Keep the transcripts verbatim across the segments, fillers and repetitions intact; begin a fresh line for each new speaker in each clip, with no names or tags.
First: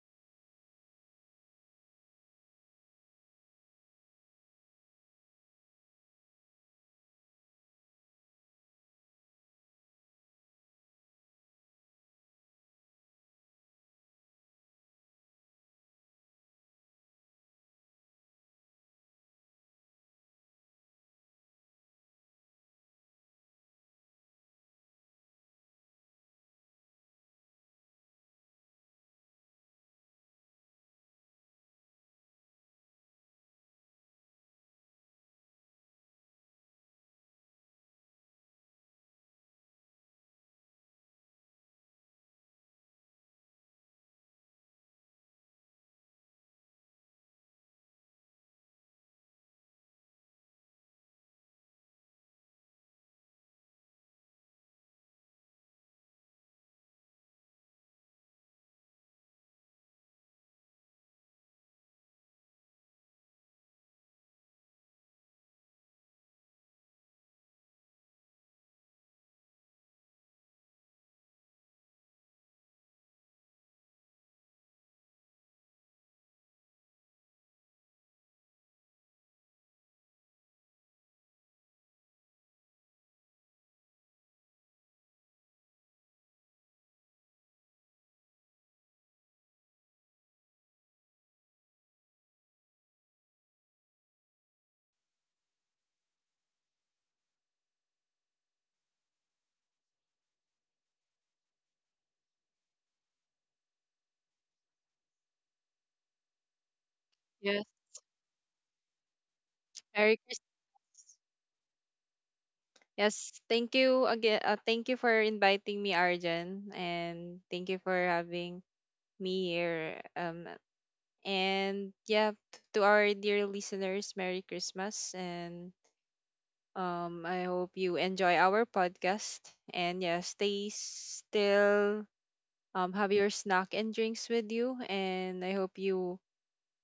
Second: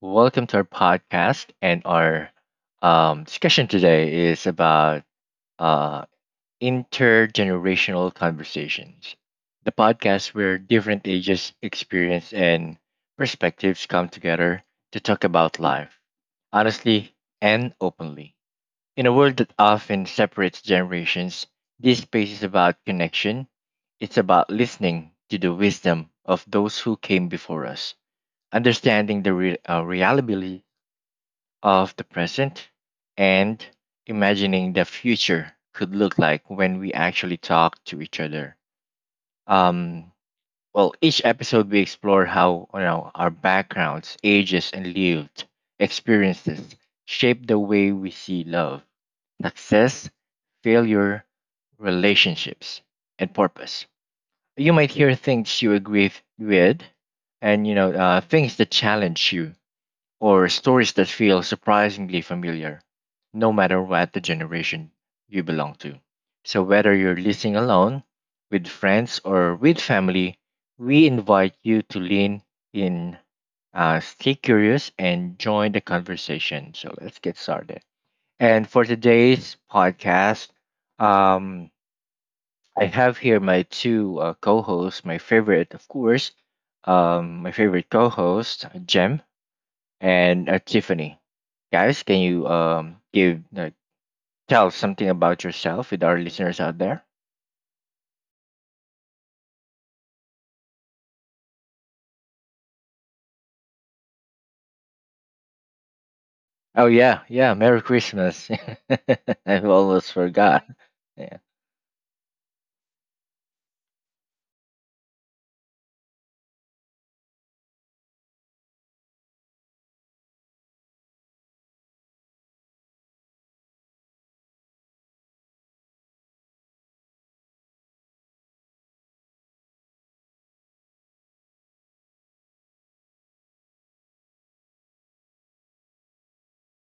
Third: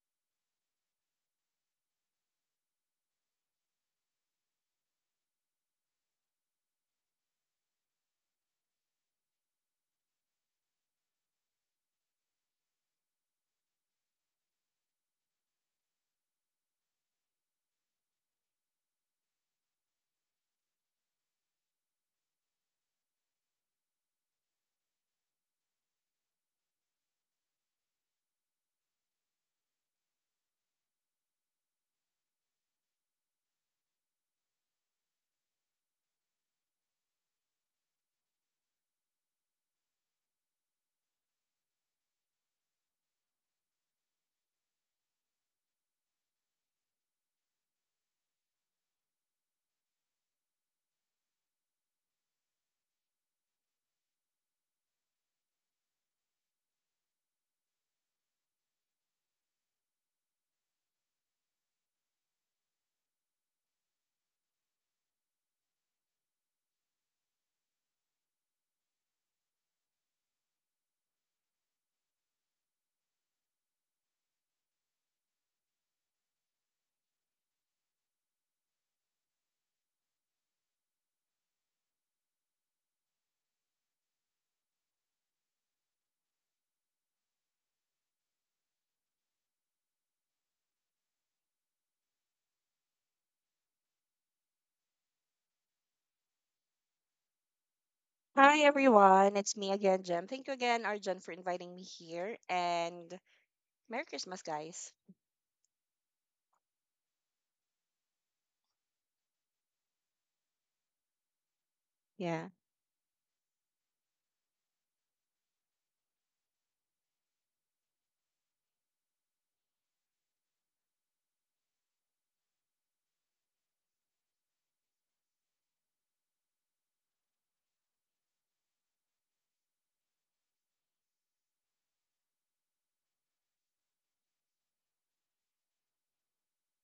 Welcome to our podcast. And our um, discussion today is about uh, intergenerational conversations, the podcast where different ages, experience, and perspectives come together to talk about life honestly and openly. In a world that often separates generations, this space is about connection. It's about listening to the wisdom of those who came before us, understanding the re- uh, reality of the present, and imagining the future could look like when we actually talk to each other. Um, well, each episode we explore how you know our backgrounds, ages, and lived experiences shape the way we see love, success, failure, relationships, and purpose. You might hear things you agree with, and you know uh, things that challenge you, or stories that feel surprisingly familiar, no matter what the generation you belong to. So, whether you're listening alone, with friends, or with family, we invite you to lean in, uh, stay curious, and join the conversation. So, let's get started. And for today's podcast, um, I have here my two uh, co hosts, my favorite, of course, um, my favorite co host, Jem. And uh, Tiffany, guys, can you um give uh, tell something about yourself with our listeners out there?
Hi everyone, it's me again, Jem. Thank you again, Arjun, for inviting me here. And Merry Christmas, guys.
Oh yeah, yeah.
Yes.
Merry Christmas. I almost
Merry Christmas.
forgot. Yeah.
Yeah,
Yes. Thank you again. Uh, thank you for inviting me, Arjan, and thank you for having me here. Um, and yeah, t- to our dear listeners, Merry Christmas, and um, I hope you enjoy our podcast. And yeah, stay still. Um, have your snack and drinks with you, and I hope you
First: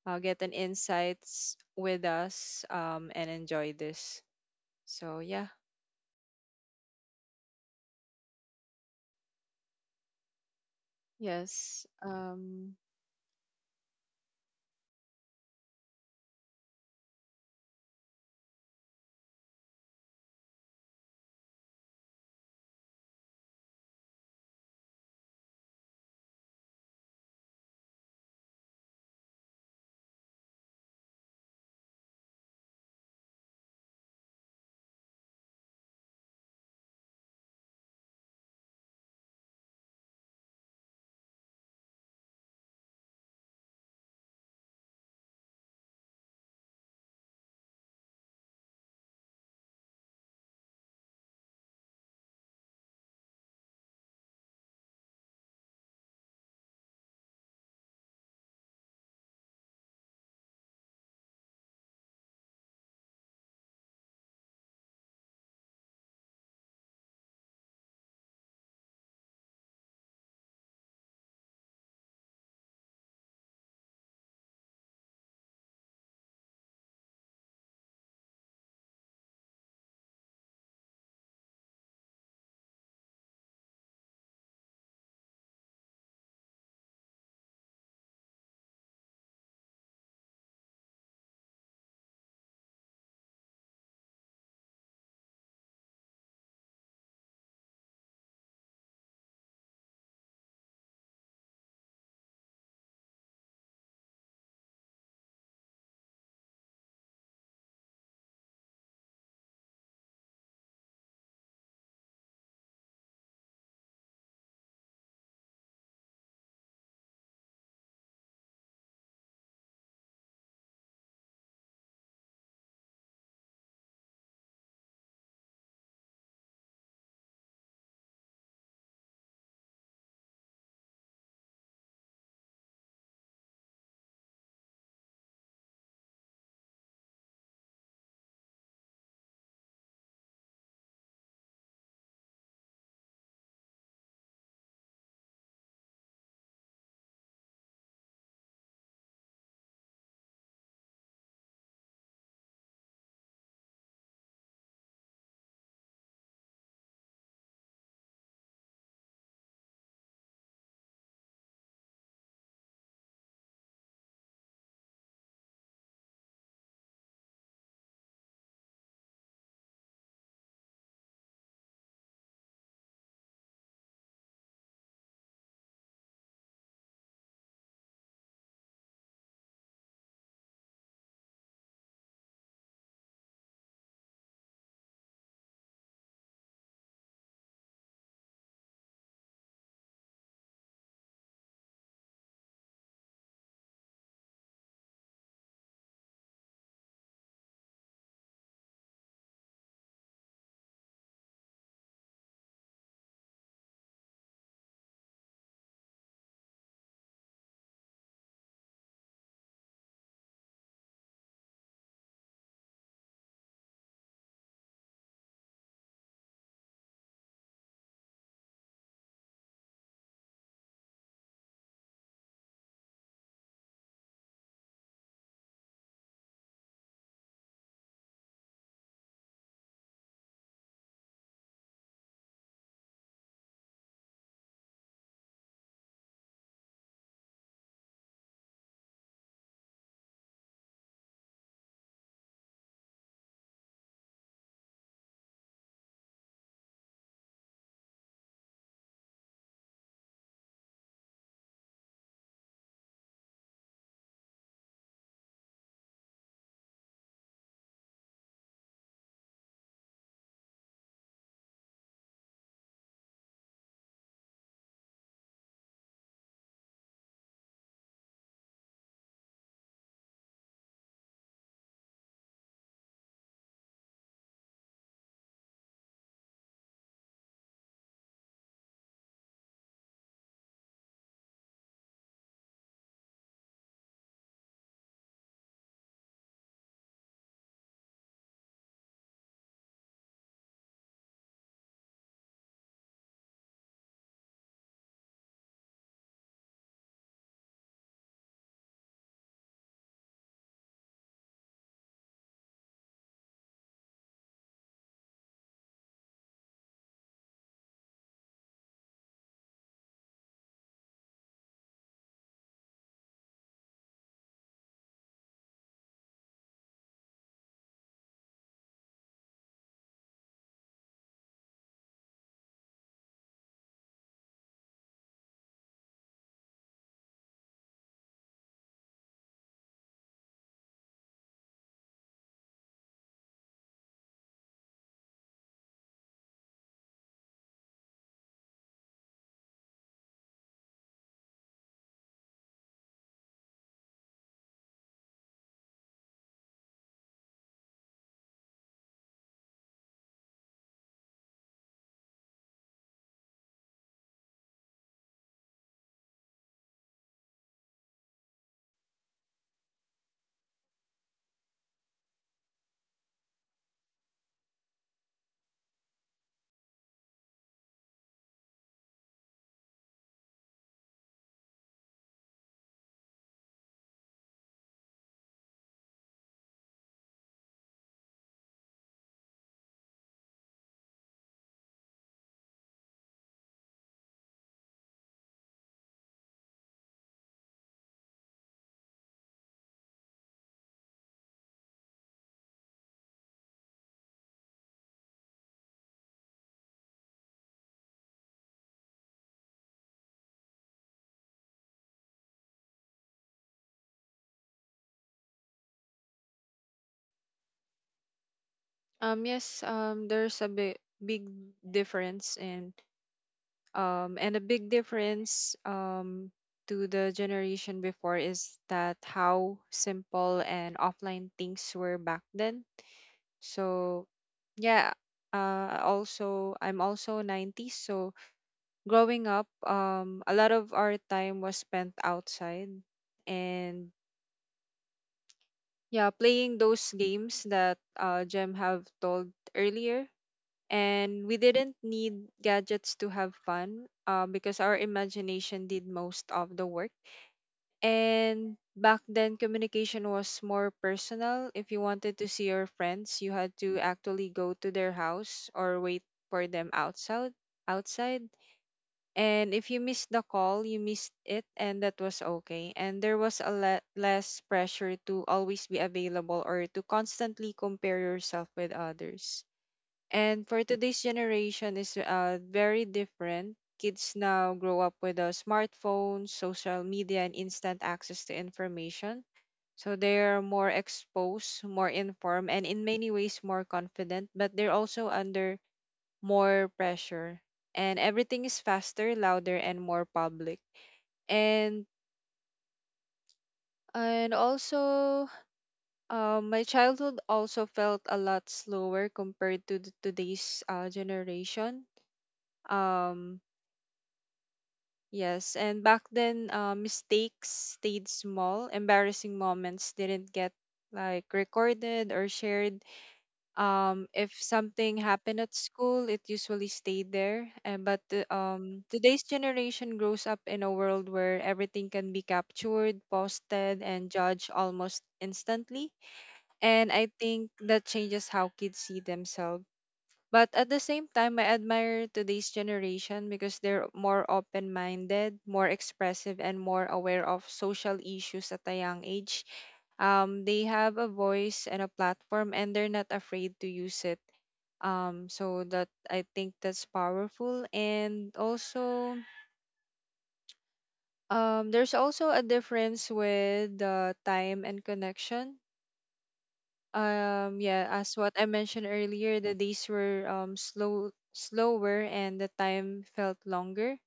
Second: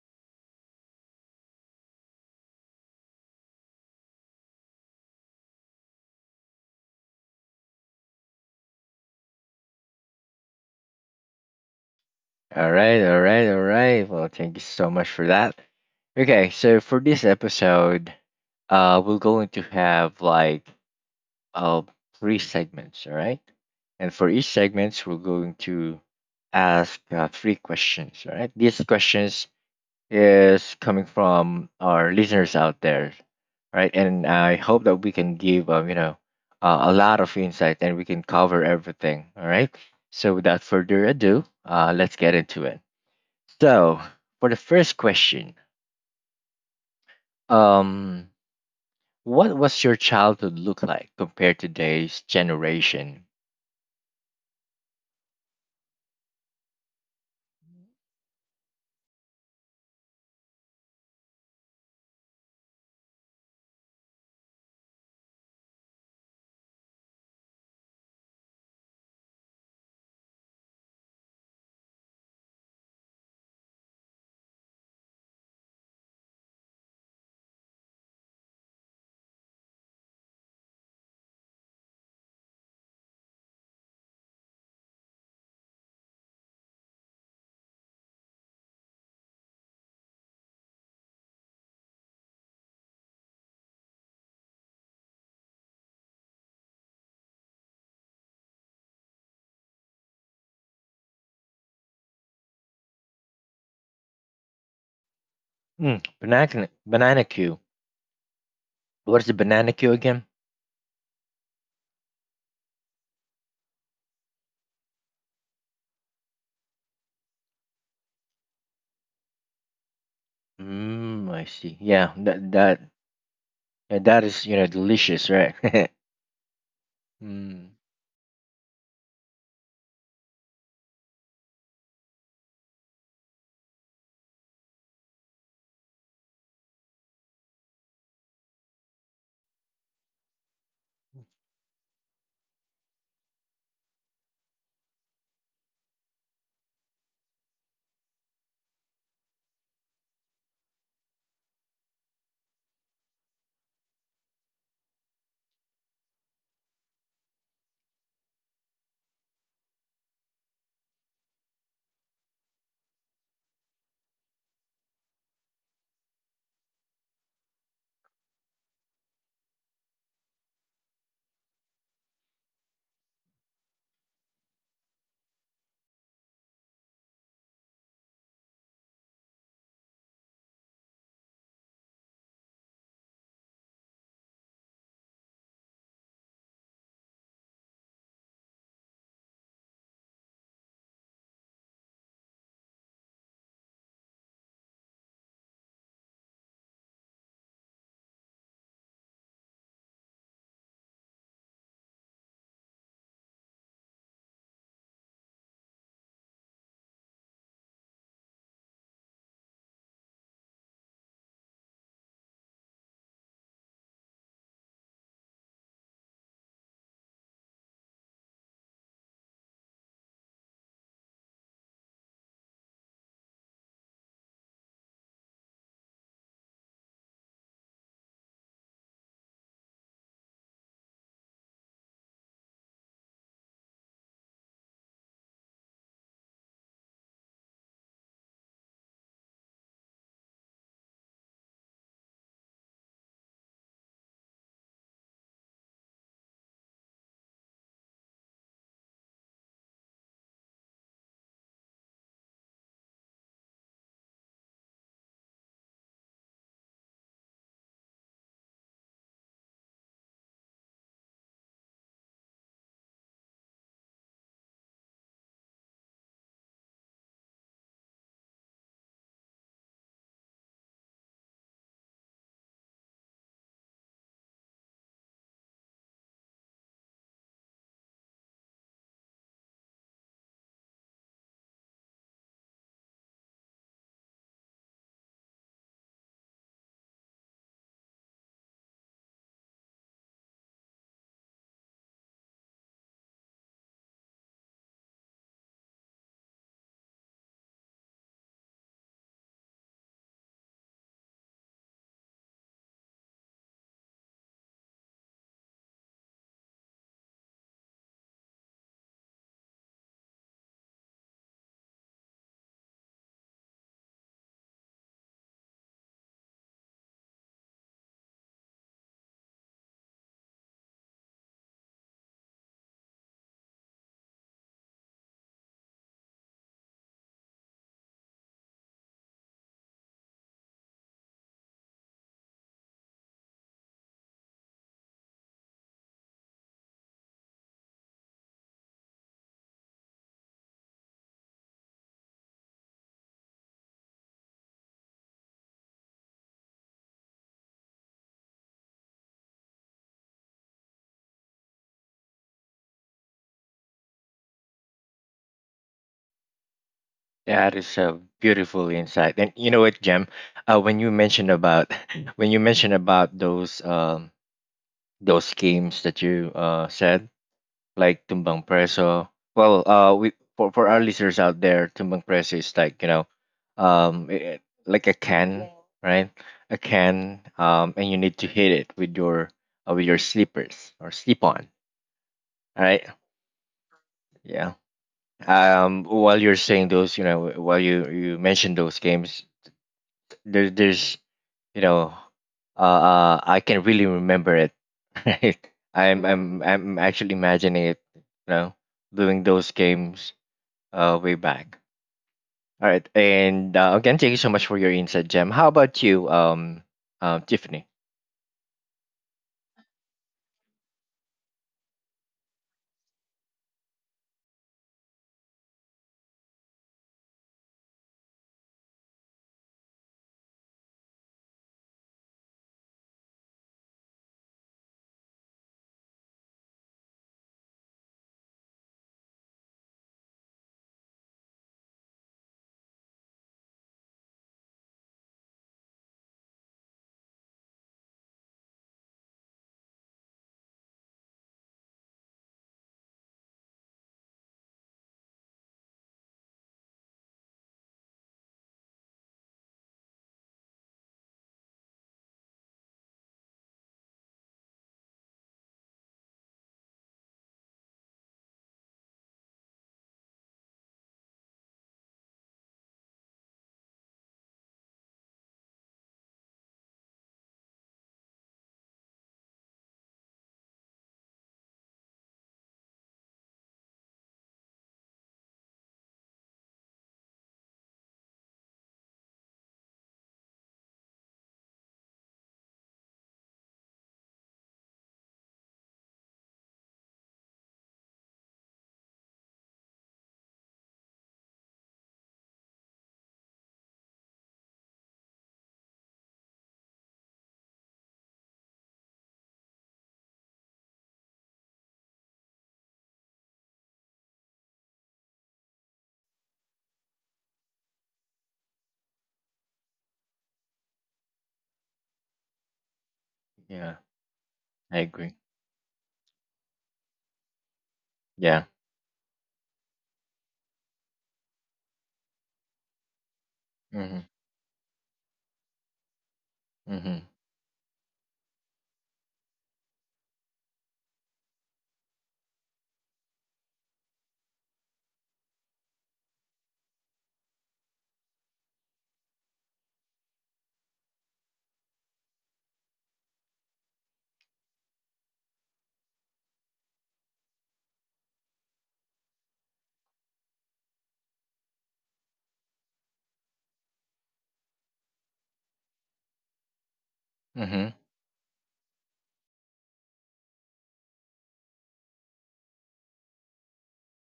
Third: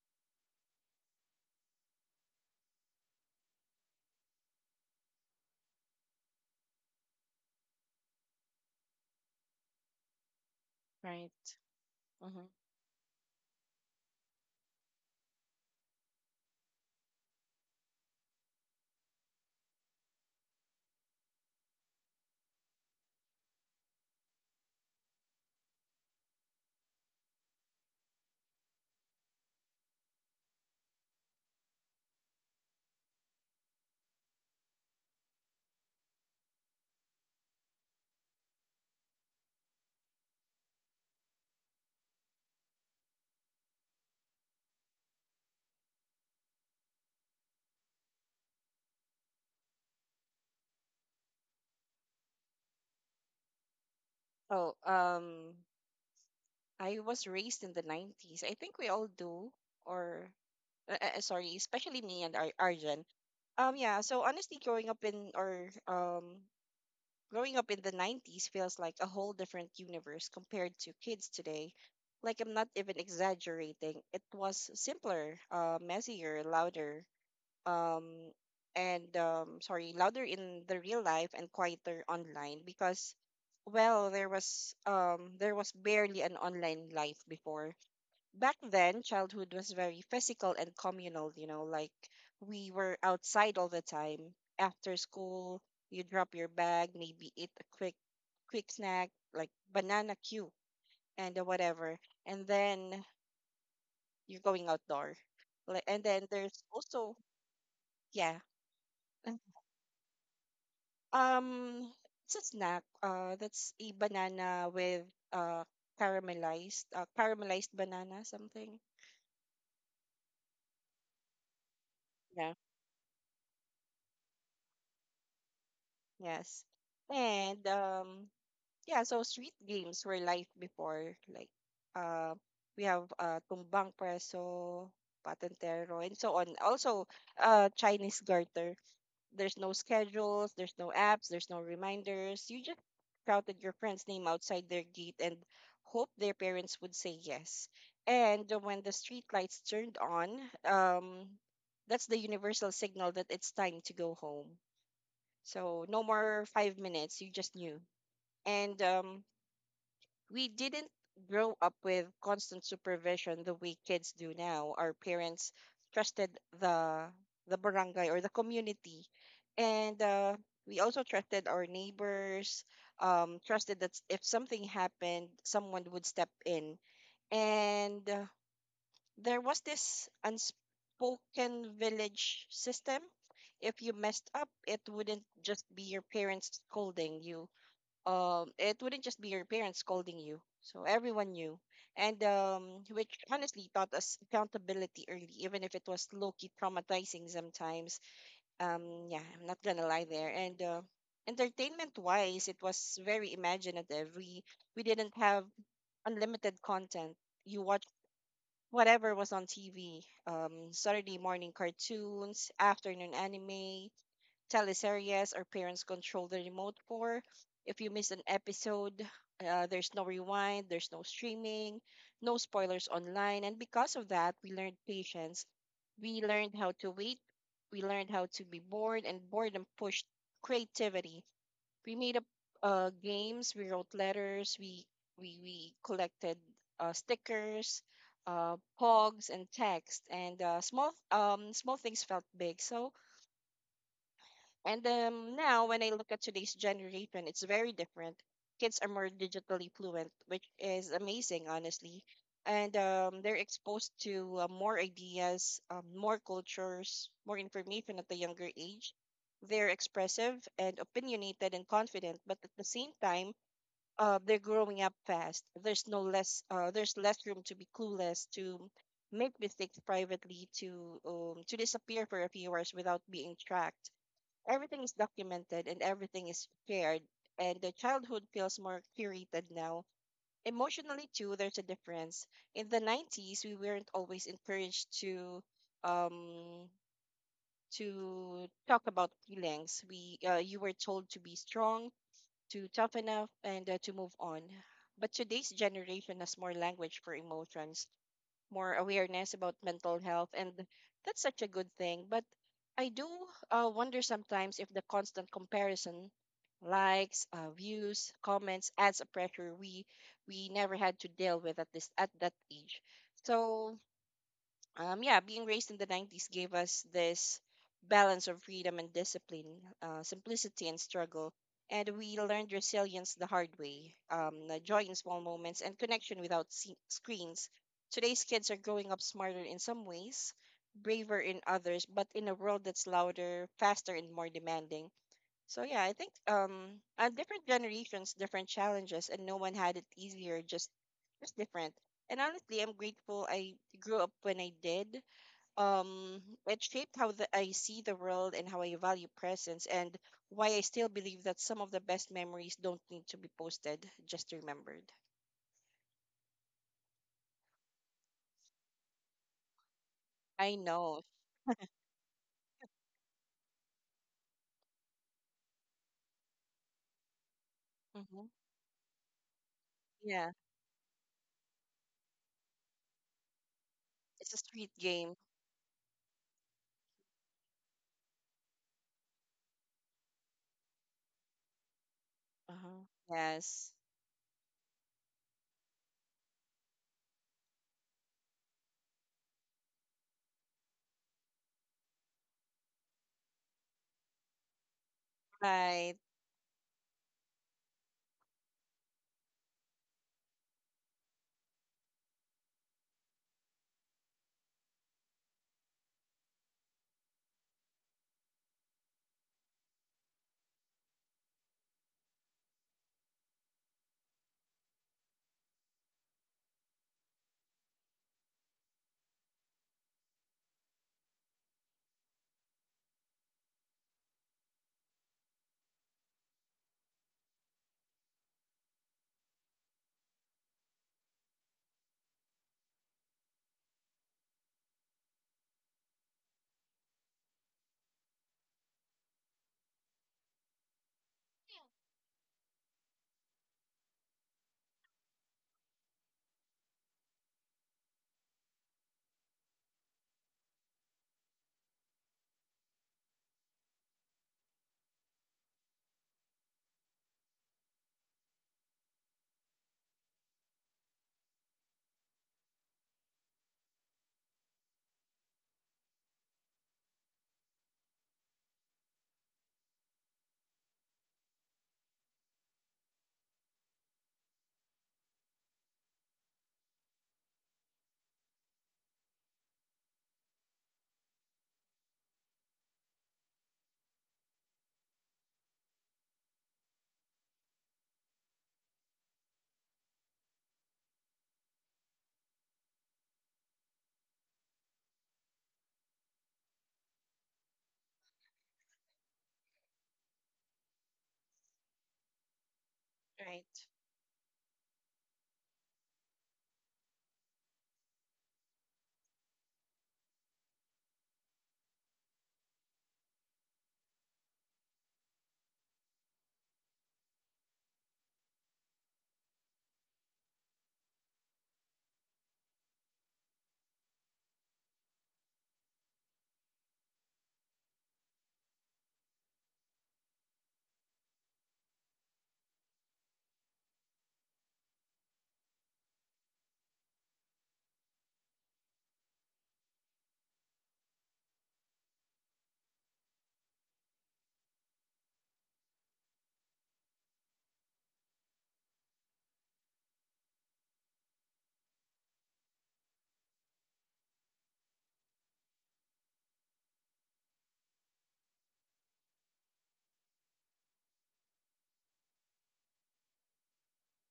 uh, get an insights with us. Um, and enjoy this. So yeah.
right.
Yes.
hmm
All
Um,
right, all right, all right. Well, thank you so much for that. Okay, so for this episode, uh, we're going to have like uh three segments. All right, and for each segment, we're going to ask uh, three questions. All right, these questions is coming from our listeners out there, right? And I hope that we can give um, you know uh, a lot of insight, and we can cover everything. All right. So without further ado, uh, let's get into it. So for the first question, um, what was your childhood look like compared to today's generation?
Oh, um, I was raised in the nineties. I think we all do, or uh, uh, sorry, especially me and Ar- Arjun. Um, yeah. So honestly, growing up in or um, growing up in the nineties feels like a whole different universe compared to kids today. Like I'm not even exaggerating. It was simpler, uh, messier, louder, um, and um, sorry, louder in the real life and quieter online because, well, there was um, there was barely an online life before. Back then, childhood was very physical and communal. You know, like we were outside all the time. After school, you drop your bag, maybe eat a quick quick snack like banana cue and uh, whatever, and then you're going outdoor. Like,
Mm,
and then there's
banana,
also
banana queue.
yeah.
What is the banana queue again?
Um, it's a snack. Uh, that's a banana with uh caramelized uh, caramelized banana something.
Mm, I see. Yeah, that
Yeah.
that yeah, that is you know delicious, right?
Yes. And
Mm.
um yeah, so street games were life before, like uh we have uh tumbang preso, patentero, and so on. Also uh Chinese garter. There's no schedules, there's no apps, there's no reminders. You just shouted your friend's name outside their gate and hoped their parents would say yes. And when the street lights turned on, um, that's the universal signal that it's time to go home. So no more five minutes. You just knew. And um, we didn't grow up with constant supervision the way kids do now. Our parents trusted the the barangay or the community, and uh, we also trusted our neighbors. Um, trusted that if something happened, someone would step in. And uh, there was this unspoken village system. If you messed up, it wouldn't just be your parents scolding you um, It wouldn't just be your parents scolding you. So everyone knew, and um, which honestly taught us accountability early, even if it was low key traumatizing sometimes. Um, yeah, I'm not gonna lie there. And uh, entertainment wise, it was very imaginative. We we didn't have unlimited content. You watch whatever was on T V. Um, Saturday morning cartoons, afternoon anime, teleseries or parents control the remote for. If you miss an episode, uh, there's no rewind, there's no streaming, no spoilers online. And because of that, we learned patience. We learned how to wait. We learned how to be bored, and boredom pushed creativity. We made up uh, games, we wrote letters, we, we, we collected uh, stickers, uh, pogs, and text. And uh, small, um, small things felt big. So and um, now, when I look at today's generation, it's very different. Kids are more digitally fluent, which is amazing, honestly. And um, they're exposed to uh, more ideas, um, more cultures, more information at a younger age. They're expressive and opinionated and confident, but at the same time, uh, they're growing up fast. There's no less, uh, there's less room to be clueless, to make mistakes privately, to um, to disappear for a few hours without being tracked. Everything is documented and everything is shared, and the childhood feels more curated now. Emotionally too, there's a difference. In the nineties, we weren't always encouraged to um to talk about feelings. We uh, you were told to be strong, to toughen up, and uh, to move on. But today's generation has more language for emotions, more awareness about mental health, and that's such a good thing. But I do uh, wonder sometimes if the constant comparison, likes, uh, views, comments, adds a pressure we we never had to deal with at this at that age. So um, yeah, being raised in the nineties gave us this balance of freedom and discipline, uh, simplicity and struggle. And we learned resilience the hard way, um, the joy in small moments, and connection without se- screens. Today's kids are growing up smarter in some ways, braver in others, but in a world that's louder, faster, and more demanding. So yeah, I think um and different generations, different challenges, and no one had it easier, just just different. And honestly, I'm grateful I grew up when I did. Um, it shaped how the, I see the world and how I value presence, and why I still believe that some of the best memories don't need to be posted, just remembered.
That is a beautiful insight. And you know what, Jem?
I
Uh, when you
know.
mentioned about when you mentioned about those um those games that you uh said, like
Hmm
Tumbang Preso. Well, uh, we
Yeah,
for for our listeners out there, Tumbang Preso is like, you know, um,
it's
i-
a
i-
street
like a
game.
can, right? A can, um, and you need to hit it with your uh, with your slippers or slip on,
Uh-huh.
right?
Yes.
Yeah. Um, while you're saying those, you know, while you you mentioned those games, there there's you know uh, uh I can really remember it. Right,
Right.
i'm i'm i'm actually imagining it, you know doing those games uh way back. All right. And uh, again, thank you so much for your insight, Jem. How about you, um uh, Tiffany?
um, yes, um, there's a big, big difference in, um, and a big difference, um, to the generation before is that how simple and offline things were back then. So, yeah, uh, also, I'm also nineties, so growing up, um, a lot of our time was spent outside and yeah, playing those games that uh, Jem have told earlier, and we didn't need gadgets to have fun uh, because our imagination did most of the work. And back then, communication was more personal. If you wanted to see your friends, you had to actually go to their house or wait for them outside. Outside, and if you missed the call, you missed it, and that was okay. And there was a lot less pressure to always be available or to constantly compare yourself with others. And for today's generation is uh, very different. Kids now grow up with uh, smartphones, social media, and instant access to information. So they are more exposed, more informed, and in many ways more confident, but they're also under more pressure. And everything is faster, louder, and more public. And and also, uh, my childhood also felt a lot slower compared to the, today's uh, generation. Um,
Right.
Yes, and back then, uh, mistakes stayed small. Embarrassing moments didn't get like recorded or shared.
Yeah,
Um, if
I
something
agree.
happened at school, it usually stayed there. And but the
Yeah.
um, today's generation grows up in a world where everything can be captured, posted,
Mm-hmm.
and judged almost instantly. And
Mm-hmm.
I think that changes how kids see themselves. But at the same time, I admire today's generation because they're more open minded, more expressive, and more aware of social issues at a young age. Um, they have a voice and a platform, and they're not afraid to use it. Um, so that I think that's powerful. And also, um, there's also a difference with the time and connection. Um,
Mm-hmm.
yeah, as what I mentioned earlier, the days were um slow, slower, and the time felt longer.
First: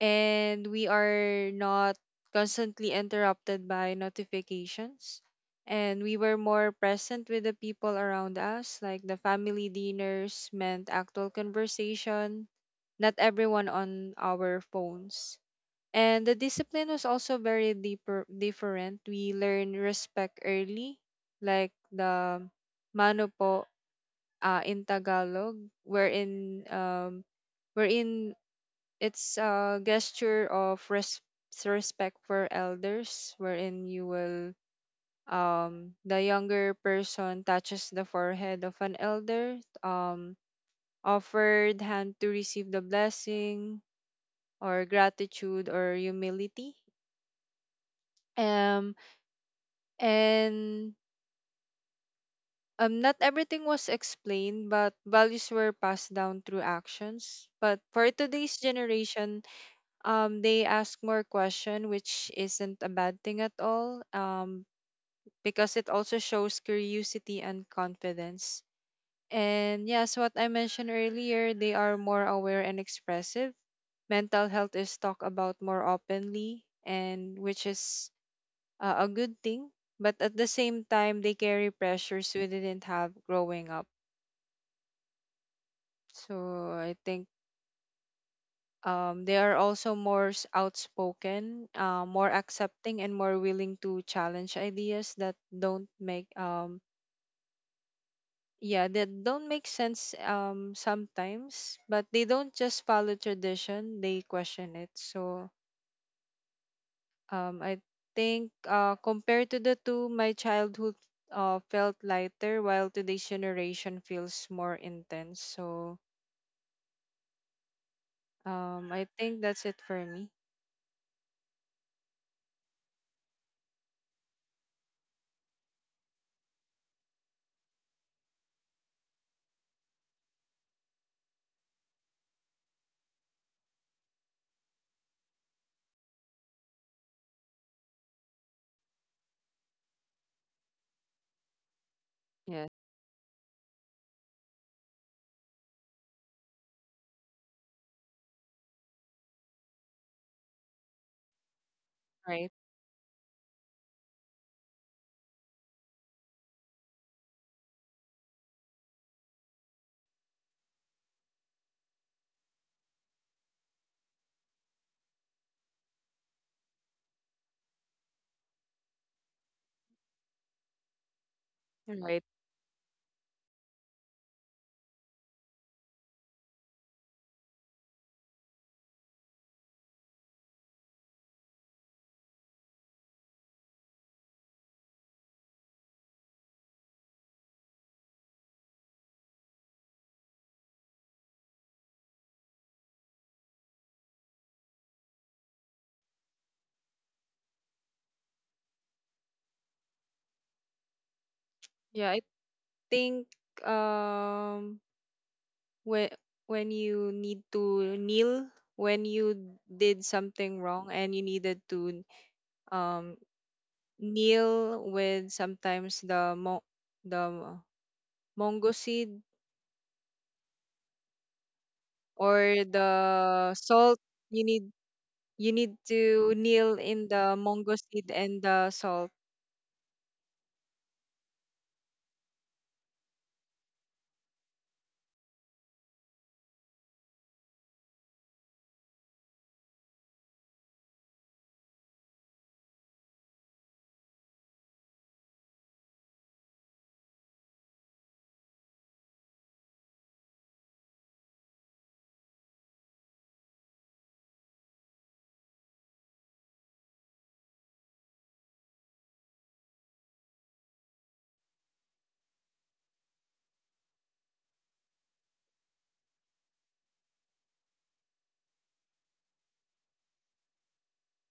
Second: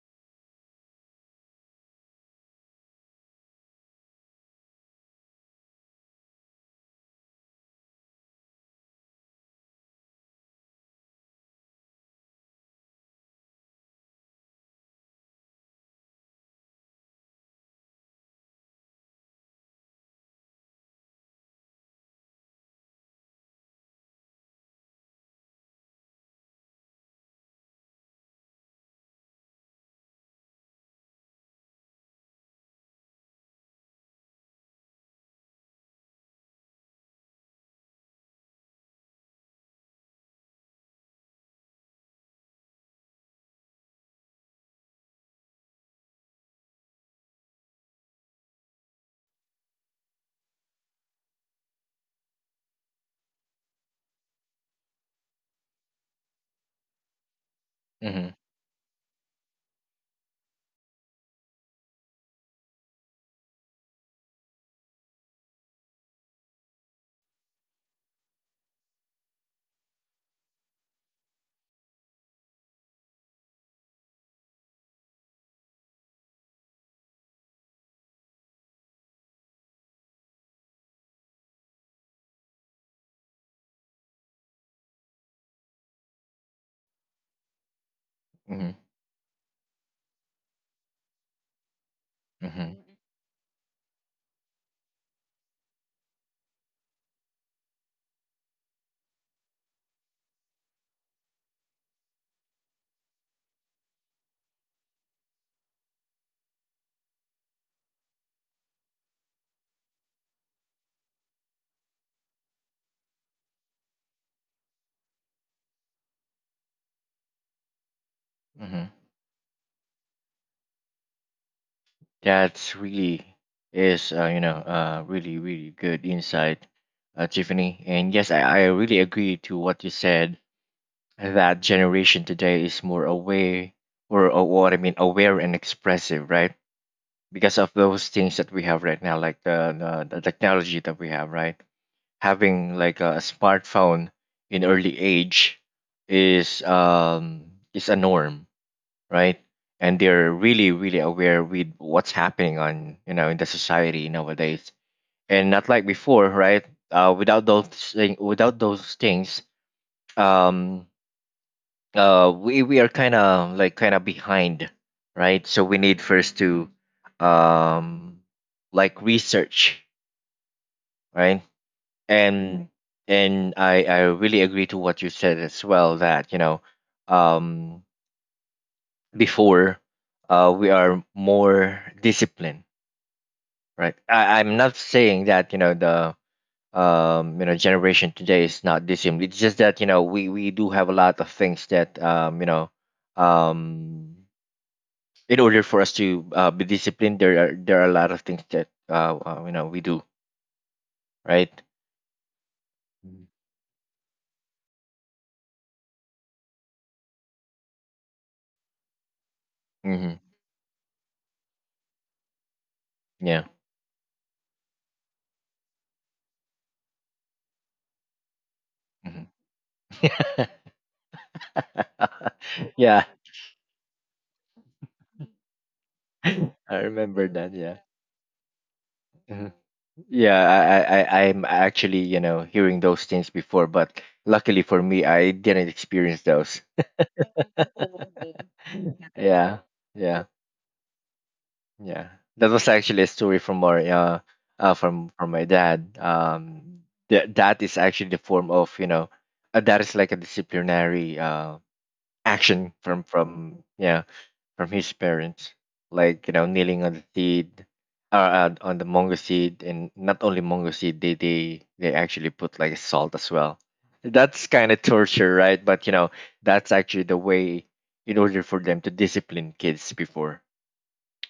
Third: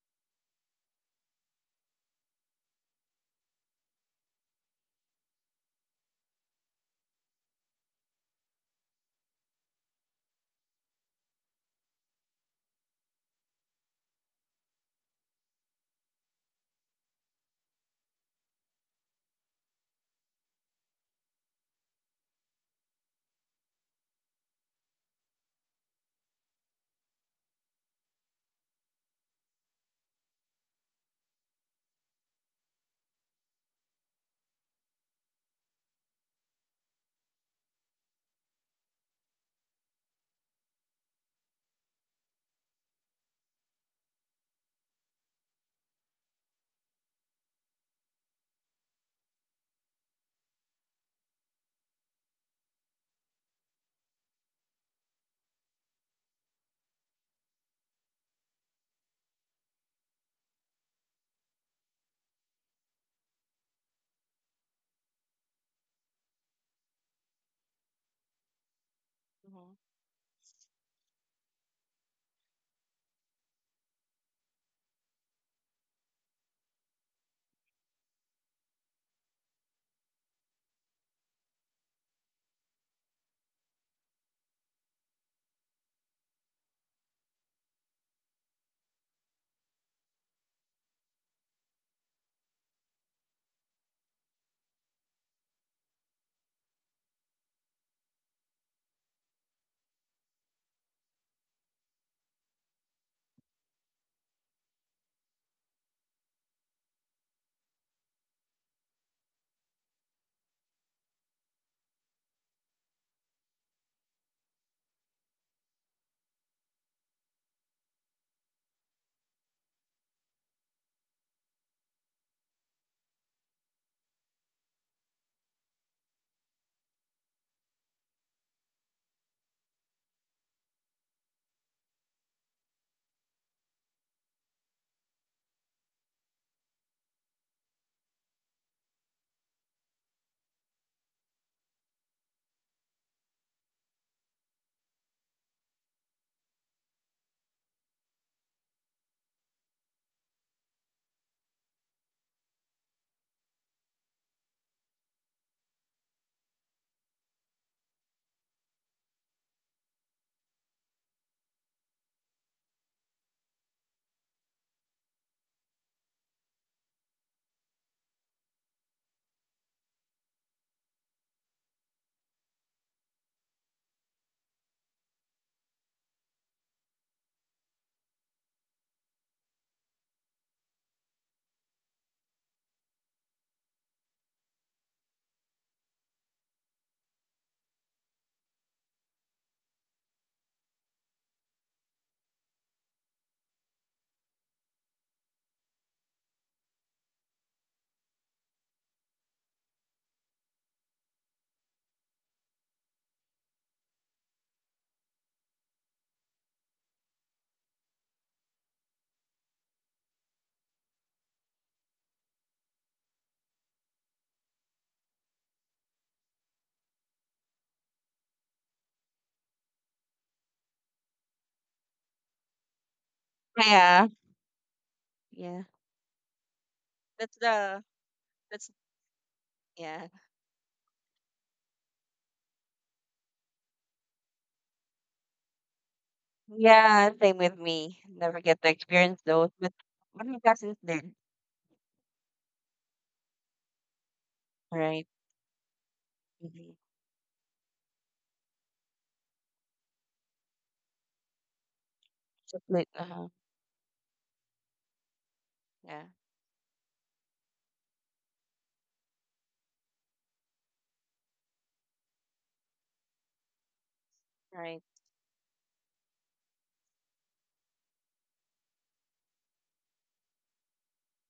And we are not constantly interrupted by notifications. And we were more present with the people around us, like the family dinners meant actual conversation, not everyone on our phones. And the discipline was also very deeper, different. We learn respect early, like the mano po uh, in Tagalog, wherein um, wherein it's a gesture of res- respect for elders, wherein you will um, the younger person touches the forehead of an elder, um, offered hand to receive the blessing or gratitude or humility. Um, And um, not everything was explained, but values were passed down through actions. But for
Mm-hmm.
today's generation, um, they ask more question, which isn't a bad thing at all, um, because it also shows curiosity and confidence.
hmm
And yes, what I mentioned earlier, they are more aware and expressive. Mental health is talked about more openly, and which is uh, a good thing, but at the same time, they carry pressures we didn't have growing up. So I think
Mm-hmm.
um, they are also more s- outspoken, uh, more
Mm-hmm.
accepting, and more willing to challenge ideas that don't make um yeah that don't make sense um sometimes, but they don't just follow tradition; they question it. So. Um, I think uh, compared to the two, my childhood uh, felt lighter, while today's generation feels more intense. So um,
Mm-hmm.
I think that's it for me.
That's really is uh, you know uh really really good insight, uh, Tiffany. And yes, I, I really agree to what you said, that generation today is more aware, or, or what I mean, aware and expressive, right? Because of those things that we have right now, like the the, the technology that we have, right?
Yes.
Having like a smartphone in early age is um is a norm, right? And they're really really aware with what's
Right,
happening on, you know in the society nowadays, and not like before, right? Uh, without those thing, without those things, um uh we we are kind of like kind of behind, right? So we need first to um like research, right.
right.
And and i i really agree to what you said as well, that, you know um before, uh we are more disciplined, right. I, i'm not saying that you know the, um you know generation today is not disciplined, it's just that you know we we do have a lot of things that, um you know um in order for us to uh, be disciplined, there are there are a lot of things that uh, uh you know we do, right?
Yeah, I
Mhm.
think um when when you need to kneel when you did
Hmm.
something wrong and you needed to um
Yeah.
kneel with sometimes the mo the mongo seed,
Hmm.
or the
Yeah.
salt,
Yeah.
you need you
Yeah.
need to kneel
I
in
remember
the
That's
that.
mango
Yeah.
the
seed and the
that's
salt.
Mhm.
yeah.
Yeah. I, I I- I'm actually you know hearing those things before, but luckily for me, I didn't experience those.
Yeah, same with me. Never get to experience those,
Yeah.
but
Yeah.
what my cousins did,
Yeah, that was actually a story from our uh, uh
right?
from from my dad.
Mm-hmm.
Um, that that is actually the form of, you know, uh, that is like a disciplinary uh action
Split.
from
Uh-huh.
from yeah, from his parents,
Yeah.
like you know kneeling on the seed, uh, uh on the mango seed, and not only mango seed, they they they actually put like salt as well. That's kind of
Right.
torture, right? But you know that's actually the way in order for them to discipline kids before,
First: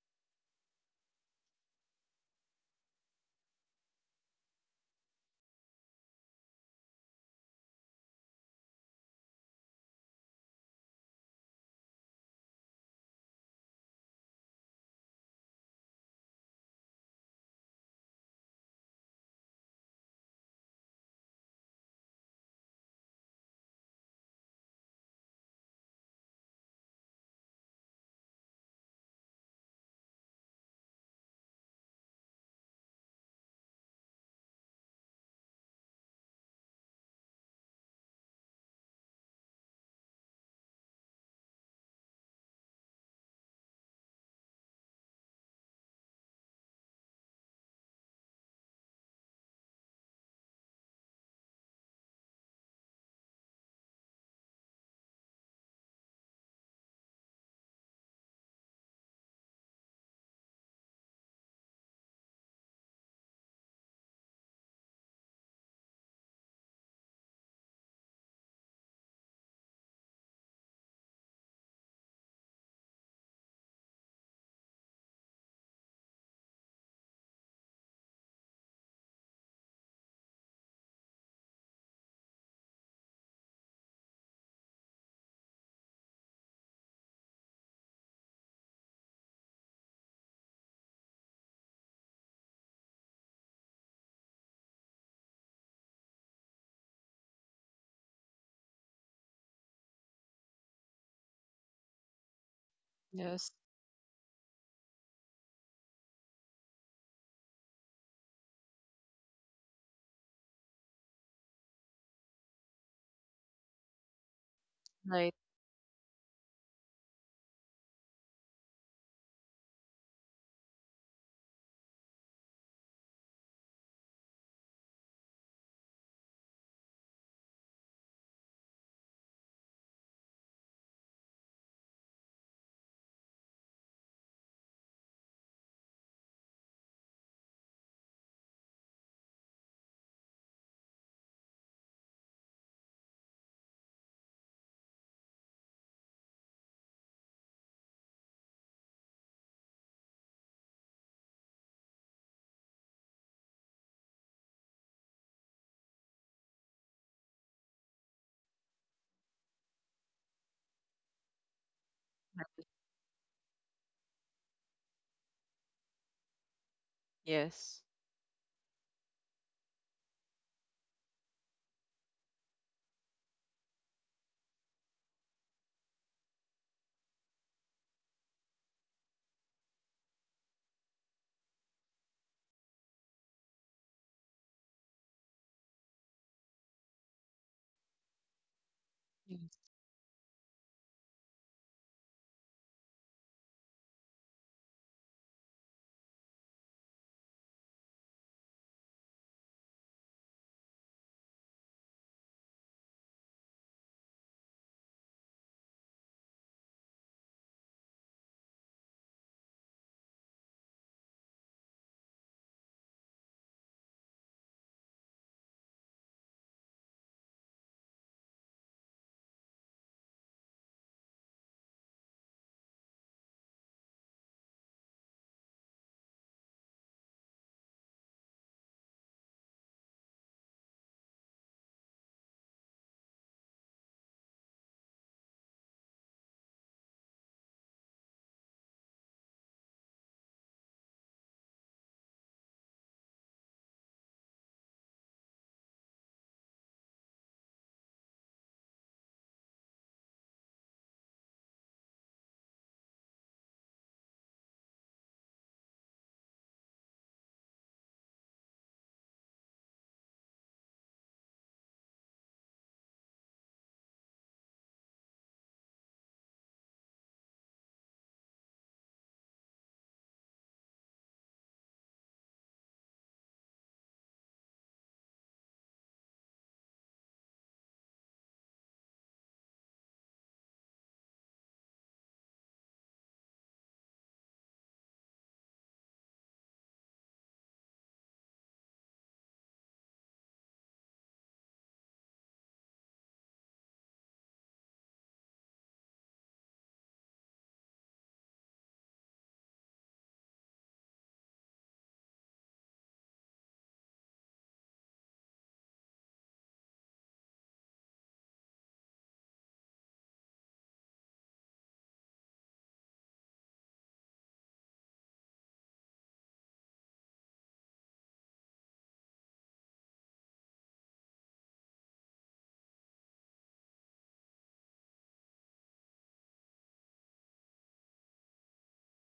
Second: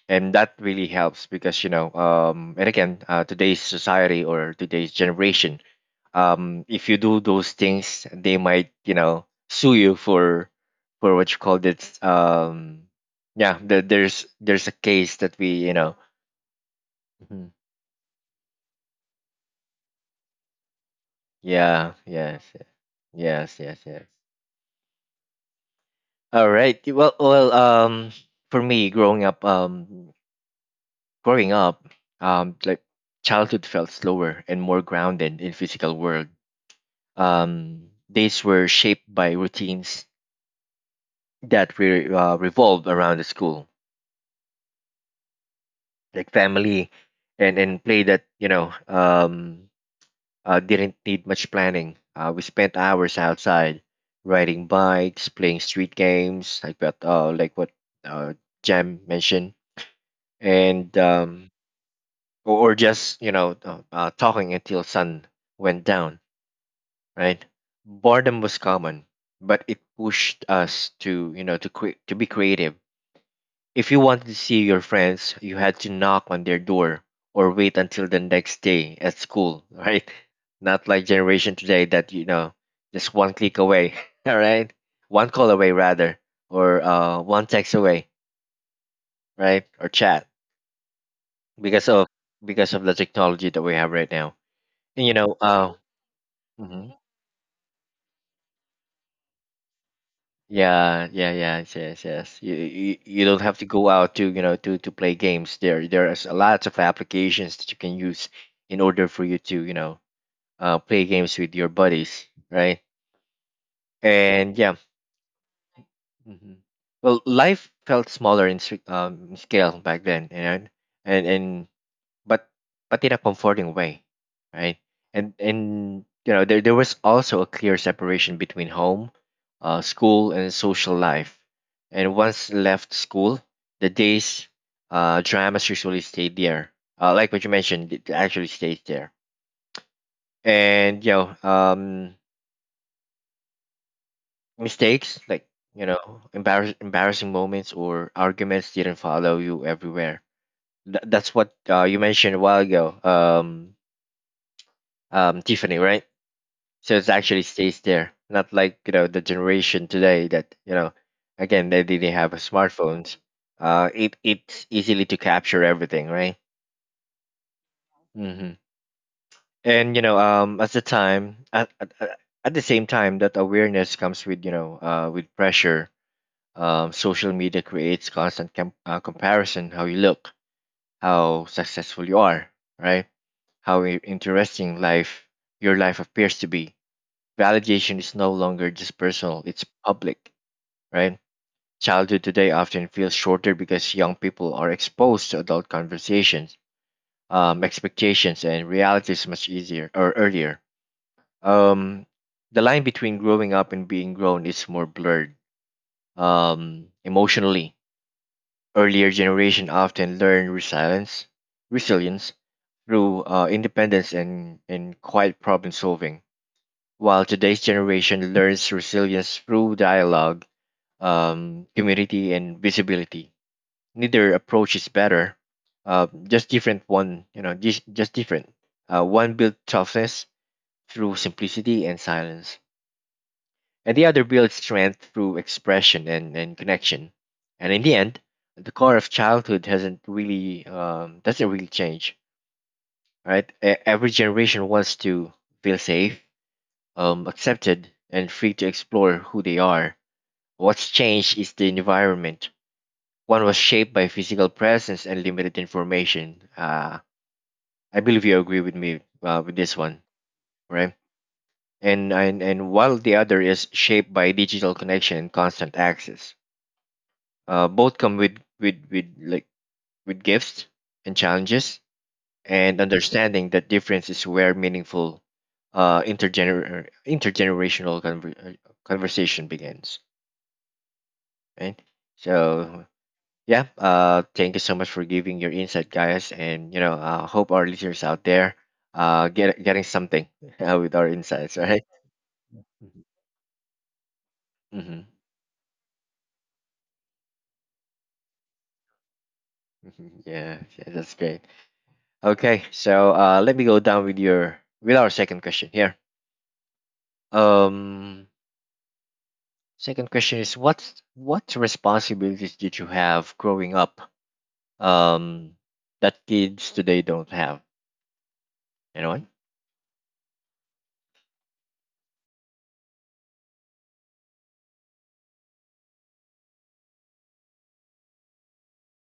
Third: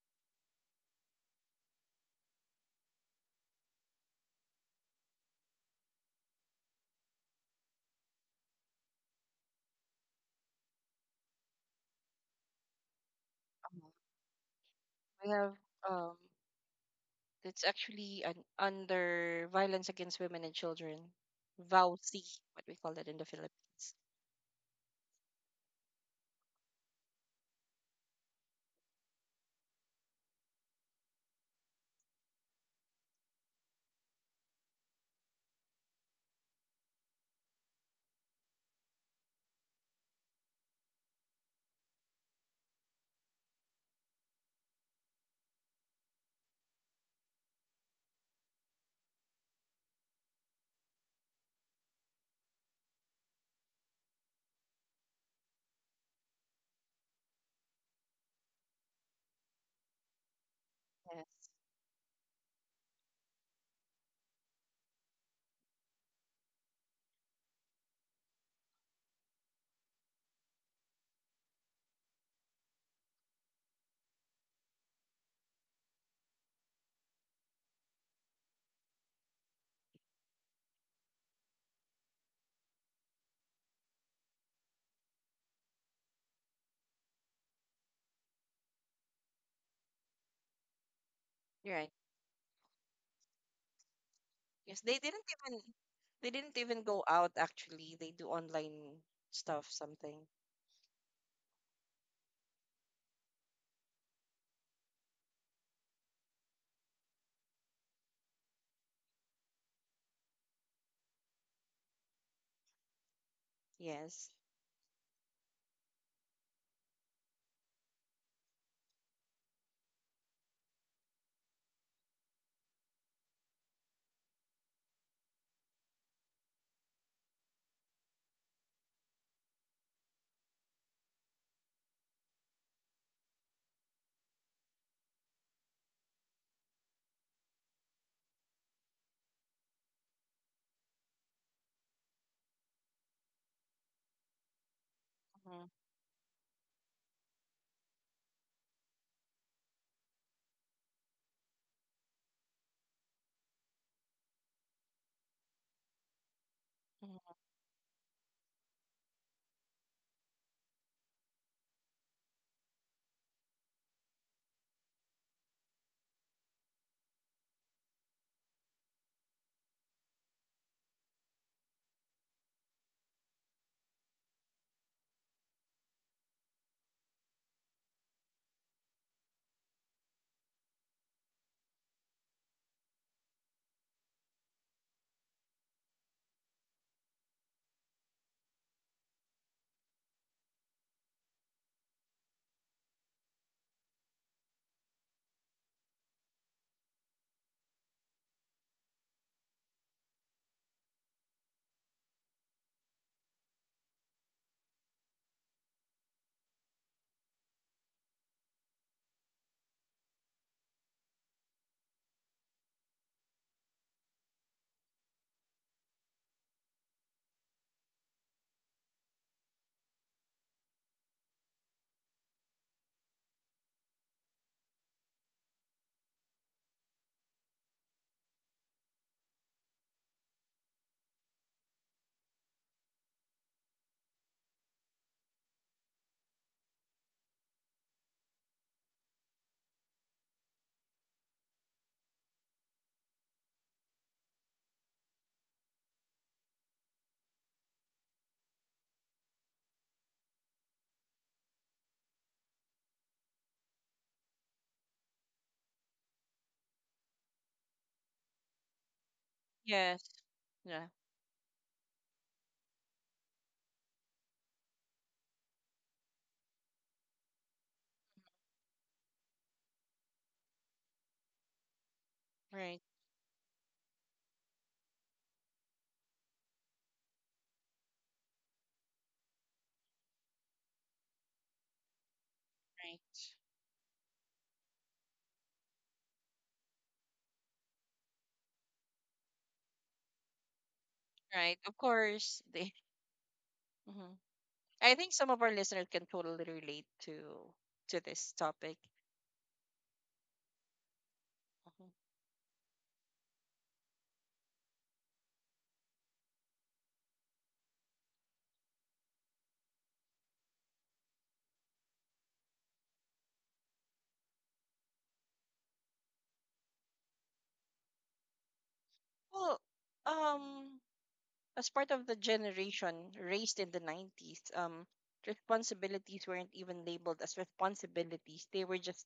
and that really helps because, you know um and again, uh, today's society or today's generation, um if you do those things they might you know sue you for for what you call this, um yeah, the,
Um,
there's there's a case
we
that
have
we you know
um
Mhm.
it's actually an under violence against women and children,
Yeah.
V A U C,
Yes,
what we call it in the
yes. Yes, yes,
Philippines.
yes. All right, well well um, for me growing up, um growing up um like childhood felt slower and more grounded in physical world. Um, days were shaped by routines that re- uh, revolved around the school, like family, and, and play, that, you know, um, uh, didn't need much planning. Uh, we spent hours outside riding bikes, playing street games, like what, uh, like what uh, Jam mentioned. And um,
Yes.
or, or just, you know, uh, uh, talking until sun went down, right? Boredom was common, but it pushed us to, you know, to cre- to be creative. If you wanted to see your friends, you had to knock on their door or wait until the next day at school, right? Not like generation today, that, you know just one click away, all right? One call away rather, or uh, one text away, right? Or chat
You're
because
right.
of because of the technology that we have right now.
Yes, they
And, you
didn't
know,
even
uh,
they didn't even
mhm.
go out actually. They do online stuff something.
Yeah, yeah, yeah, yes, yes. You, you you don't
Yes.
have to go out to you know to to play games. There there is a lot of applications that you can use in order for you to, you know uh, play games with your buddies, right?
Yes.
And yeah,
Right.
hmm well, life felt smaller in sc- um, scale back then, you know, and and but but in a comforting way, right? And and you know there there was also a clear separation between home, uh, school, and social life. And once left school, the days uh, dramas usually stayed there. Uh, like what you mentioned, it actually stays there. And, you know, um, mistakes, like
hmm
you know embarrass- embarrassing moments or arguments didn't follow you everywhere. Th- that's what uh, you mentioned a while ago, um, um, Tiffany, right? So it actually stays there, not like you know the generation today, that you know again, they didn't have smartphones, uh it it's easily to capture everything, right?
Yes.
hmm and, you know um at the time at, at, at at the same time, that awareness comes with you know uh with pressure. Um social media creates constant com- uh, comparison, how you look, how successful you are, right, how i- interesting life your life appears to be. Validation is no longer just personal,
Yes.
it's public, right? Childhood today often feels shorter because young people are exposed to adult conversations, um, expectations, and realities much easier or earlier. Um, the line between growing up and being grown is more blurred. Um, emotionally, earlier generation often learn resilience, resilience through uh, independence and, and quiet problem solving, while today's generation learns resilience through dialogue, um, community, and visibility. Neither approach is better, uh, just different, one, you know just, just different. Uh, one builds toughness through simplicity and silence, and the other builds strength through expression and, and connection. And in the end, the core of childhood hasn't really um, doesn't really change, right? E- every generation wants to feel safe, um, accepted, and free to explore who they are. What's changed is the environment. One was shaped by physical presence and limited information, uh, I believe you agree with me, uh, with this one,
Yes. Yeah.
right? And, and and while the other is shaped by digital connection and constant access, uh, both come with with with like with gifts and challenges, and
Right.
understanding that difference is where meaningful, uh, intergener- intergenerational conver- uh, conversation begins, right? So
Right.
yeah, uh, thank you so much for giving your insight, guys, and, you know, I hope our listeners out there uh, get getting something, uh, with our insights,
Right. Of
right?
course. They,
Mhm.
Mhm. I
Mhm.
think some of our listeners can totally relate to to this topic.
Yeah, yeah, that's great.
Mhm.
Okay, so uh, let me go down with your with our second question here. Um, second question is what what responsibilities did you have growing up? Um, that kids today don't have. You know what?
Well, um, as part of the generation raised in the nineties, um, responsibilities weren't even labeled as responsibilities. They were just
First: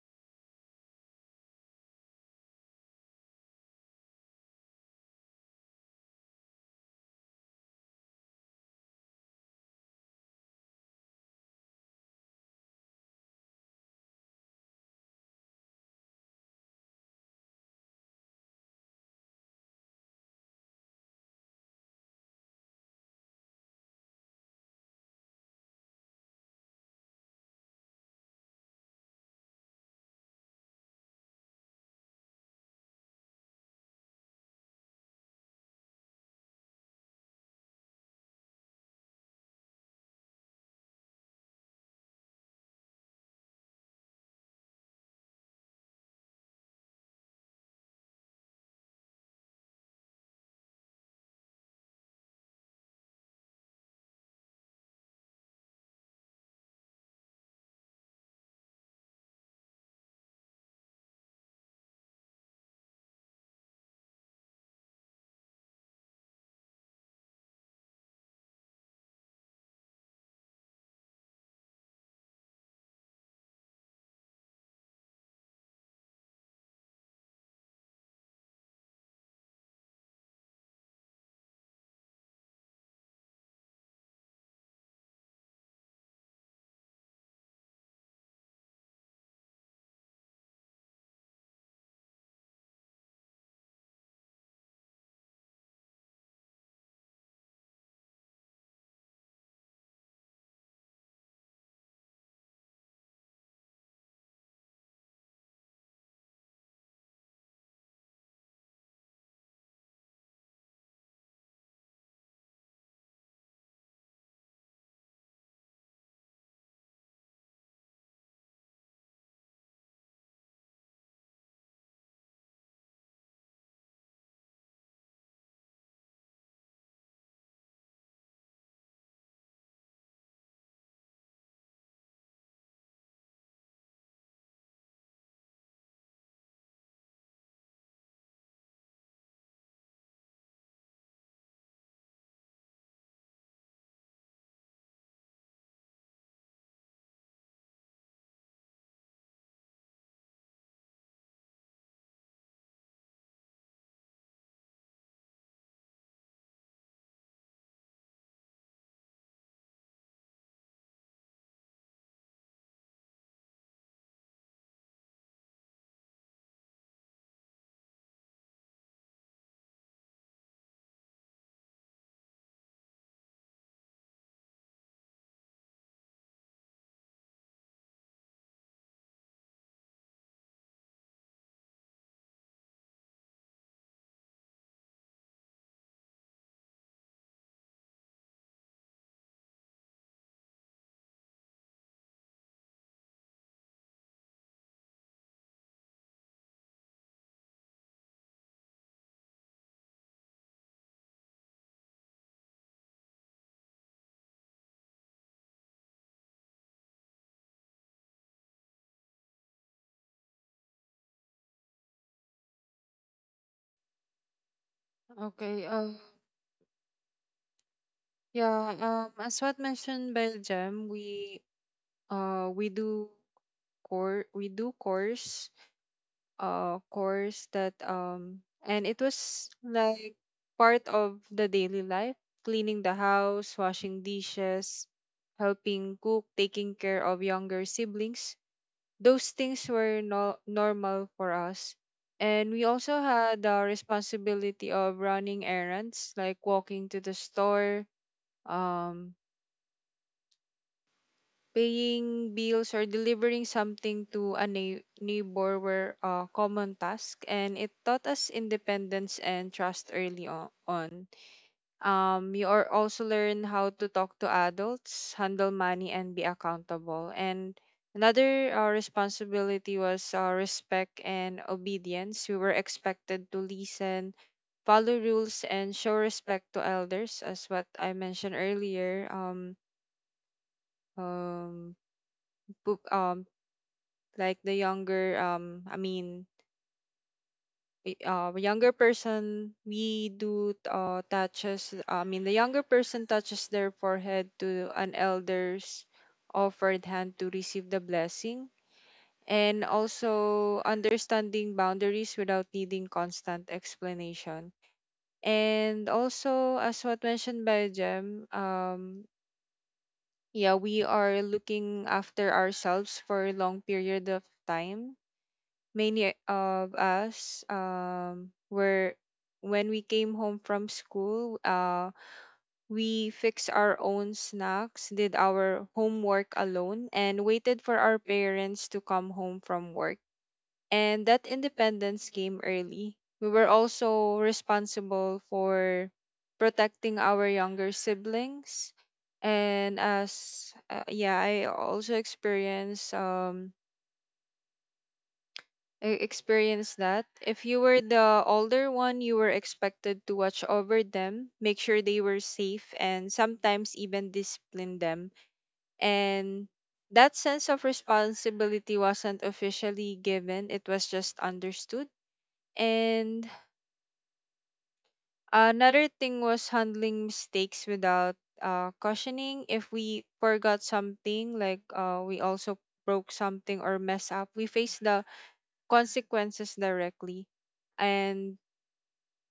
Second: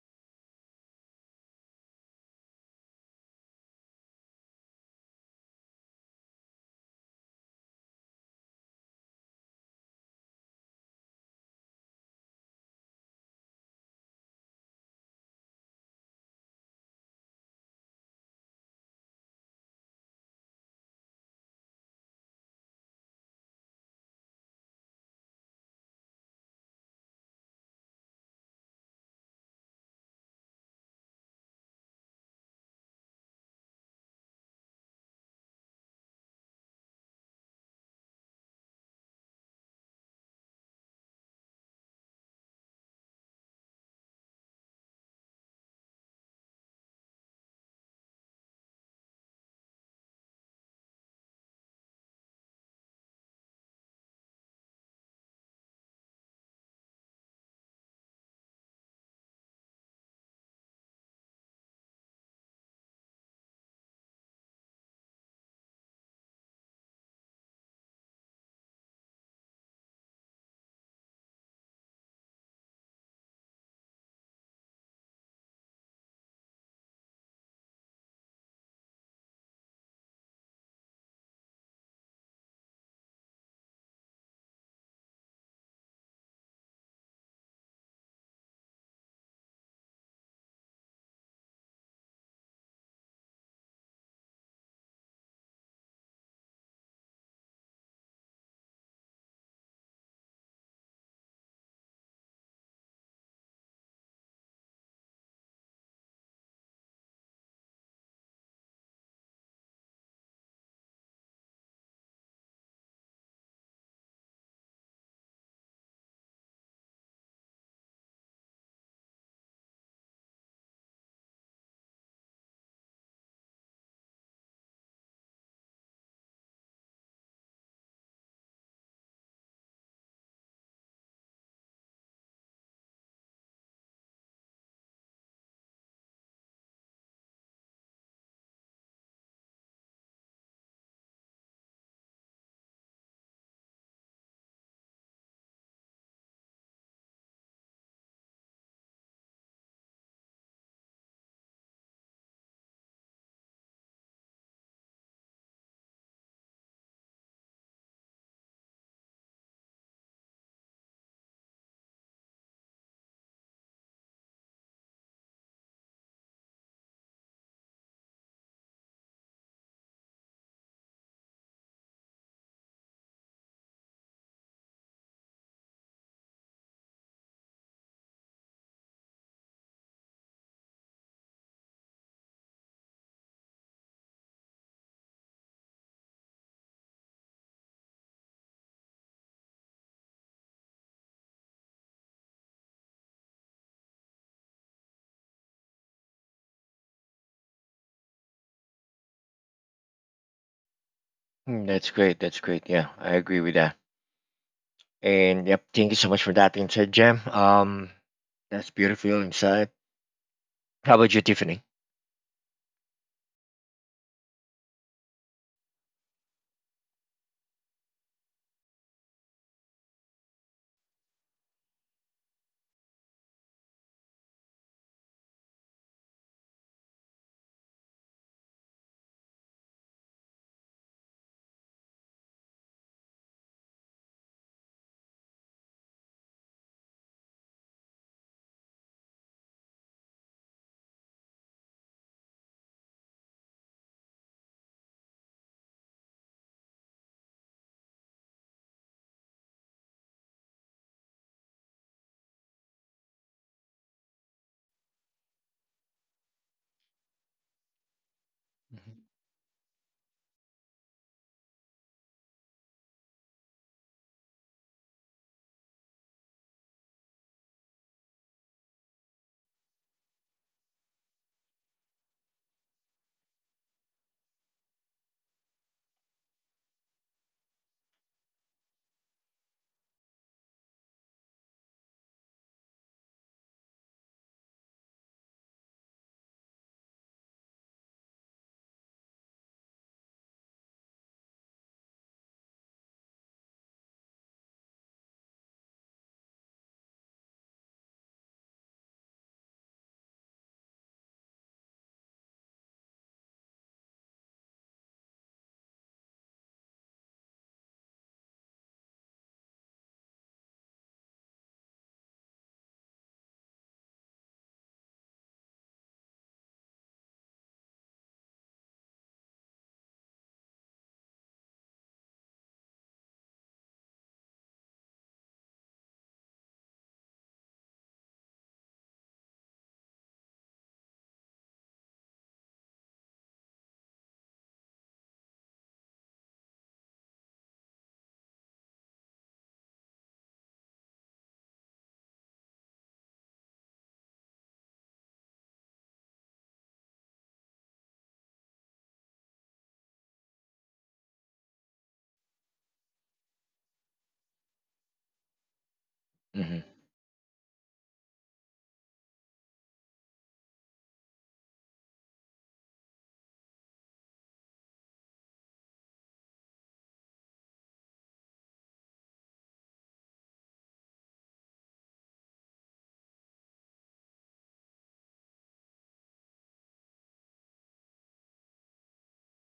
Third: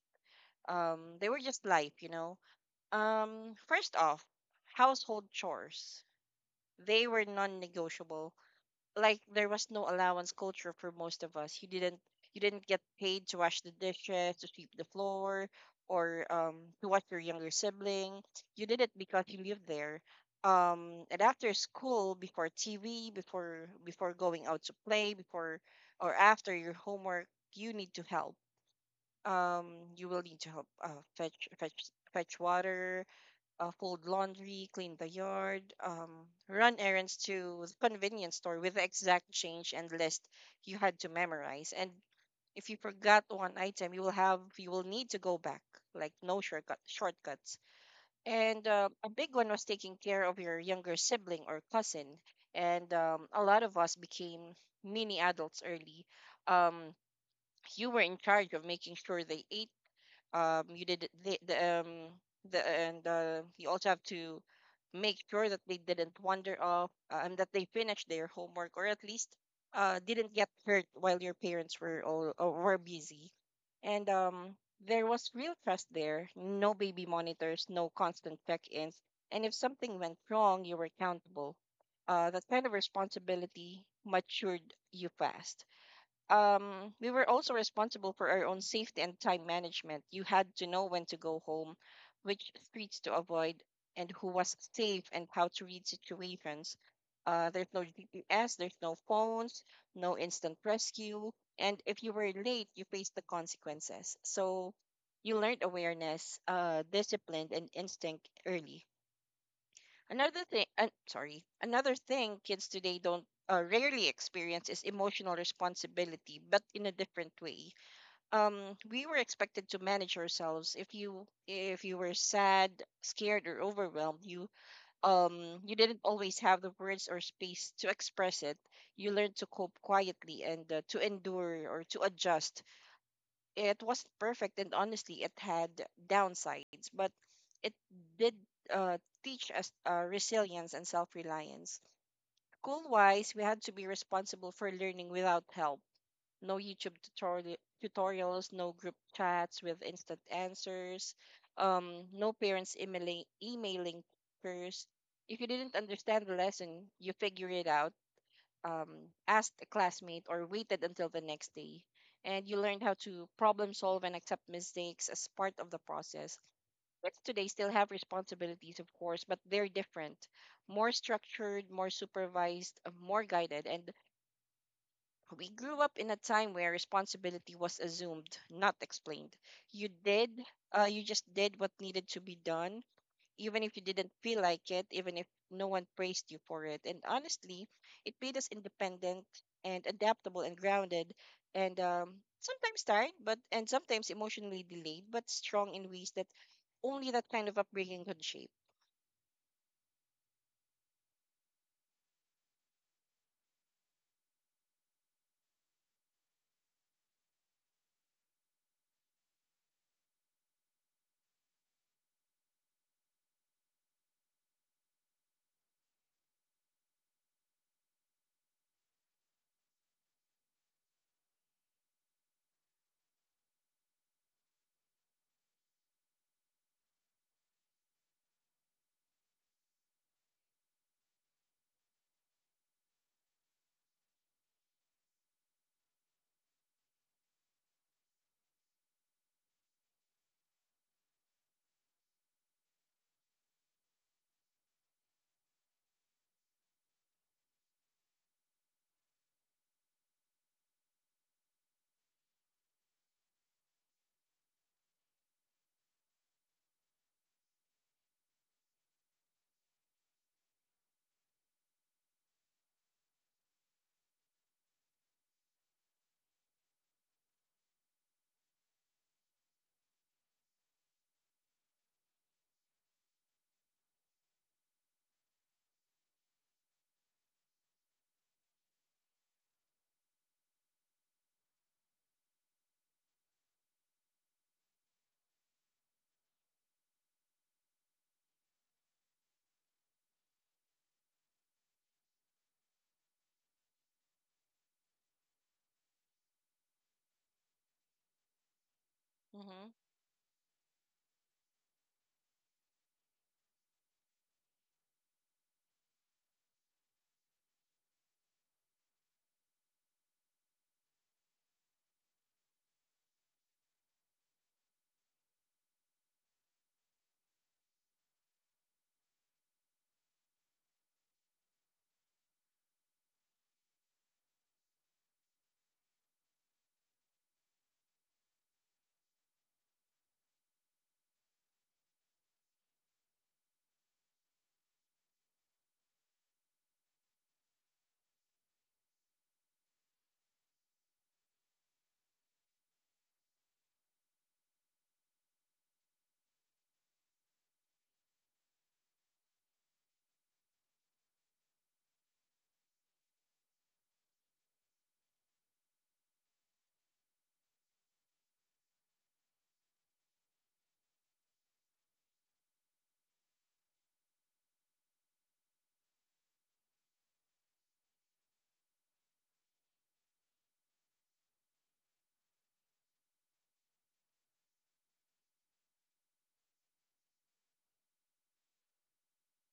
um, they were just life, you know. Um, first off, household chores. They were non-negotiable. Like there was no allowance culture for most of us. You didn't you didn't get paid to wash the dishes, to sweep the floor, or um to watch your younger sibling. You did it because you lived there. Um, and after school, before T V, before before going out to play, before or after your homework, you need to help. Um, you will need to help, uh, fetch fetch fetch water, uh, fold laundry, clean the yard, um, run errands to the convenience store with the exact change and list you had to memorize. And if you forgot one item, you will have you will need to go back, like no shortcut shortcuts. And uh, a big one was taking care of your younger sibling or cousin. And um, a lot of us became mini adults early. Um, you were in charge of making sure they ate. Um, you did the, the um the and uh, you also have to make sure that they didn't wander off, uh, and that they finished their homework, or at least uh, didn't get hurt while your parents were all uh, were busy. And um there was real trust there. No baby monitors, no constant check-ins. And if something went wrong, you were accountable. uh, that kind of responsibility matured you fast. um, we were also responsible for our own safety and time management. You had to know when to go home, which streets to avoid, and who was safe, and how to read situations. Uh, there's no G P S, there's no phones, no instant rescue. And if you were late, you faced the consequences. So you learned awareness, uh, discipline, and instinct early. Another thing, uh, sorry, another thing kids today don't uh, rarely experience is emotional responsibility, but in a different way. Um, we were expected to manage ourselves. If you if you were sad, scared, or overwhelmed, you um you didn't always have the words or space to express it. You learned to cope quietly and uh, to endure or to adjust. It wasn't perfect, and honestly, it had downsides, but it did uh, teach us uh, resilience and self-reliance. School wise, we had to be responsible for learning without help. No youtube tutorial tutorials no group chats with instant answers, um, no parents emailing emailing teachers. If you didn't understand the lesson, you figure it out, um, asked a classmate, or waited until the next day. And you learned how to problem solve and accept mistakes as part of the process. Kids today still have responsibilities, of course, but they're different, more structured, more supervised, uh, more guided. And we grew up in a time where responsibility was assumed, not explained. You did, uh, you just did what needed to be done, even if you didn't feel like it, even if no one praised you for it. And honestly, it made us independent and adaptable and grounded, and um, sometimes tired, but and sometimes emotionally delayed, but strong in ways that only that kind of upbringing could shape.
Hmm, that's great. That's great. Yeah, I agree with that. And yep, thank you so much for that insight, Jam. Um, that's beautiful insight. How about you, Tiffany?
Okay. Uh, yeah. Um, as what mentioned by Jem, we uh we do course we do course uh course that um and it was like part of the daily life, cleaning the house, washing dishes, helping cook, taking care of younger siblings. Those things were no- normal for us. And we also had the responsibility of running errands, like walking to the store, um, paying bills, or delivering something to a nei- neighbor were uh, common tasks. And it taught us independence and trust early o- on. Um, you are also learn how to talk to adults, handle money, and be accountable. And another uh, responsibility was uh, respect and obedience. We were expected to listen, follow rules, and show respect to elders, as what I mentioned earlier. Um, um, pu- um, like the younger, um, I mean, y- uh, younger person we do uh, touches I mean the younger person touches their forehead to an elder's offered hand to receive the blessing
Mm-hmm.
and also understanding boundaries without needing constant explanation. And also, as what mentioned by jem um yeah we are looking after ourselves for a long period of time. Many of us um, were when we came home from school, uh, we fixed our own snacks, did our homework alone, and waited for our parents to come home from work. And that independence came early. We were also responsible for protecting our younger siblings. And as uh, yeah, I also experienced um e- experience that. If you were the older one, you were expected to watch over them, make sure they were safe, and sometimes even discipline them. And
Mm-hmm.
that sense of responsibility wasn't officially given, it was just understood. And another thing was handling mistakes without uh, cautioning. If we forgot something, like uh, we also broke something or mess up, we face the consequences directly, and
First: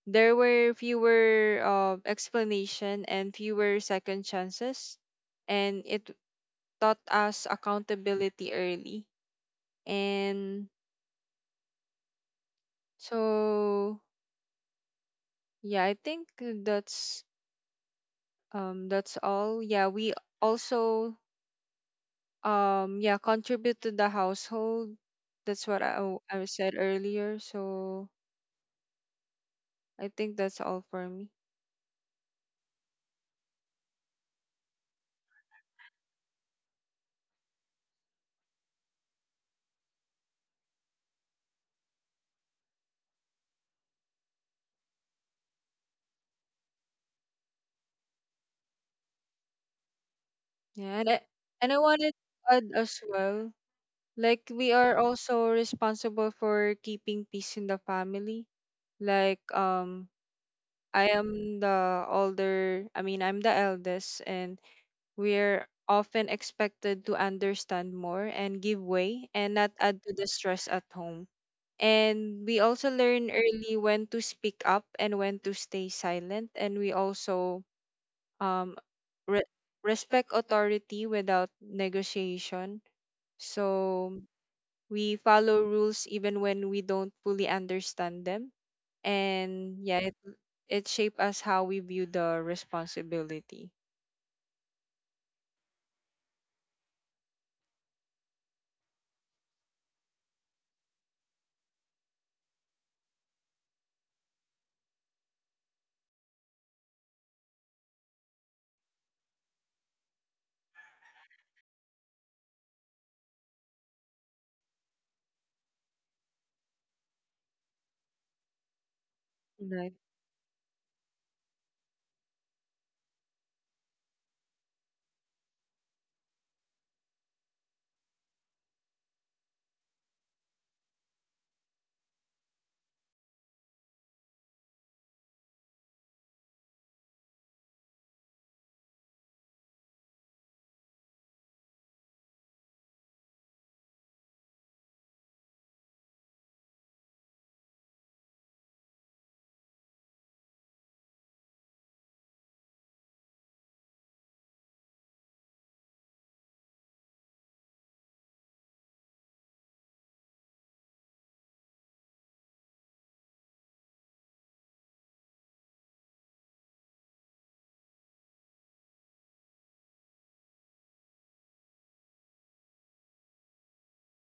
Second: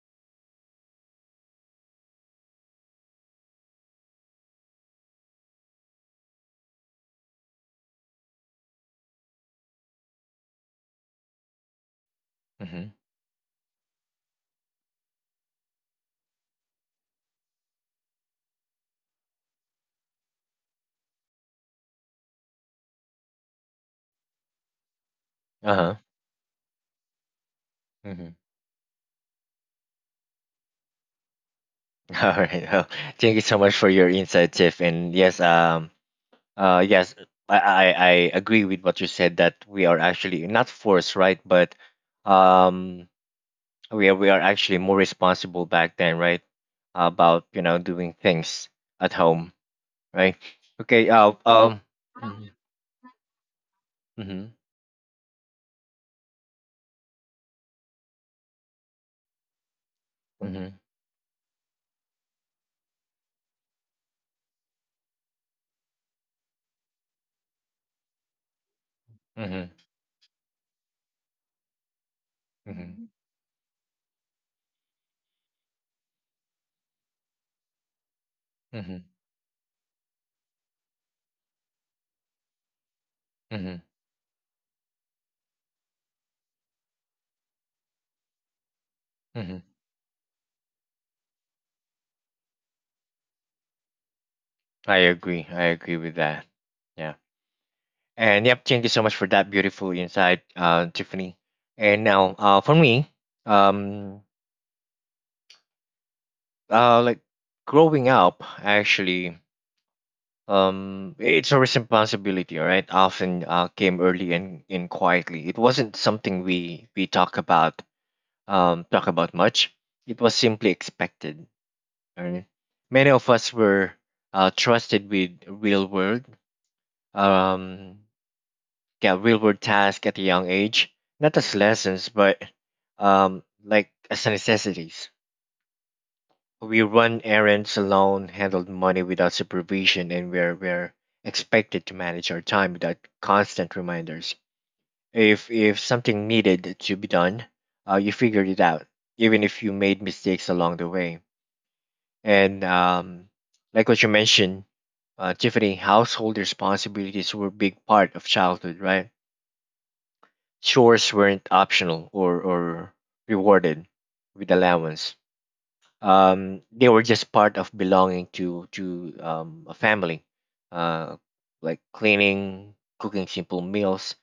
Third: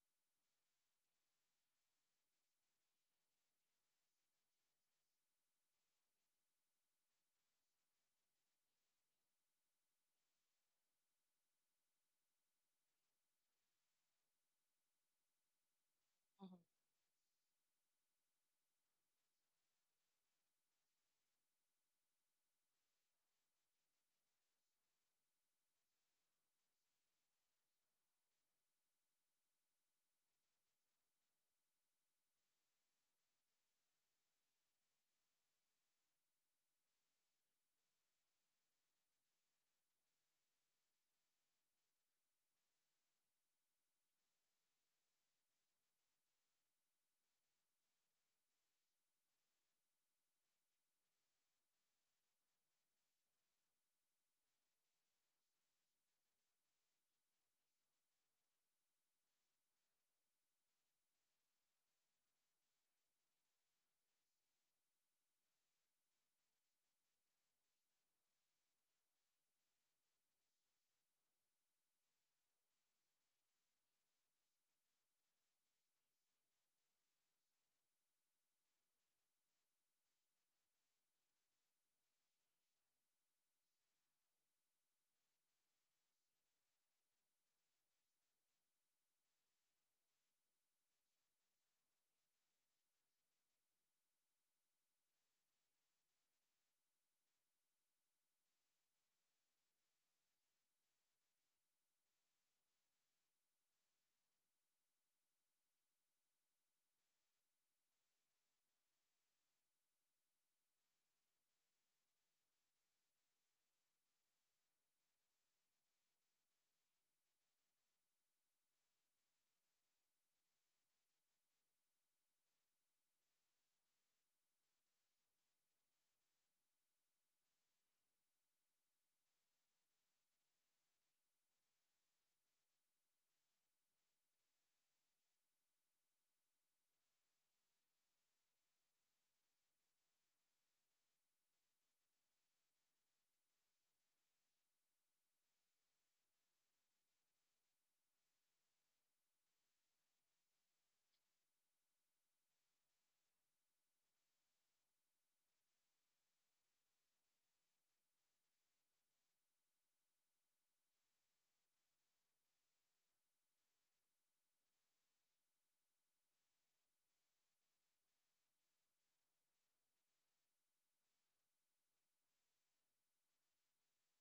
there were fewer uh, explanation and fewer second chances, and it taught us accountability early. And
Mm-hmm.
so, yeah, I think
Mm-hmm.
that's um that's all. Yeah, we also um yeah contribute to the household. That's what I
Uh
w- I said earlier. So
huh.
I think that's all for me.
All right. Well, thank you so much for your insight, Tiff. And yes, um, uh, yes, I, I, I agree with what you said that we are actually not forced, right? But um, we are we are actually more responsible back then, right? About you know doing things at home, right?
Yeah, and
Okay.
I,
Uh,
and I
um.
wanted to add as well. Like,
Mhm.
we are also responsible for keeping peace in the family. Like, um
Mhm.
I am the older, I mean I'm the eldest, and we're often expected to understand more and give way and
Mhm.
not
Mhm.
add to the stress at home. And we also
Mhm.
learn early when to speak up and when to stay silent, and we also um
Mhm.
re- respect authority without negotiation.
Mhm.
So we follow rules even when we don't fully understand them.
Mhm.
And yeah, it, it shaped us how we view the responsibility.
I agree. I agree with that. Yeah. And yep, thank you so much for that beautiful insight, uh, Tiffany. And now, uh, for me, um, uh, like growing up, actually, um, it's a responsibility, all right? Often uh, came early and in quietly. It wasn't something we we talk about, um, talk about much.
Right.
It was simply expected. All right? Many of us were uh, trusted with real world, um, get real-world tasks at a young age, not as lessons, but um, like as necessities. We run errands alone, handle money without supervision, and we're we're expected to manage our time without constant reminders. If if something needed to be done, uh, you figured it out, even if you made mistakes along the way. And um, like what you mentioned, uh, Tiffany, household responsibilities were a big part of childhood, right? Chores weren't optional or, or rewarded with allowance. Um, they were just part of belonging to to um, a family, uh, like cleaning, cooking simple meals,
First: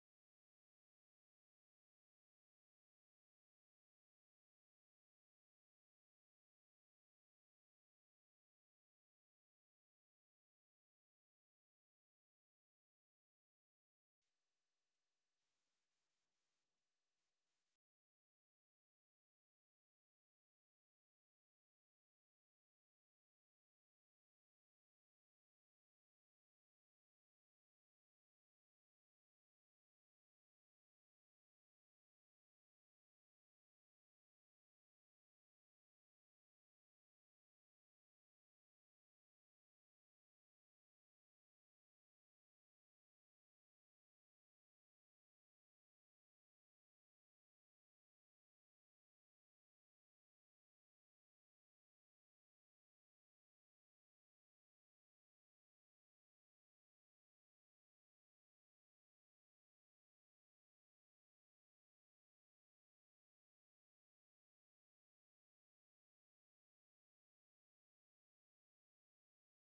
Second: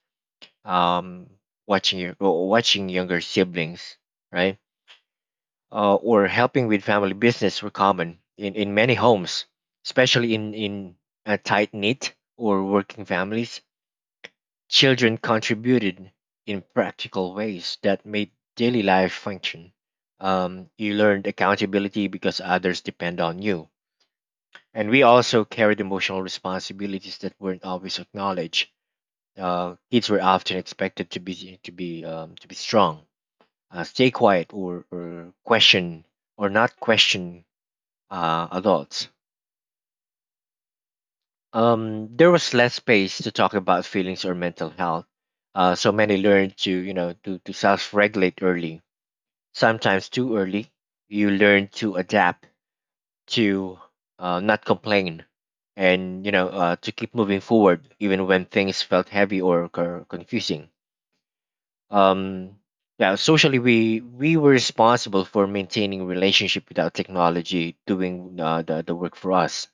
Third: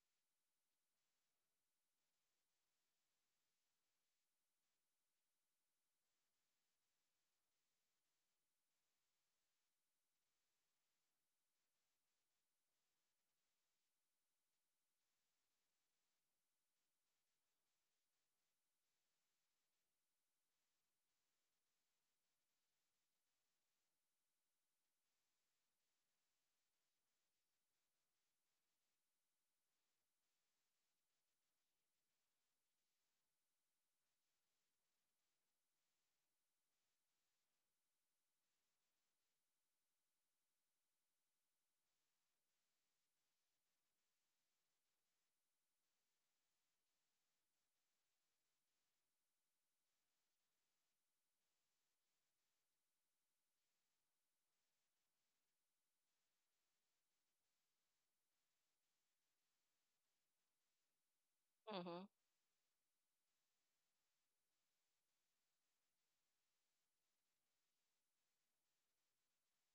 um, watching your or watching younger siblings, right? Uh, or helping with family business were common in, in many homes, especially in in uh, tight knit or working families. Children contributed in practical ways that made daily life function. Um, you learned accountability because others depend on you. And we also carried emotional responsibilities that weren't always acknowledged. Uh, kids were often expected to be to be um, to be strong, uh, stay quiet, or, or question or not question uh, adults. Um, there was less space to talk about feelings or mental health. Uh, so many learned to, you know, to, to self-regulate early, sometimes too early. You learn to adapt, to uh, not complain, and you know, uh, to keep moving forward even when things felt heavy or co- confusing.
hmm
Um, yeah, socially we we were responsible for maintaining relationship without technology doing uh, the the work for us.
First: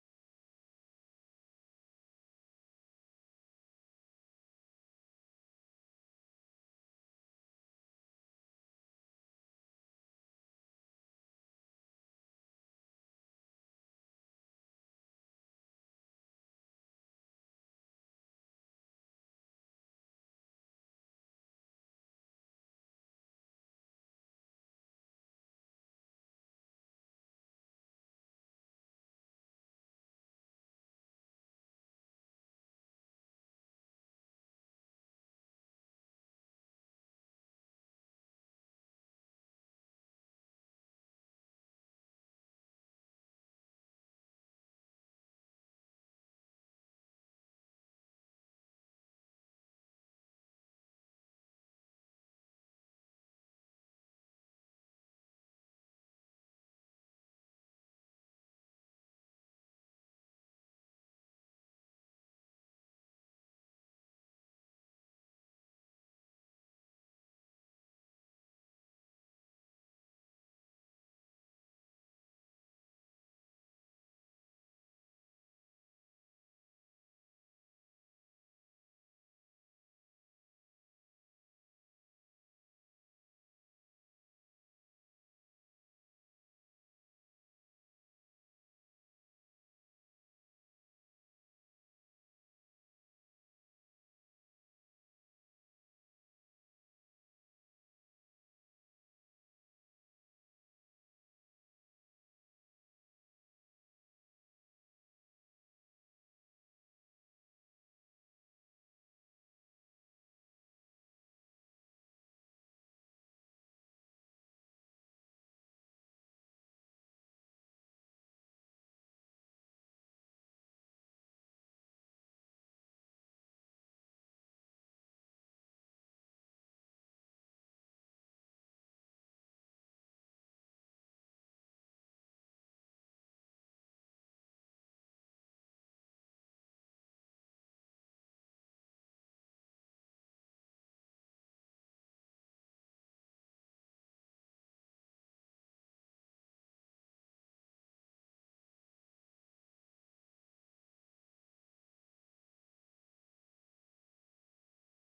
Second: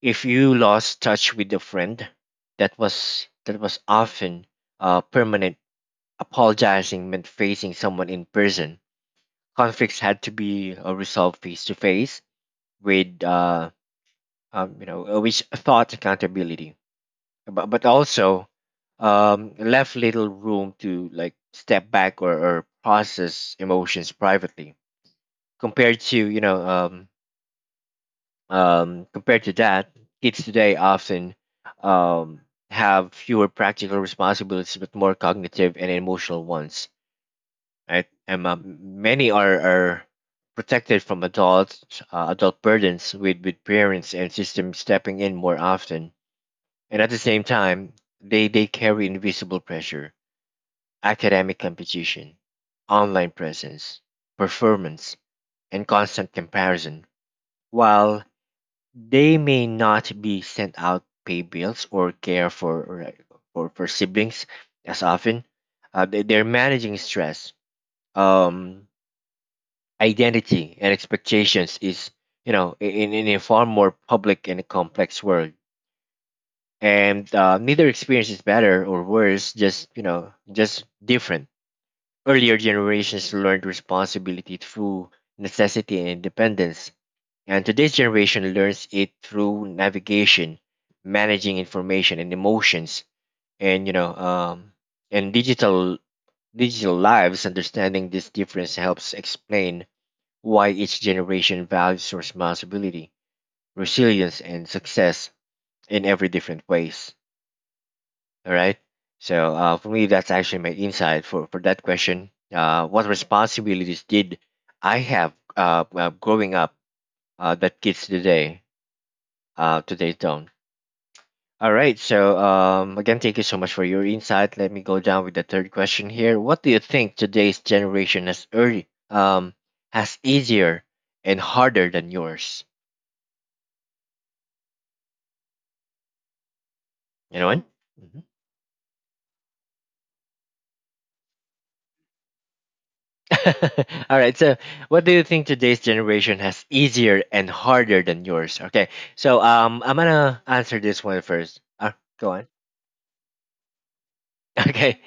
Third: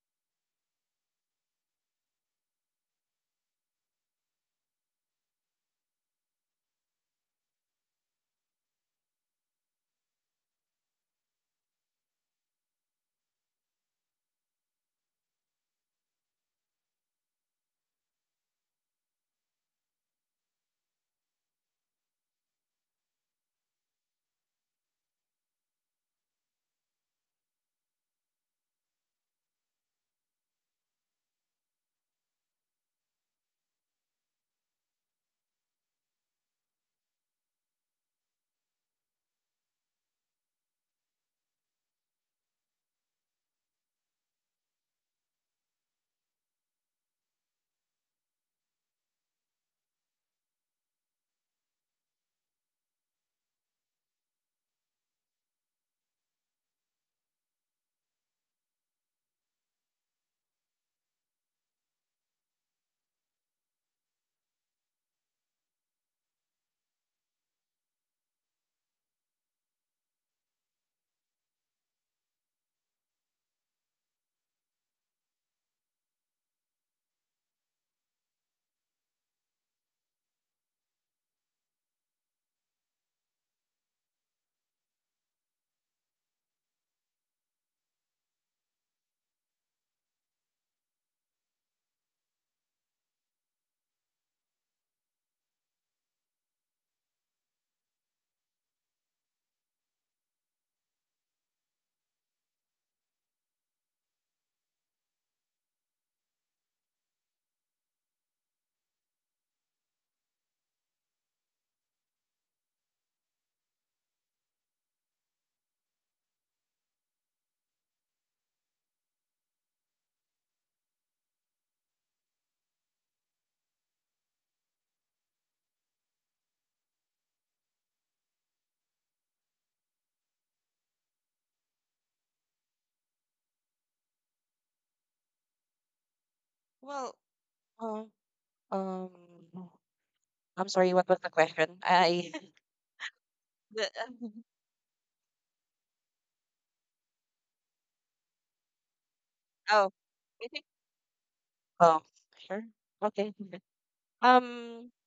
If you lost touch with a friend, that was that was often uh, permanent. Apologizing meant facing someone in person. Conflicts had to be uh, resolved face to face with uh, um, you know uh, which thought accountability, but, but also um, left little room to like step back or, or process emotions privately compared to you know um, Um, compared to that, kids today often um, have fewer practical responsibilities but more cognitive and emotional ones. Right? And um, many are, are protected from adult uh, adult burdens with, with parents and systems stepping in more often. And at the same time, they, they carry invisible pressure, academic competition, online presence, performance, and constant comparison. While they may not be sent out pay bills or care for like, for, for siblings as often. Uh, they, they're managing stress, um, identity, and expectations is you know in, in a far more public and complex world. And uh, neither experience is better or worse, just you know, just different. Earlier generations learned responsibility through necessity and independence. And today's generation learns it through navigation, managing information and emotions, and you know, um, and digital digital lives. Understanding this difference helps explain why each generation values responsibility, resilience, and success in every different ways. All right. So uh, for me, that's actually my insight for for that question. Uh, what responsibilities did I have uh, uh, growing up uh, that kids today uh, today don't? All right. So, um, again, thank you so much for your insight. Let me go down with the third question here. What do you think today's generation has early, um, has easier and harder than yours?
Well,
Anyone?
uh,
Mhm.
um, I'm sorry, what was the question? I
All
the,
right. So, what do you think today's generation has easier and harder than yours? Okay. So, um,
oh,
I'm gonna
I think
answer this one first. Uh,
oh,
go on.
sure. Okay. Um,
Okay.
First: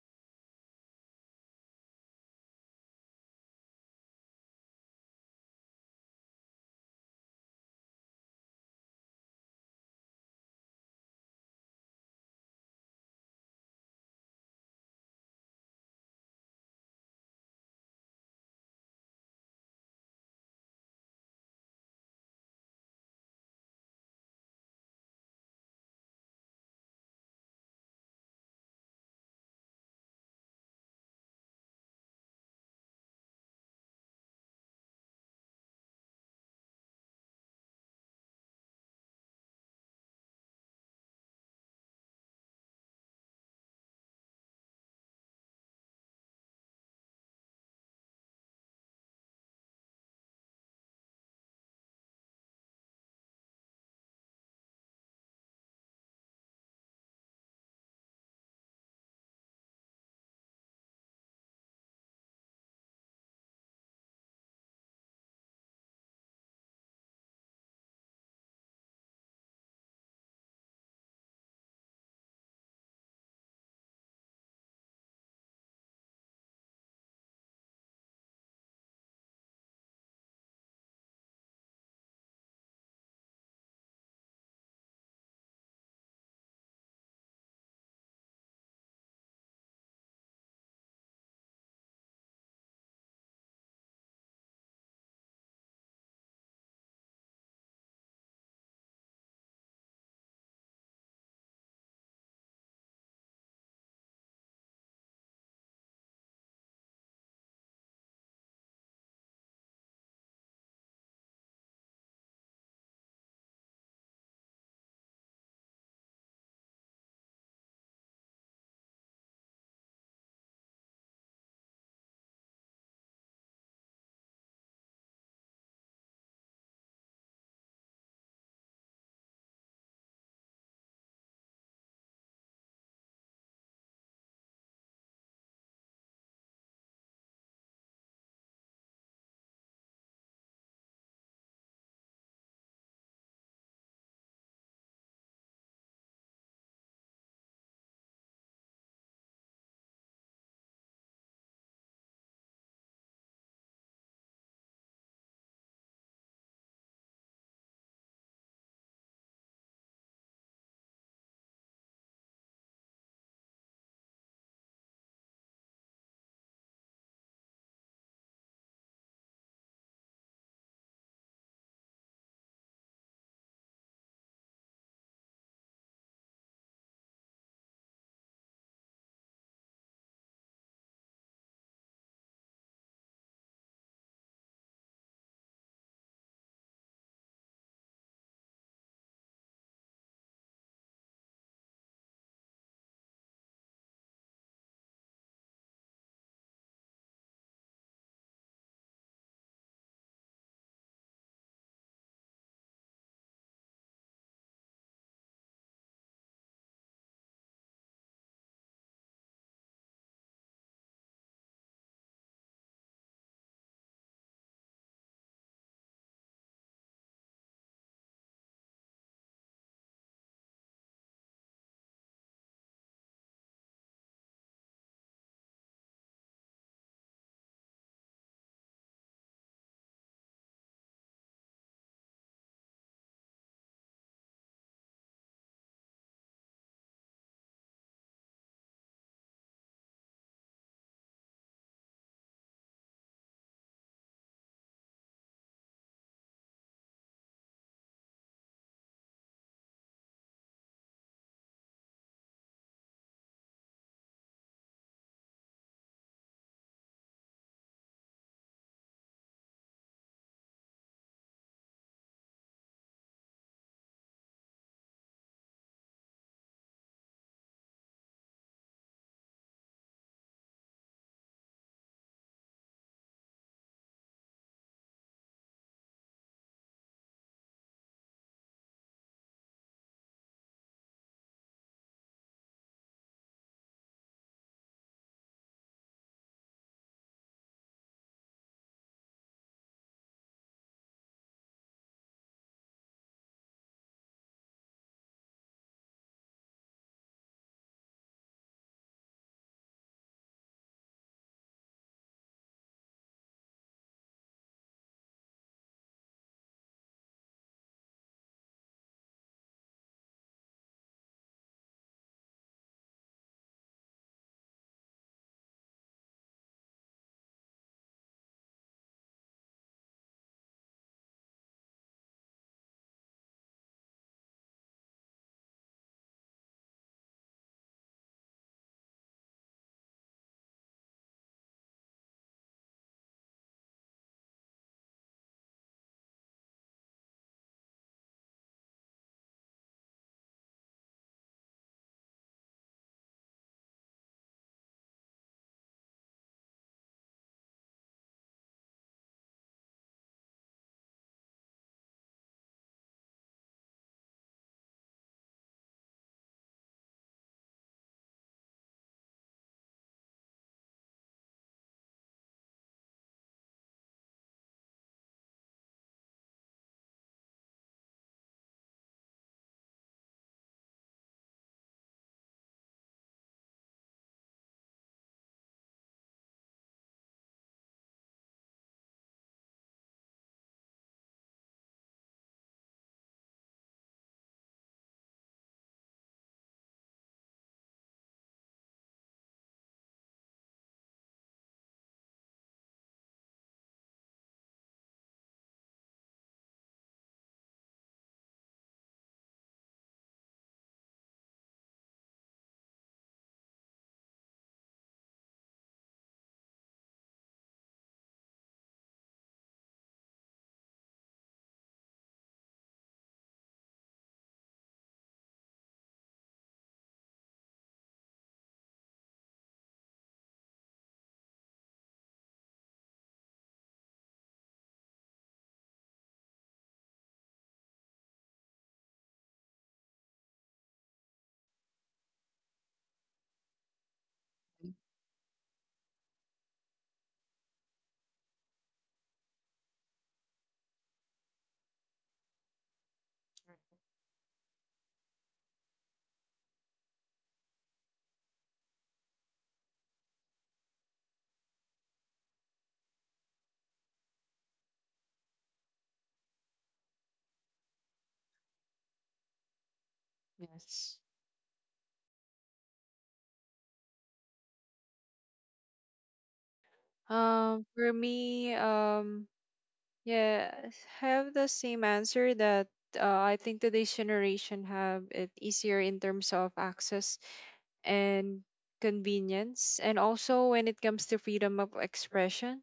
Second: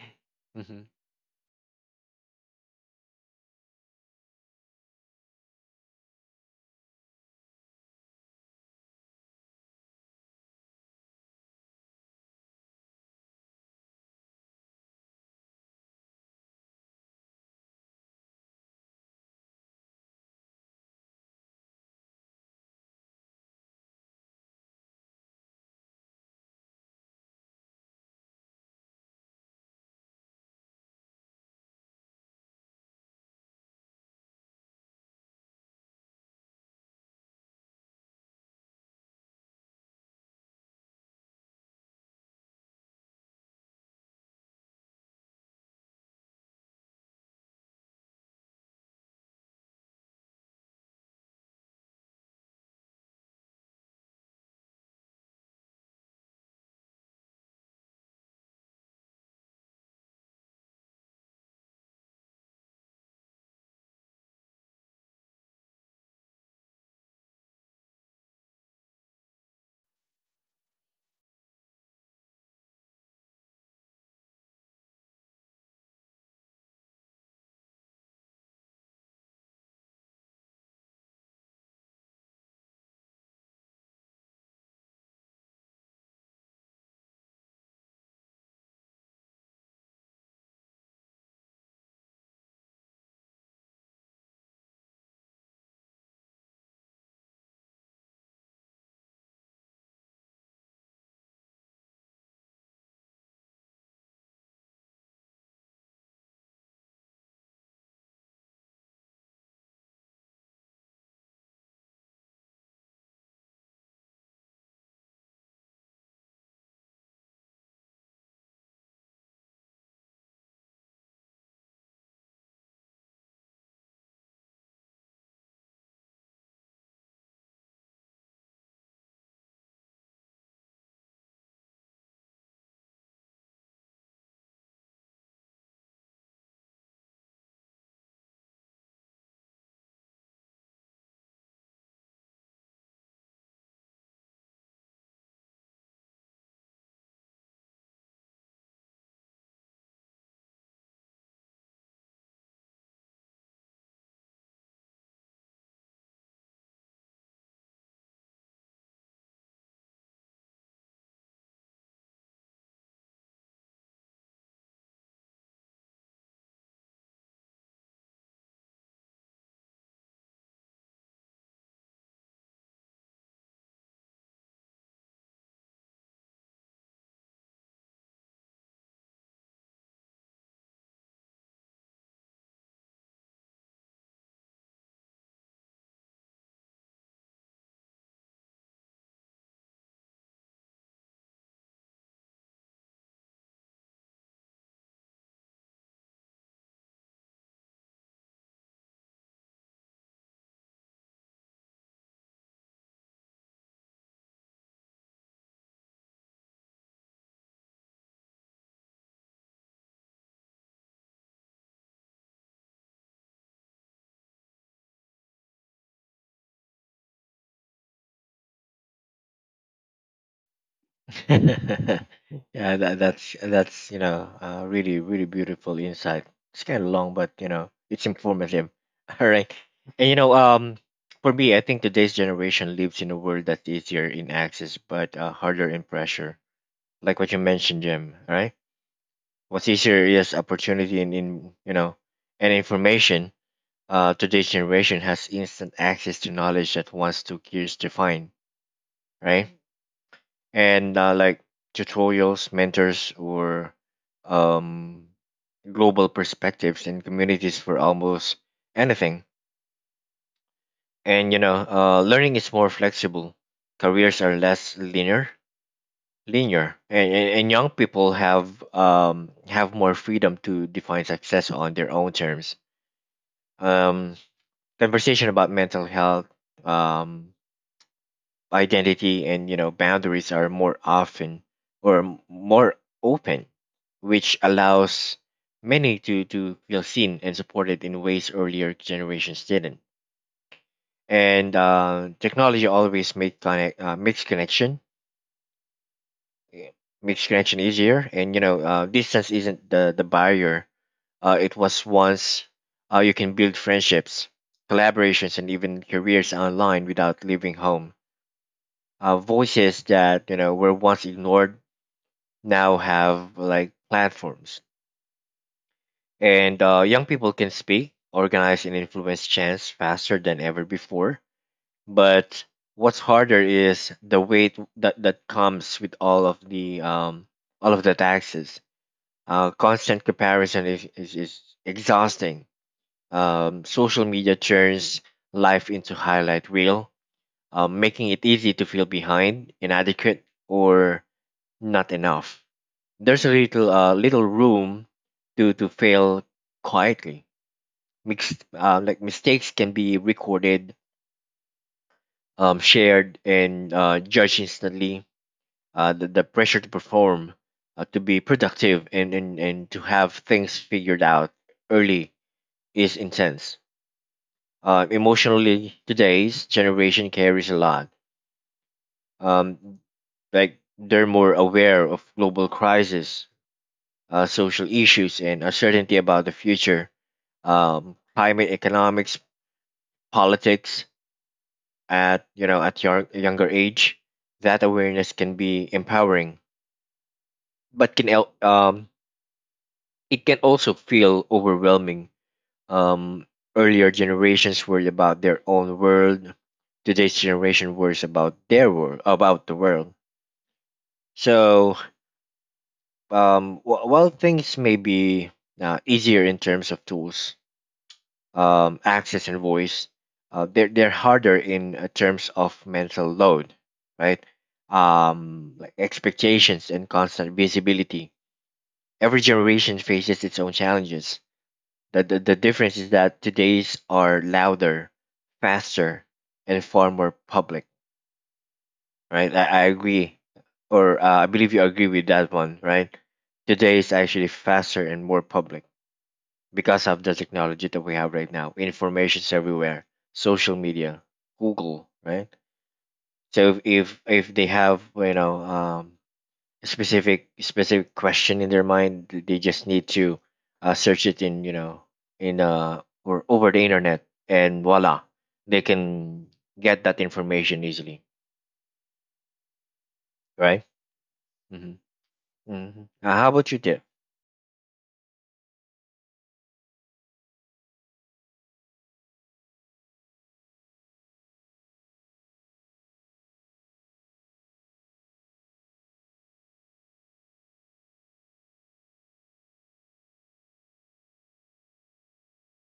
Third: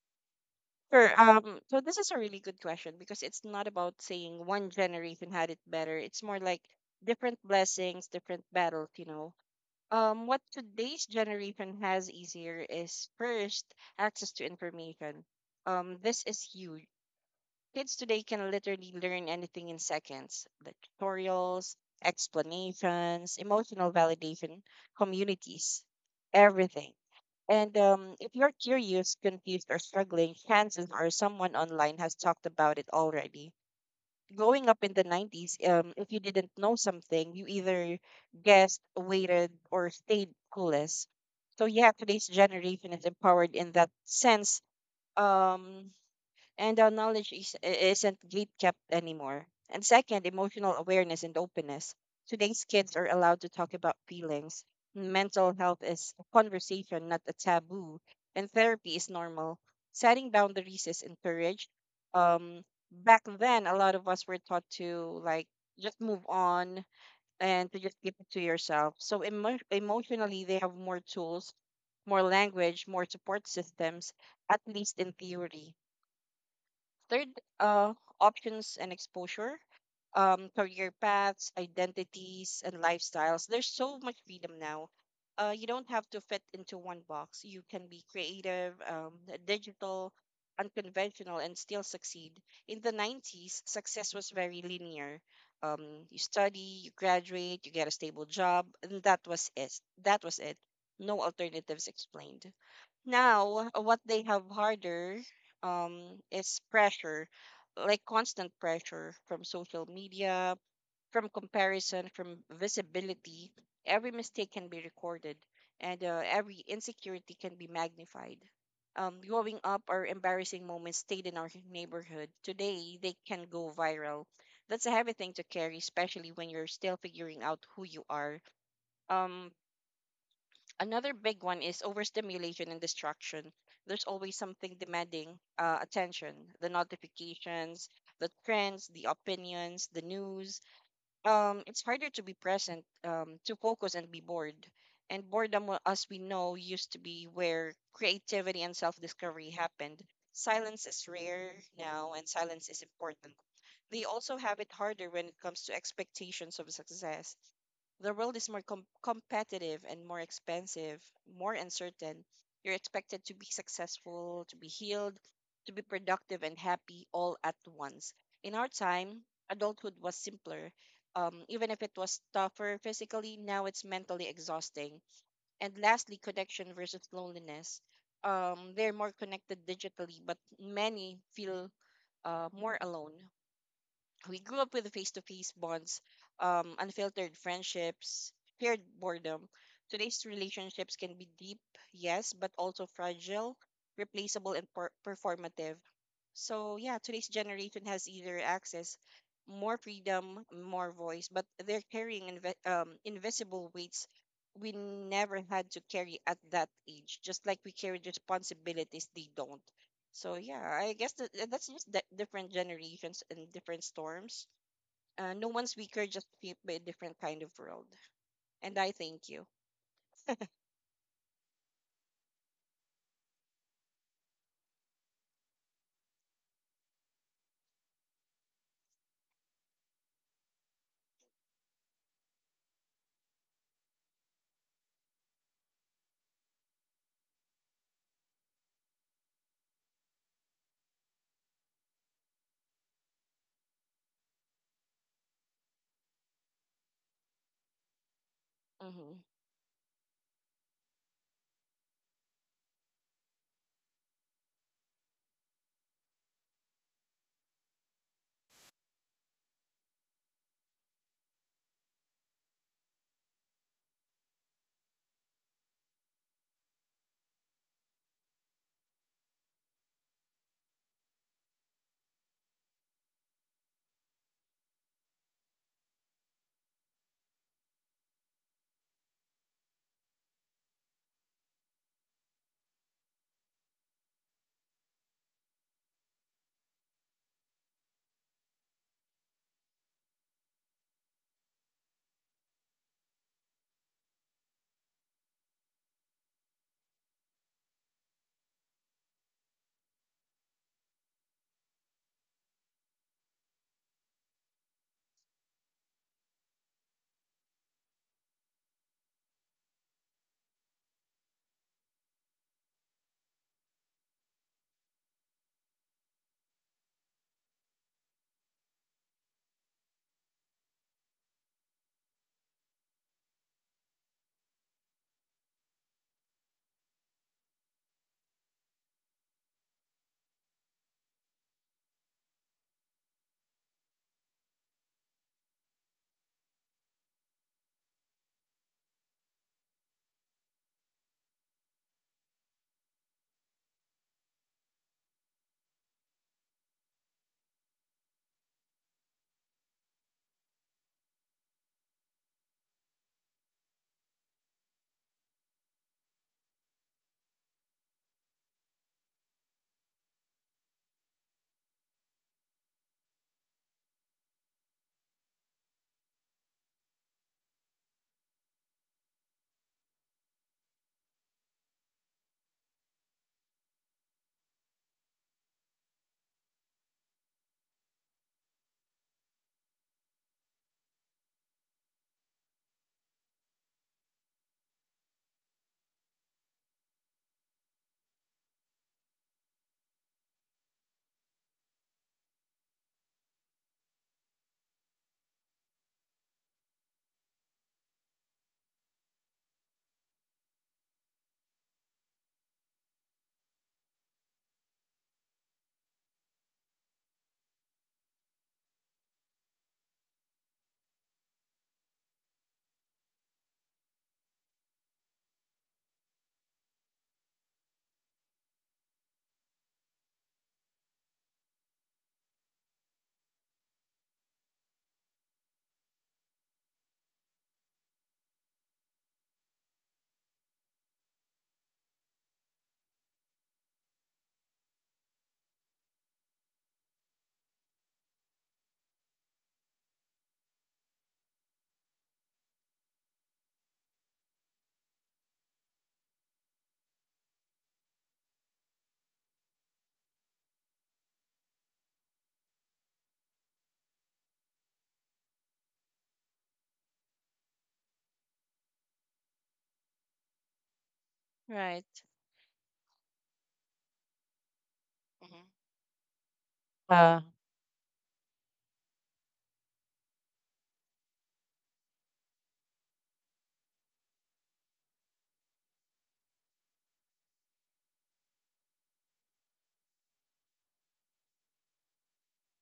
sure. Um, so this is a really good question because it's not about saying one generation had it better. It's more like different blessings, different battles, you know. Um, what today's generation has easier is first access to information. Um, this is huge. Kids today can literally learn anything in seconds, like tutorials, explanations, emotional validation, communities, everything. And um, if you're curious, confused, or struggling, chances are someone online has talked about it already. Growing up in the nineties, um, if you didn't know something, you either guessed, waited, or stayed clueless. So, yeah, today's generation is empowered in that sense. Um, and our knowledge is, isn't gate kept anymore. And second, emotional awareness and openness. Today's kids are allowed to talk about feelings. Mental health is a conversation, not a taboo, and therapy is normal. Setting boundaries is encouraged. Um, Back then, a lot of us were taught to like just move on and to just keep it to yourself. So emo- emotionally, they have more tools, more language, more support systems, at least in theory. Third, uh, options and exposure, um, career paths, identities, and lifestyles. There's so much freedom now. Uh, you don't have to fit into one box. You can be creative, um, digital, unconventional, and still succeed. In the nineties, success was very linear. Um, you study, you graduate, you get a stable job, and that was it. That was it. No alternatives explained now. Uh, what they have harder, um, is pressure, like constant pressure from social media, from comparison, from visibility. Every mistake can be recorded, and uh, every insecurity can be magnified. Um, growing up, our embarrassing moments stayed in our neighborhood. Today, they can go viral. That's a heavy thing to carry, especially when you're still figuring out who you are. Um, Another big one is overstimulation and distraction. There's always something demanding uh, attention, the notifications, the trends, the opinions, the news. Um, it's harder to be present, um, to focus and be bored. And boredom, wa- as we know, used to be where creativity and self discovery happened. Silence is rare now, and silence is important. They also have it harder when it comes to expectations of success. The world is more com- competitive and more expensive, more uncertain. You're expected to be successful, to be healed, to be productive and happy all at once. In our time, adulthood was simpler. Um, even if it was tougher physically, now it's mentally exhausting. And lastly, connection versus loneliness. Um, they're more connected digitally, but many feel uh, more alone. We grew up with face to face bonds, um, unfiltered friendships, shared boredom. Today's relationships can be deep, yes, but also fragile, replaceable, and per- performative. So, yeah, today's generation has either access, more freedom, more voice, but they're carrying inve- um, invisible weights we never had to carry at that age, just like we carry responsibilities they don't. So yeah, I guess that that's just that different generations and different storms. Uh, no one's weaker, just shaped by a different kind of world. And I thank you.
Yeah, that, that's that's you know uh, really really beautiful insight. It's kind of long, but you know it's informative. All right, and you know um, for me, I think today's generation lives in a world that's easier in access but uh, harder in pressure. Like what you mentioned, Jim. All right, what's easier is opportunity and in you know and information. Uh, today's generation has instant access to knowledge that once took years to find.
Mm-hmm.
Right, and uh, like tutorials, mentors, or um, global perspectives and communities for almost anything. And you know, uh, learning is more flexible. Careers are less linear, linear, and, and, and young people have um, have more freedom to define success on their own terms. Um, conversation about mental health, um, identity and you know boundaries are more often or m- more open, which allows many to to feel seen and supported in ways earlier generations didn't. And uh, technology always make connect uh, makes connection eh, makes connection easier, and you know uh, distance isn't the the barrier uh, it was once. Uh, you can build friendships, collaborations, and even careers online without leaving home. Uh, voices that you know were once ignored now have like platforms, and uh, young people can speak, organize, and influence change faster than ever before. But what's harder is the weight that, that comes with all of the um, all of the taxes. Uh, constant comparison is, is, is exhausting. Um, social media turns life into highlight reel, uh, making it easy to feel behind, inadequate, or not enough. There's a little uh, little room to to fail quietly. Mixed, uh, like mistakes can be recorded, um, shared, and uh, judged instantly. Uh, the, the pressure to perform, uh, to be productive, and, and, and to have things figured out early is intense. Uh, emotionally, today's generation carries a lot. Um, like they're more aware of global crisis, uh, social issues, and uncertainty about the future, um, climate, economics, politics at you know at your younger age. That awareness can be empowering, but can el- um, it can also feel overwhelming. Um, earlier generations worried about their own world. Today's generation worries about their world, about the world. So, um, wh- while things may be uh, easier in terms of tools, um, access and voice, uh, they're they're harder in uh, terms of mental load, right? Um, like expectations and constant visibility. Every generation faces its own challenges. The, the the difference is that today's are louder, faster, and far more public, right? I, I agree, or uh, I believe you agree with that one, right? Today is actually faster and more public because of the technology that we have right now. Information's everywhere. Social media, Google, right? So if if, if they have you know um, specific specific question in their mind, th- they just need to uh, search it in you know in uh or over the internet, and voila, they can get that information easily, right?
Yes.
Right.
Mm-hmm. Mm-hmm. How about you, Tiff?
Mm-hmm. Uh,
Um, for me, um, yeah, have the same answer that uh, I think today's generation have it easier in terms of access and convenience, and also when it comes to freedom of expression.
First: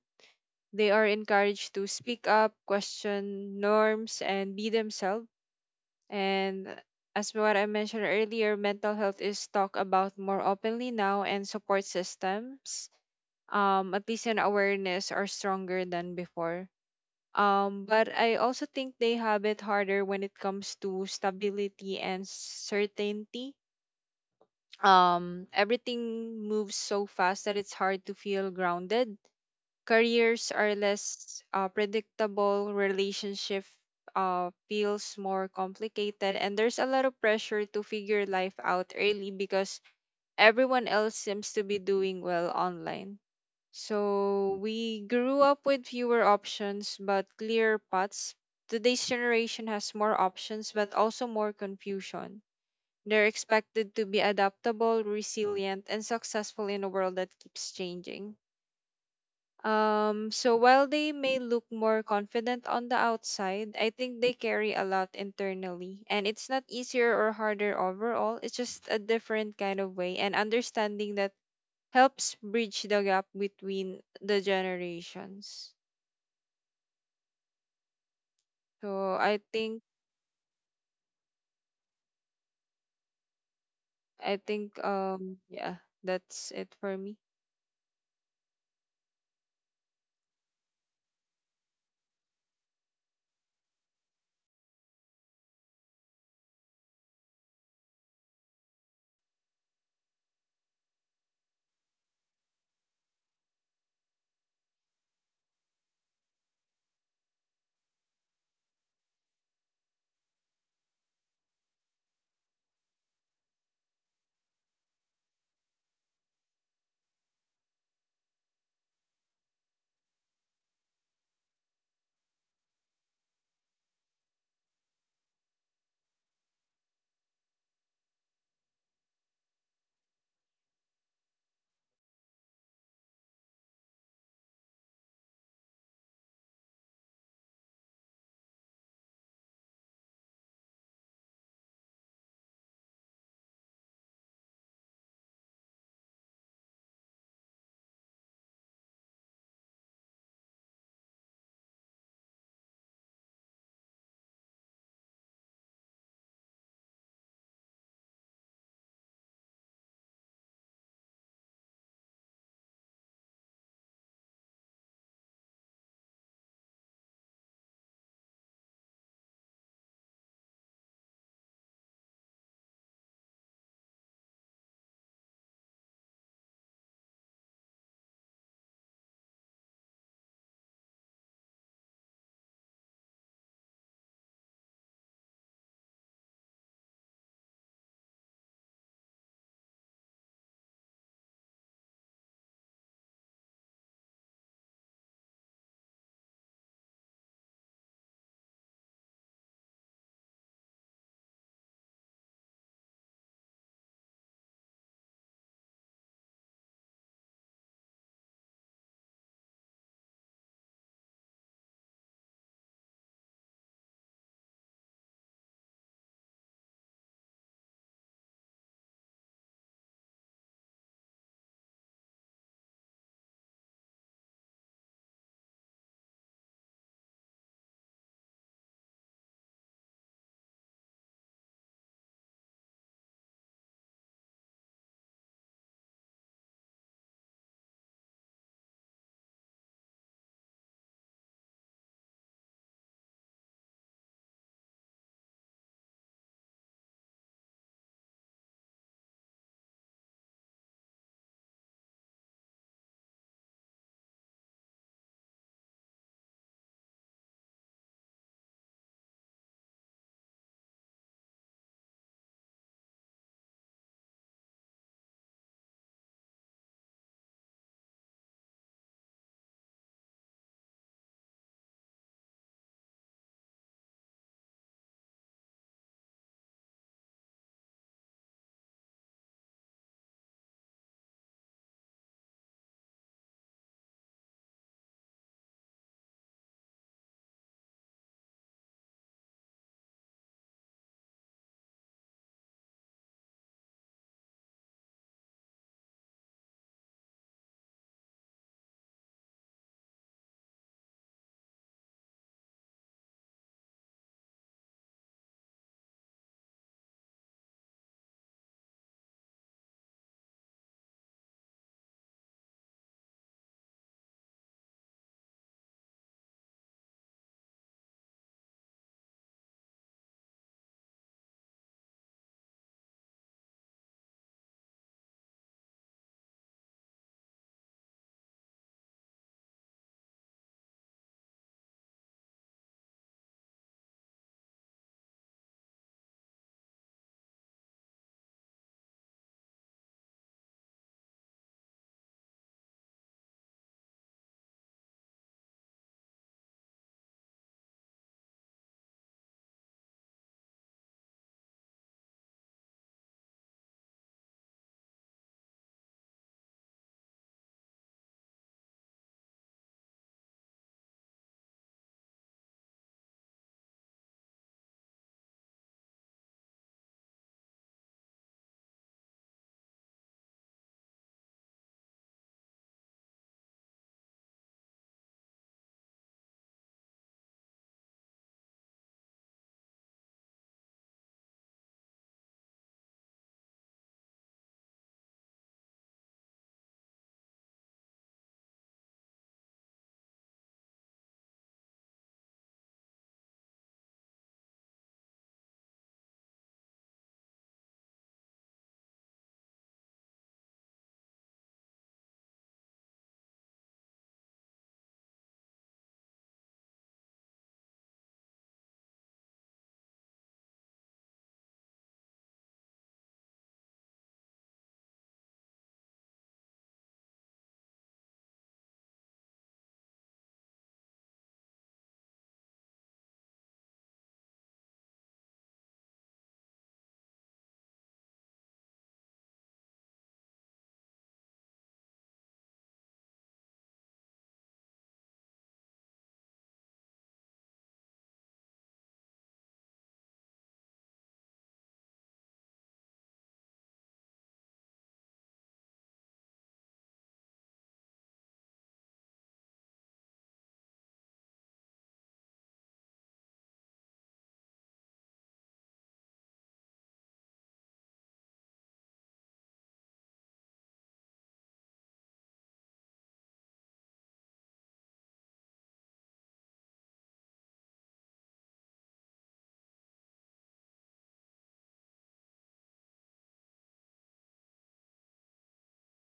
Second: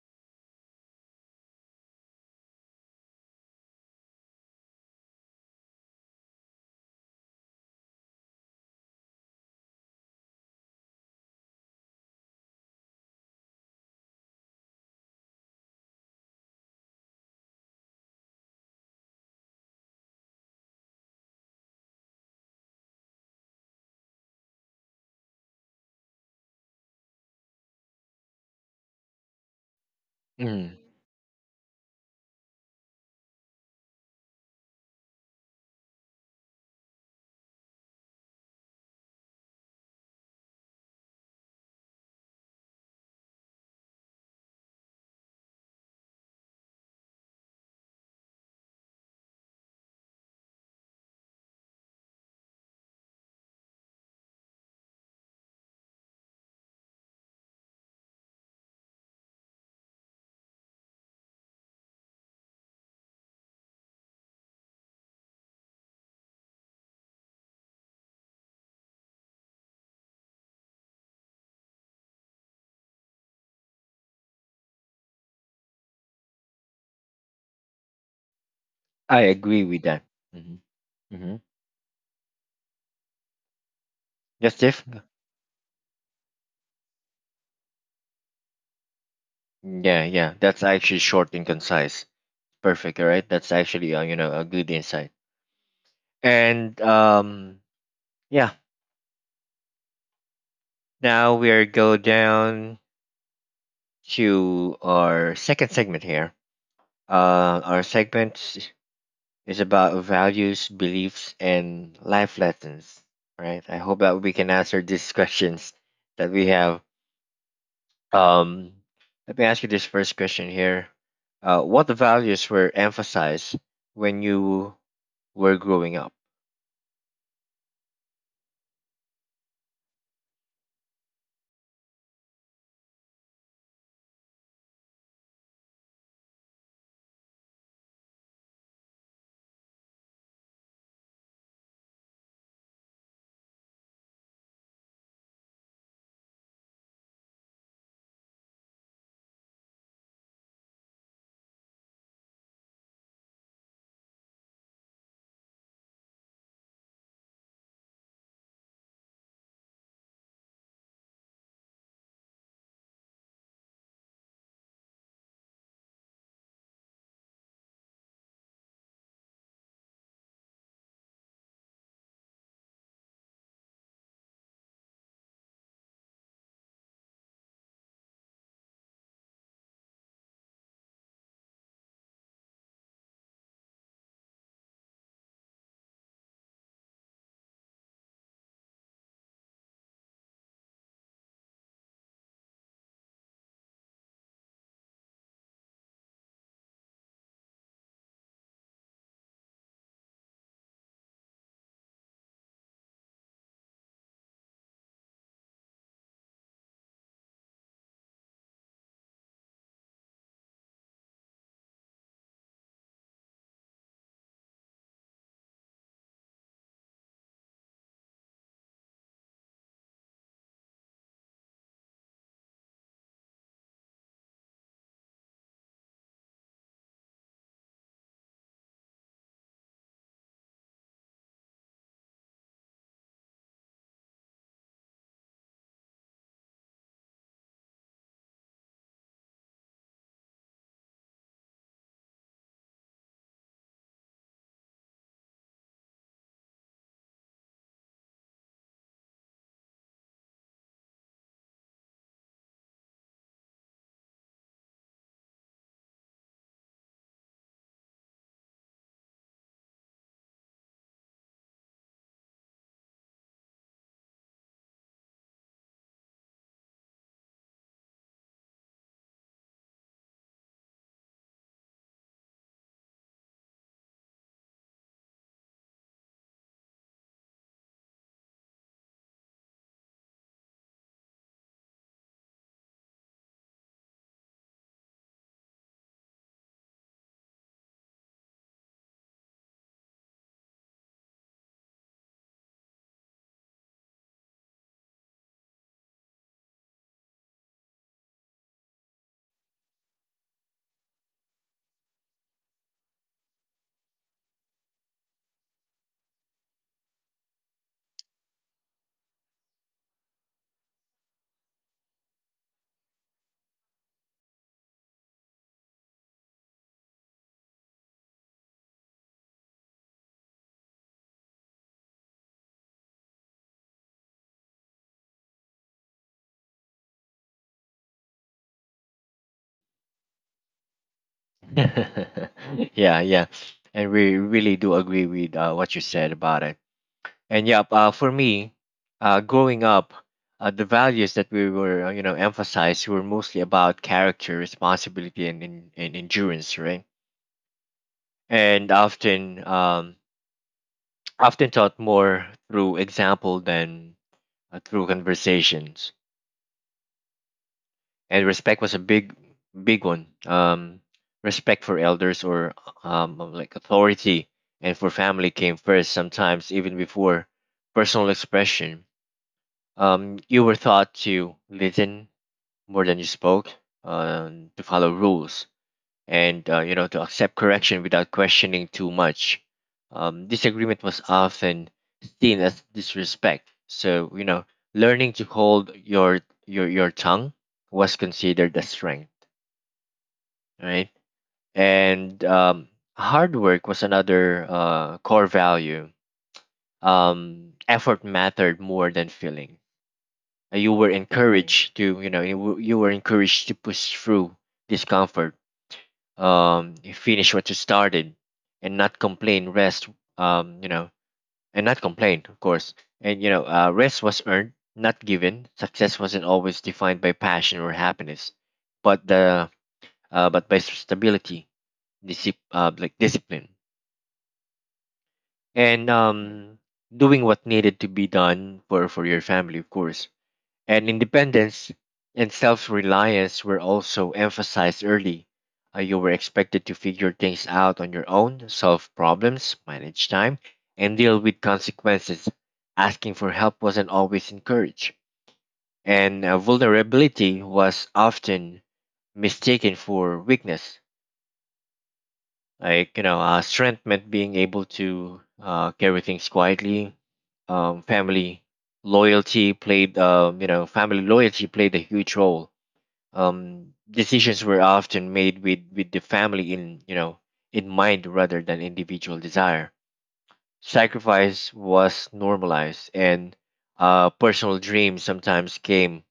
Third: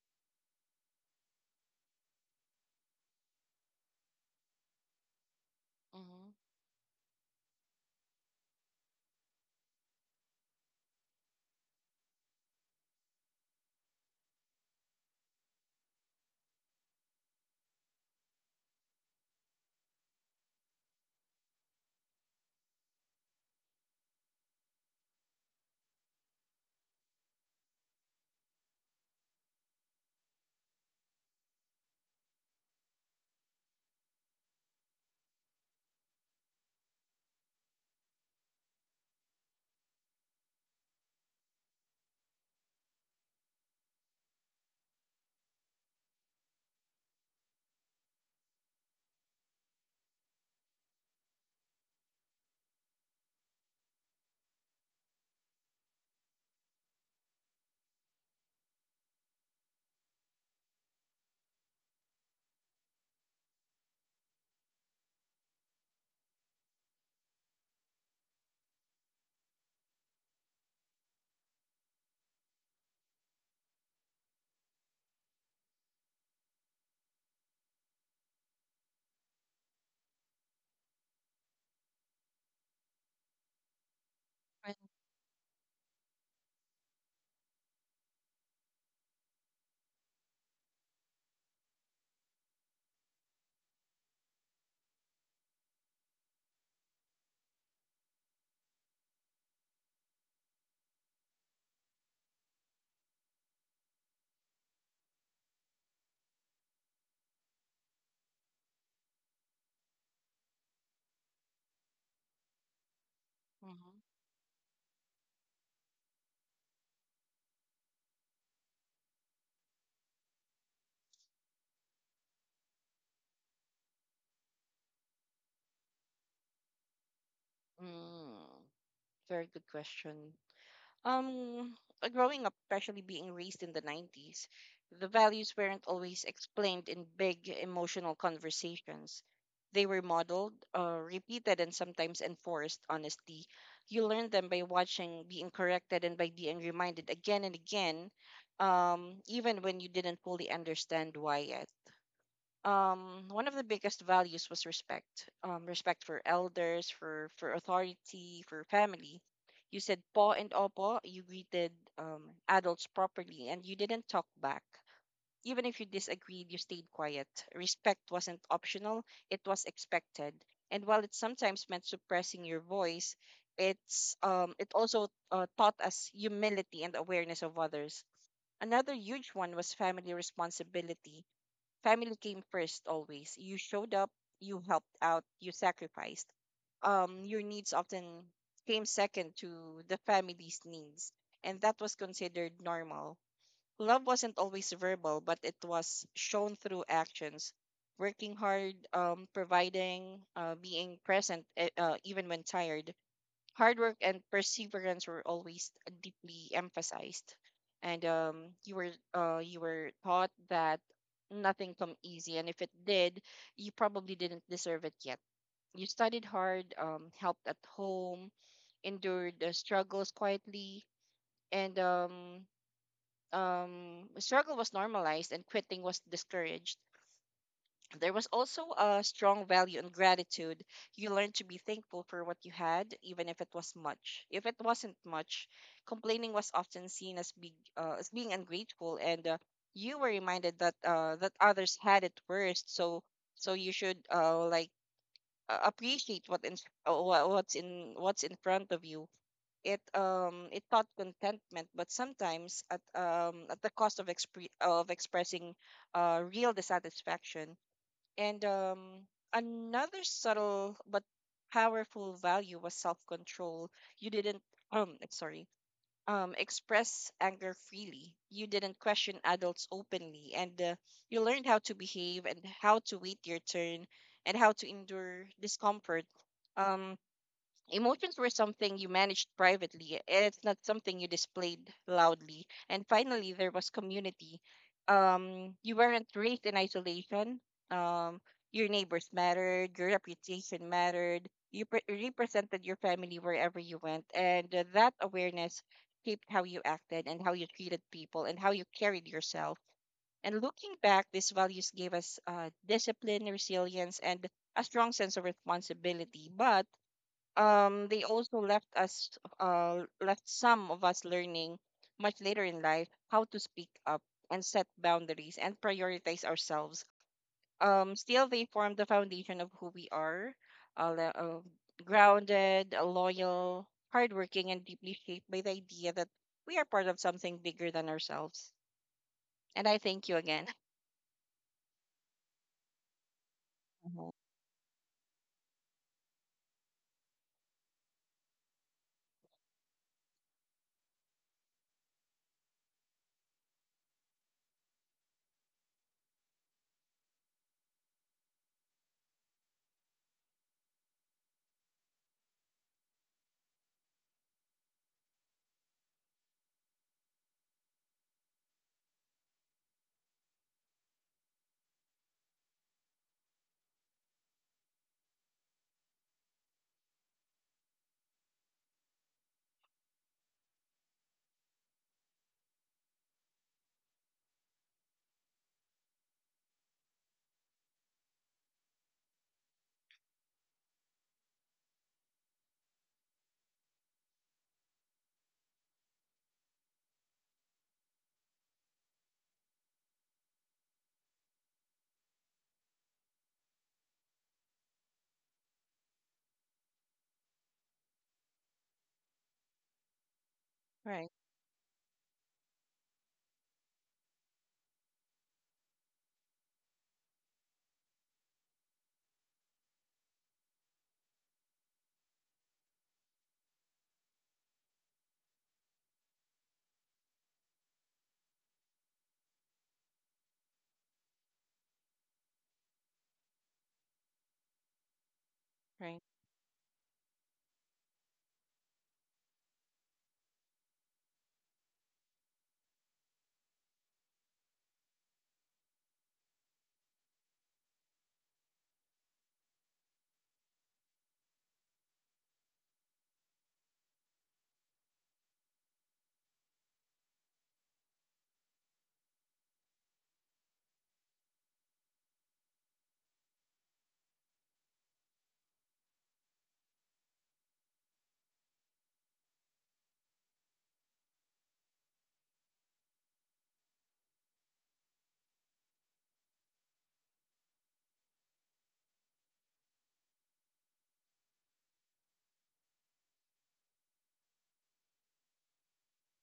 They are encouraged to speak up, question norms, and be themselves.
mm-hmm,
And as what I mentioned earlier, mental health is talked about more openly now, and support systems, um, at least in awareness, are stronger than before. Um, but I also think they have it harder when it comes to stability and certainty. Um, everything moves so fast that it's hard to feel grounded. Careers are
Mm,
less uh, predictable, relationship uh, feels more complicated, and there's a lot of pressure to figure life out early because everyone else seems to be doing well online. So we grew up with fewer options but clear paths. Today's generation has more options but also more confusion. They're expected to be adaptable, resilient, and successful in a world that keeps changing. Um, so while they may look more confident on the outside, I think they carry a lot internally. And it's not easier or harder overall, it's just a different kind of way. And understanding that helps bridge the gap between the generations. So
I
I
agree with
think,
that. Mm-hmm. Mm-hmm.
I
Yes,
right.
think,
Tiff.
um, yeah, that's it for me.
Yeah, yeah. That's actually short and concise. Perfect. All right. That's actually uh, you know a good insight. And um, yeah, now we are go down to our second segment here. Uh, our segment is about values, beliefs, and life lessons. Right. I
Mm-hmm.
hope that we can answer these questions that we have. Um, let me ask you this first question here. Uh, what values were emphasized when you were growing up?
Mm. Very good question. Um, uh, Growing up, especially being raised in the nineties, the values weren't always explained in big emotional conversations. They were modeled, uh, repeated, and sometimes enforced, honestly. You learn them by watching, being corrected, and by being reminded again and again, um, even when you didn't fully understand why yet. Um, one of the biggest values was respect. Um, respect for elders, for for authority, for family. You said po and opo. You greeted um, adults properly, and you didn't talk back. Even if you disagreed, you stayed quiet. Respect wasn't optional; it was expected. And while it sometimes meant suppressing your voice, it's um, it also uh, taught us humility and awareness of others. Another huge one was family responsibility. Family came first always. You showed up, you helped out, you sacrificed. Um, your needs often came second to the family's needs, and that was considered normal. Love wasn't always verbal, but it was shown through actions. Working hard, um, providing, uh, being present, e- uh, even when tired. Hard work and perseverance were always deeply emphasized, and um, you were uh, you were taught that nothing come easy, and if it did, you probably didn't deserve it yet. You studied hard, um, helped at home, endured the struggles quietly, and um, um, struggle was normalized, and quitting was discouraged. There was also a strong value in gratitude. You learn to be thankful for what you had, even if it was much. If it wasn't much, complaining was often seen as big, uh, as being ungrateful, and uh, you were reminded that uh, that others had it worse. So, so you should uh, like uh, appreciate what in uh, wha- what's in what's in front of you. It um it taught contentment, but sometimes at um at the cost of expre- of expressing uh real dissatisfaction. And um, Another subtle but powerful value was self-control. You didn't um I'm sorry, um express anger freely. You didn't question adults openly, and uh, you learned how to behave and how to wait your turn and how to endure discomfort. Um, Emotions were something you managed privately, and it's not something you displayed loudly. And finally, there was community. Um, you weren't raised in isolation. Um, your neighbors mattered, your reputation mattered. You pre- represented your family wherever you went, and uh, that awareness shaped how you acted and how you treated people and how you carried yourself. And looking back, these values gave us uh, discipline, resilience, and a strong sense of responsibility. But um they also left us, uh left some of us learning much later in life how to speak up and set boundaries and prioritize ourselves. Um still they form the foundation of who we are, uh, le- uh, grounded, uh, loyal, hardworking, and deeply shaped by the idea that we are part of something bigger than ourselves. And I thank you again.
Yeah, yeah. And
Mhm.
we really do agree with uh, what you said about it. And yep, uh, for me, uh, growing up, uh, the values that we were, uh, you know, emphasized were mostly about character, responsibility, and, and, and endurance, right? And often, um, often taught more through example than uh, through conversations. And respect was a big big one. Um, respect for elders or um like authority, and for family came first, sometimes even before personal expression. Um, you were taught to listen more than you spoke, uh, to follow rules, and uh, you know to accept correction without questioning too much. Um, disagreement was often seen as disrespect, so you know learning to hold your your your tongue was considered a strength, right? And um, hard work was another uh, core value. Um, effort mattered more than feeling. Uh, You were
Right.
Mm-hmm. encouraged to, you know, you, were- you were encouraged to push through discomfort, um, finish what you started, and not complain. Rest, um, you know, and not complain, of course. And you know, uh, rest was earned, not given. Success wasn't always defined by passion or happiness, but the uh, but by stability, disip, uh, like discipline
Right.
and um, doing what needed to be done for, for your family, of course. And independence and self reliance were also emphasized early. Uh, you were expected to figure things out on your own, solve problems, manage time, and deal with consequences. Asking for help wasn't always encouraged, and uh, vulnerability was often mistaken for weakness. Like you know uh, strength meant being able to uh, carry things quietly. um, family loyalty played um, you know Family loyalty played a huge role. Um, decisions were often made with with the family in you know in mind rather than individual desire. Sacrifice was normalized, and uh, personal dreams sometimes came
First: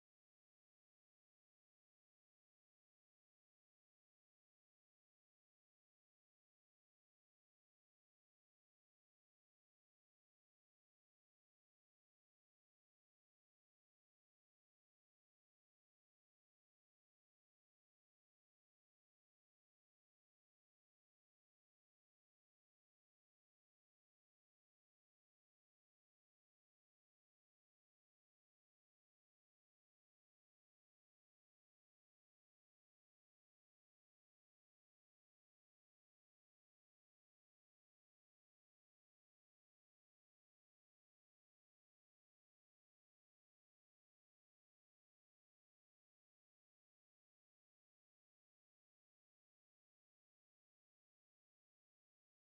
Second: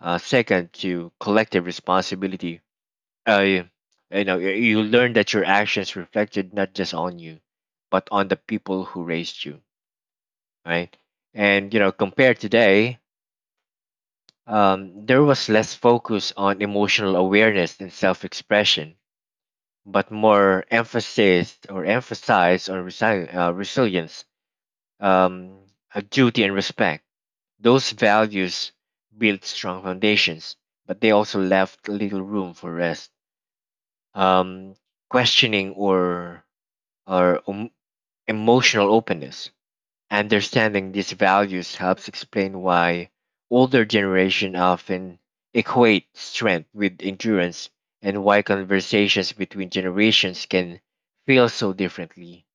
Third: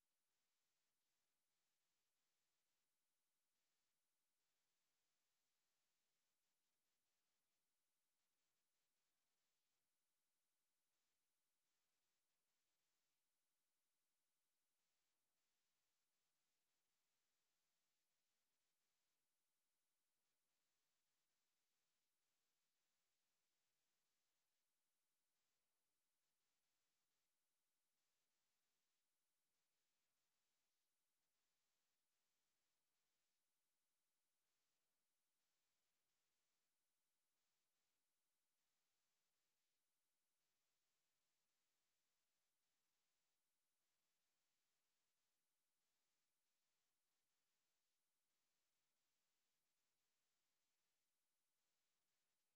uh, second to collective responsibility. Uh, you, you know, you you learn that your actions reflected not just on you, but on the people who raised you, right? And you know, compared today, um, there was less focus on emotional awareness and self-expression, but more emphasis or emphasize on resi- uh, resilience, um, uh, duty, and respect. Those values built strong foundations, but they also left little room for rest, um, questioning, or or em- emotional openness. Understanding these values helps explain why older generation often equate strength with endurance, and why conversations between generations can feel so differently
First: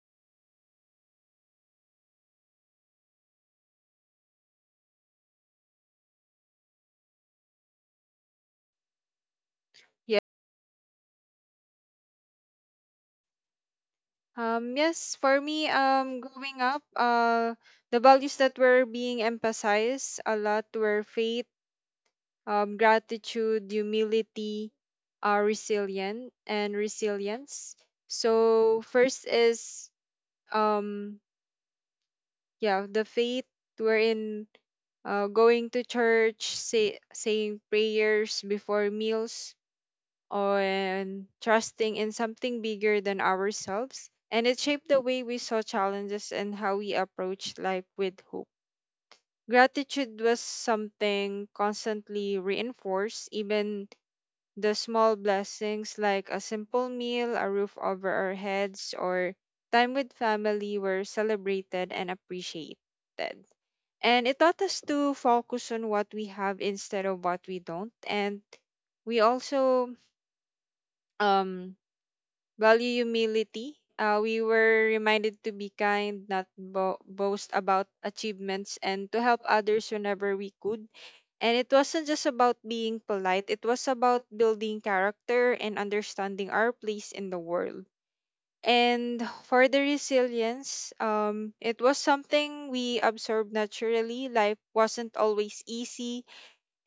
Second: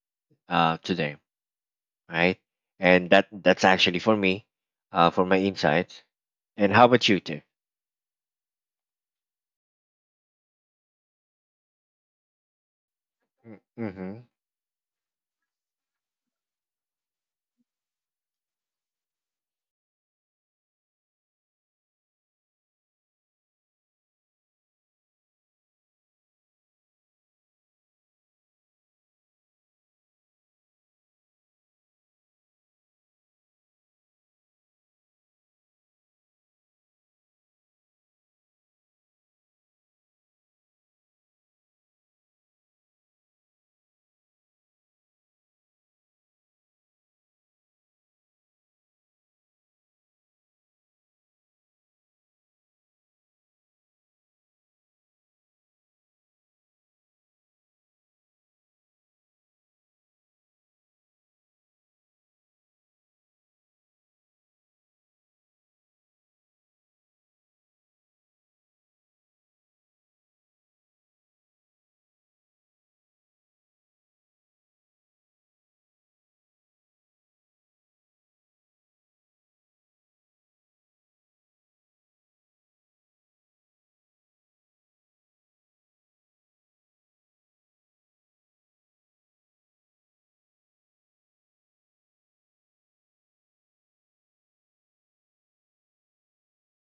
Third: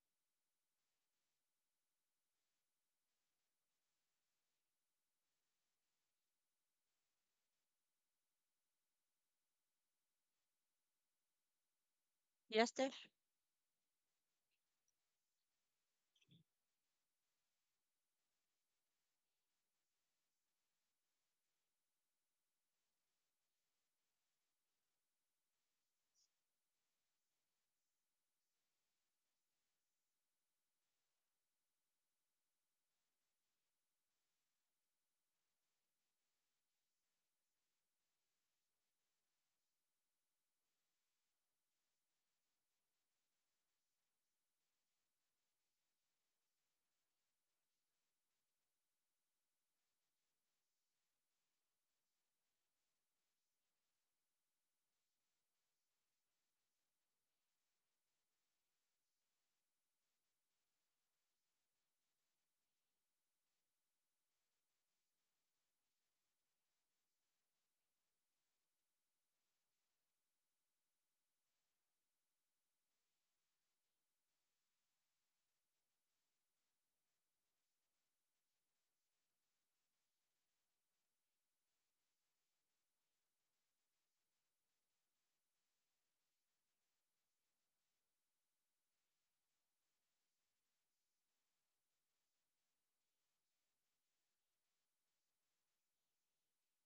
uh, today, right? And that that's actually for me, uh, for my insights. And how about you, Tiff?
Yeah.
Yes, Tish?
Mm-hmm.
Um, yes, for me, um, growing up, uh, the values that were being emphasized a lot were faith, um, gratitude, humility, uh, resilient and resilience. So first is um yeah the faith, wherein uh, going to church, say, saying prayers before meals, and trusting in something bigger than ourselves. And it shaped the way we saw challenges and how we approached life with hope. Gratitude was something constantly reinforced, even the small blessings like a simple meal, a roof over our heads, or time with family were celebrated and appreciated. And it taught us to focus on what we have instead of what we don't. And we also um value humility. Uh, we were reminded to be kind, not bo- boast about achievements, and to help others whenever we could. And it wasn't just about being polite, it was about building character and understanding our place in the world. And for the resilience, um, it was something we absorbed naturally. Life wasn't always easy,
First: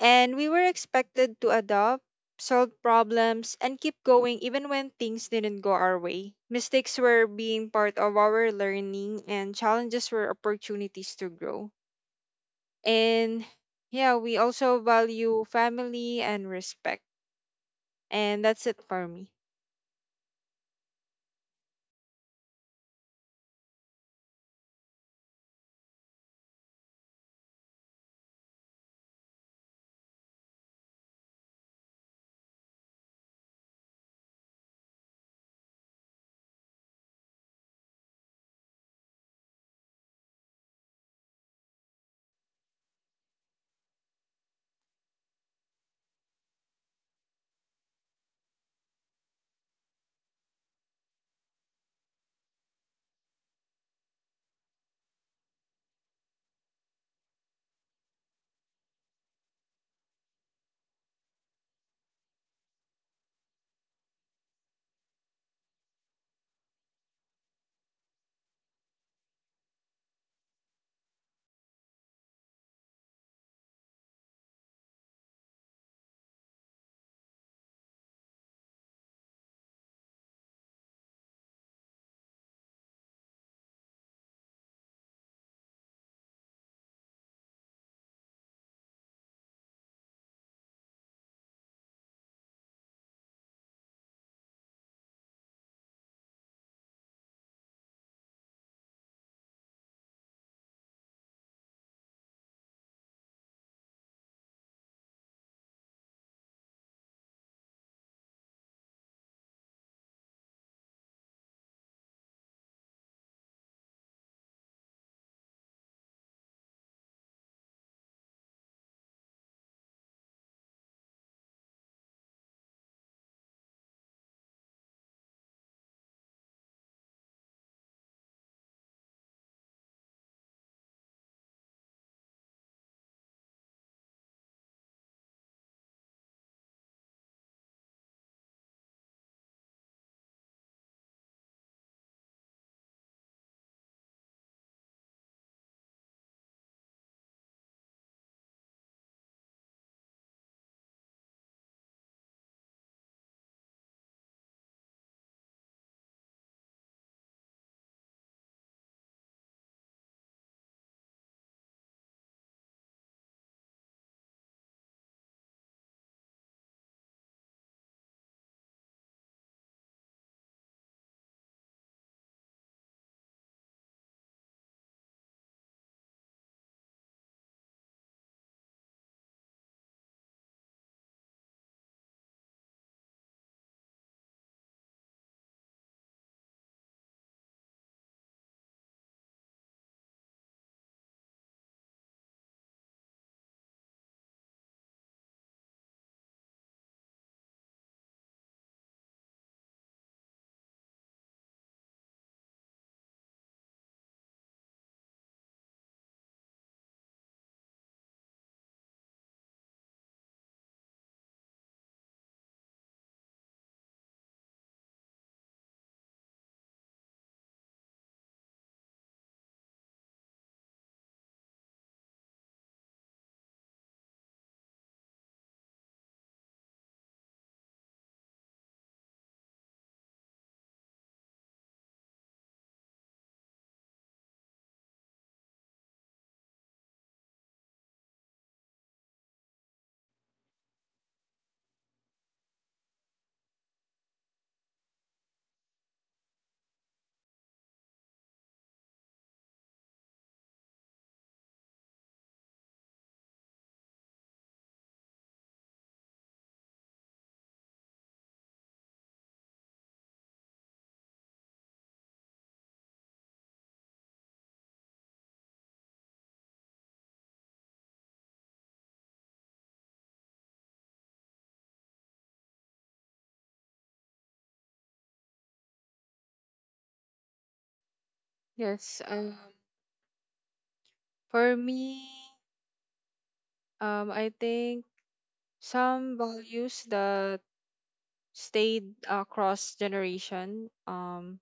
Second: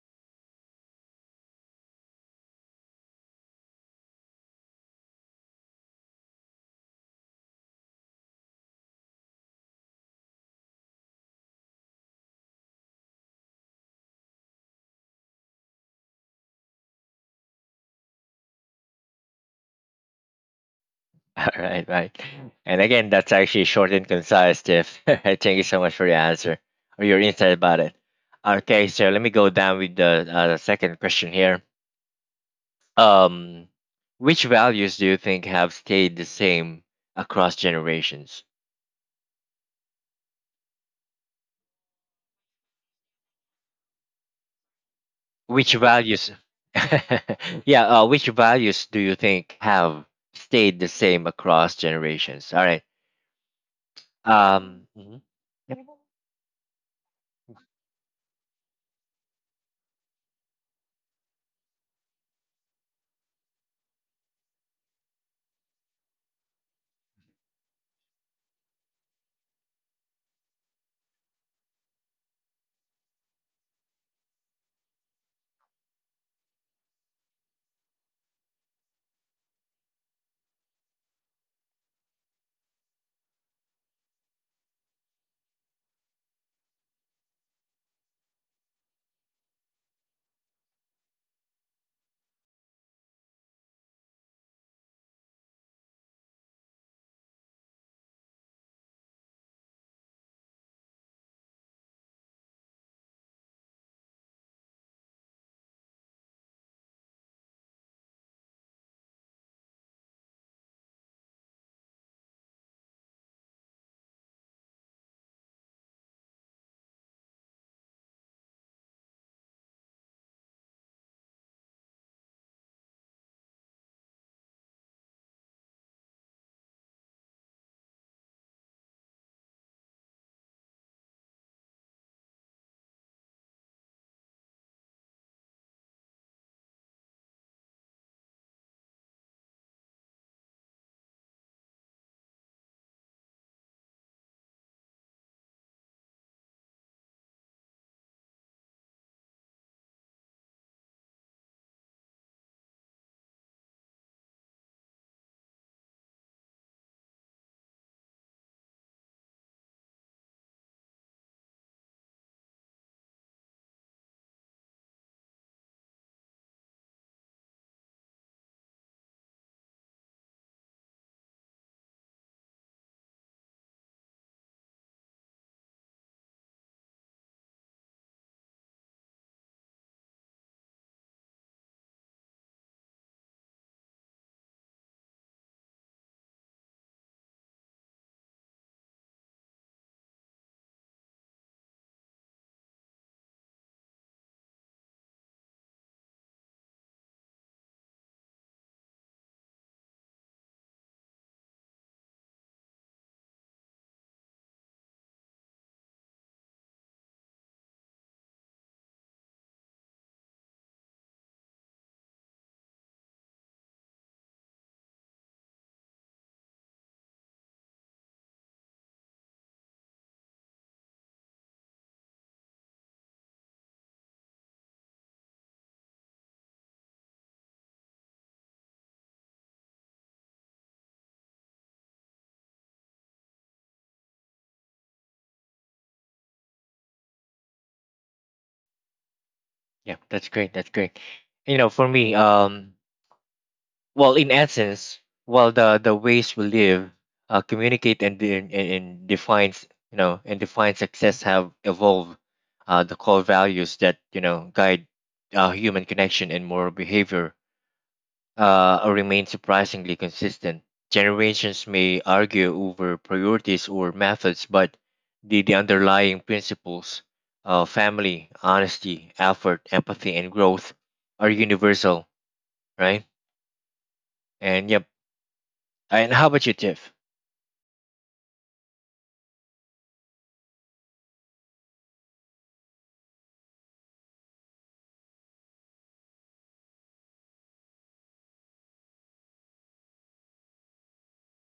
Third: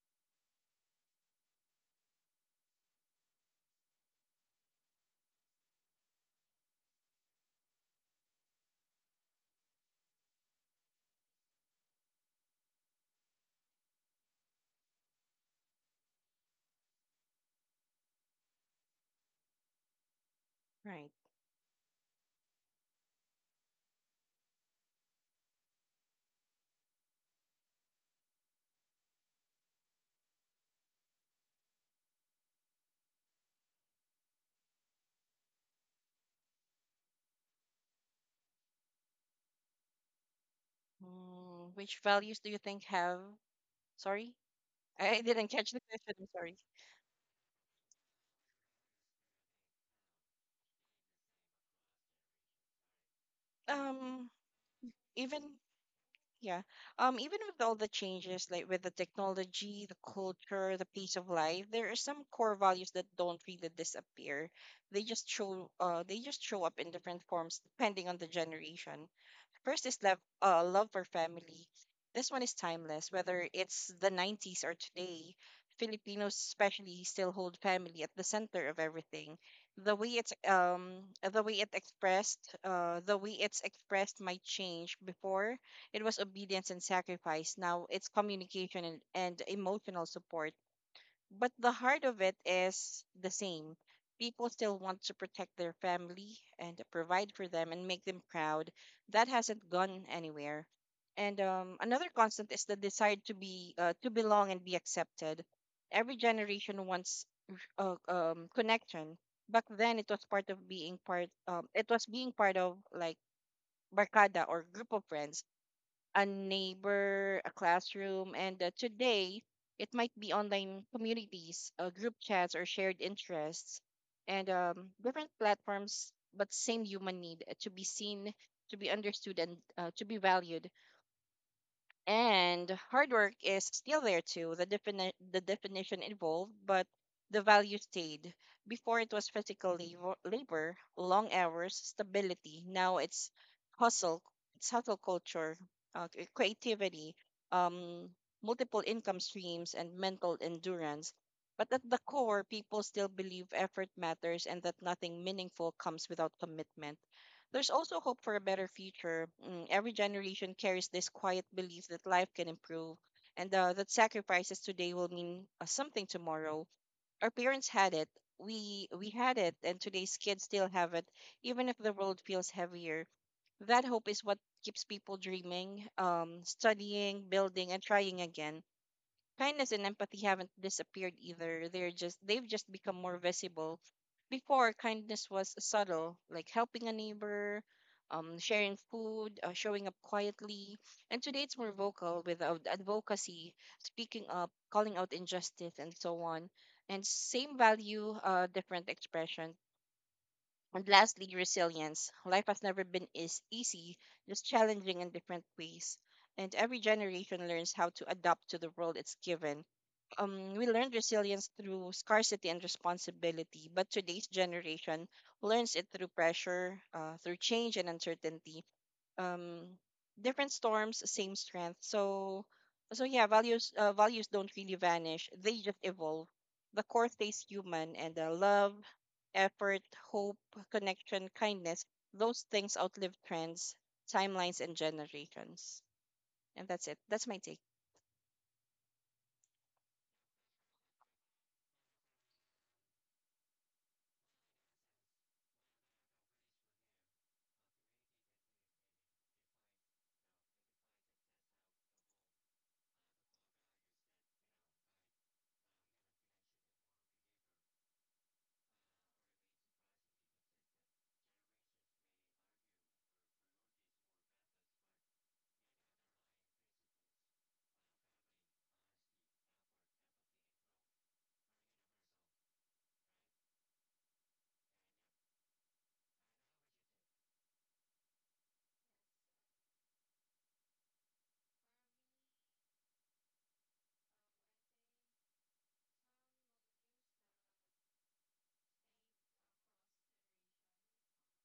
and we were expected to adopt, solve problems, and keep going even when things didn't go our way. Mistakes were being part of our learning, and challenges were opportunities to grow. And yeah, we also value family and respect. And that's it for me.
Right.
All right, right. And again, that's actually short and concise, Jeff. Thank you so much for your answer or your insight about it. Okay, so let me go down with the uh, the second question here. Um, which values do you think have stayed the same across generations?
Mm, which values do you think have, sorry, I didn't catch
Which
the question. I'm
values?
sorry.
Yeah, uh, which values do you think have stayed the same across generations? All right.
Um,
Um, mhm.
even
Yep.
yeah, um, even with all the changes, like with the technology, the culture, the pace of life, there are some core values that don't really disappear. They just show, uh, they just show up in different forms depending on the generation. First is love, uh, love for family. This one is timeless, whether it's the nineties or today. Filipinos especially still hold family at the center of everything. The way it's um the way it expressed uh the way it's expressed might change. Before it was obedience and sacrifice. Now it's communication and, and emotional support, but the heart of it is the same. People still want to protect their family and provide for them and make them proud. That hasn't gone anywhere. And um, Another constant is the desire to be uh, to belong and be accepted. Every generation wants uh, um, connection. Back then, it was part of being part. Um, it was being part of like barcada or group of friends, a neighbor, a classroom, and uh, today it might be online communities, uh, group chats, or shared interests, and um, different platforms, but same human need uh, to be seen, to be understood, and uh, to be valued. And hard work is still there too. The defini- the definition evolved, but the value stayed. Before it was physical labor, labor, long hours, stability. Now it's hustle, it's hustle culture, uh, c- creativity, um, multiple income streams, and mental endurance. But at the core, people still believe effort matters and that nothing meaningful comes without commitment. There's also hope for a better future. Mm, every generation carries this quiet belief that life can improve and uh, that sacrifices today will mean uh, something tomorrow. Our parents had it. We we had it, and today's kids still have it, even if the world feels heavier. That hope is what keeps people dreaming, um, studying, building, and trying again. Kindness and empathy haven't disappeared either. They're just they've just become more visible. Before, kindness was subtle, like helping a neighbor, um, sharing food, uh, showing up quietly. And today it's more vocal with ad- advocacy, speaking up, calling out injustice, and so on. And same value, uh, different expression. And lastly, resilience. Life has never been is easy, just challenging in different ways. And every generation learns how to adapt to the world it's given. Um, we learned resilience through scarcity and responsibility, but today's generation learns it through pressure, uh, through change and uncertainty. Um, Different storms, same strength. So, so yeah, values uh, values don't really vanish; they just evolve. The core stays human, and the love, effort, hope, connection, kindness, those things outlive trends, timelines, and generations. And that's it. That's my take.
Yeah, that's great. That's great. You know, for me, um, well in essence, well the the ways we live, uh, communicate, and, de- and and defines you know and define success have evolved. Uh, the core values that you know guide uh, human connection and moral behavior uh, remain surprisingly consistent. Generations may argue over priorities or methods, but the, the underlying principles, uh, family, honesty, effort, empathy, and growth are universal, right? And yep. And how about you, Tiff?
Yes, um, for me, um, I think some values that stayed across generation. Um,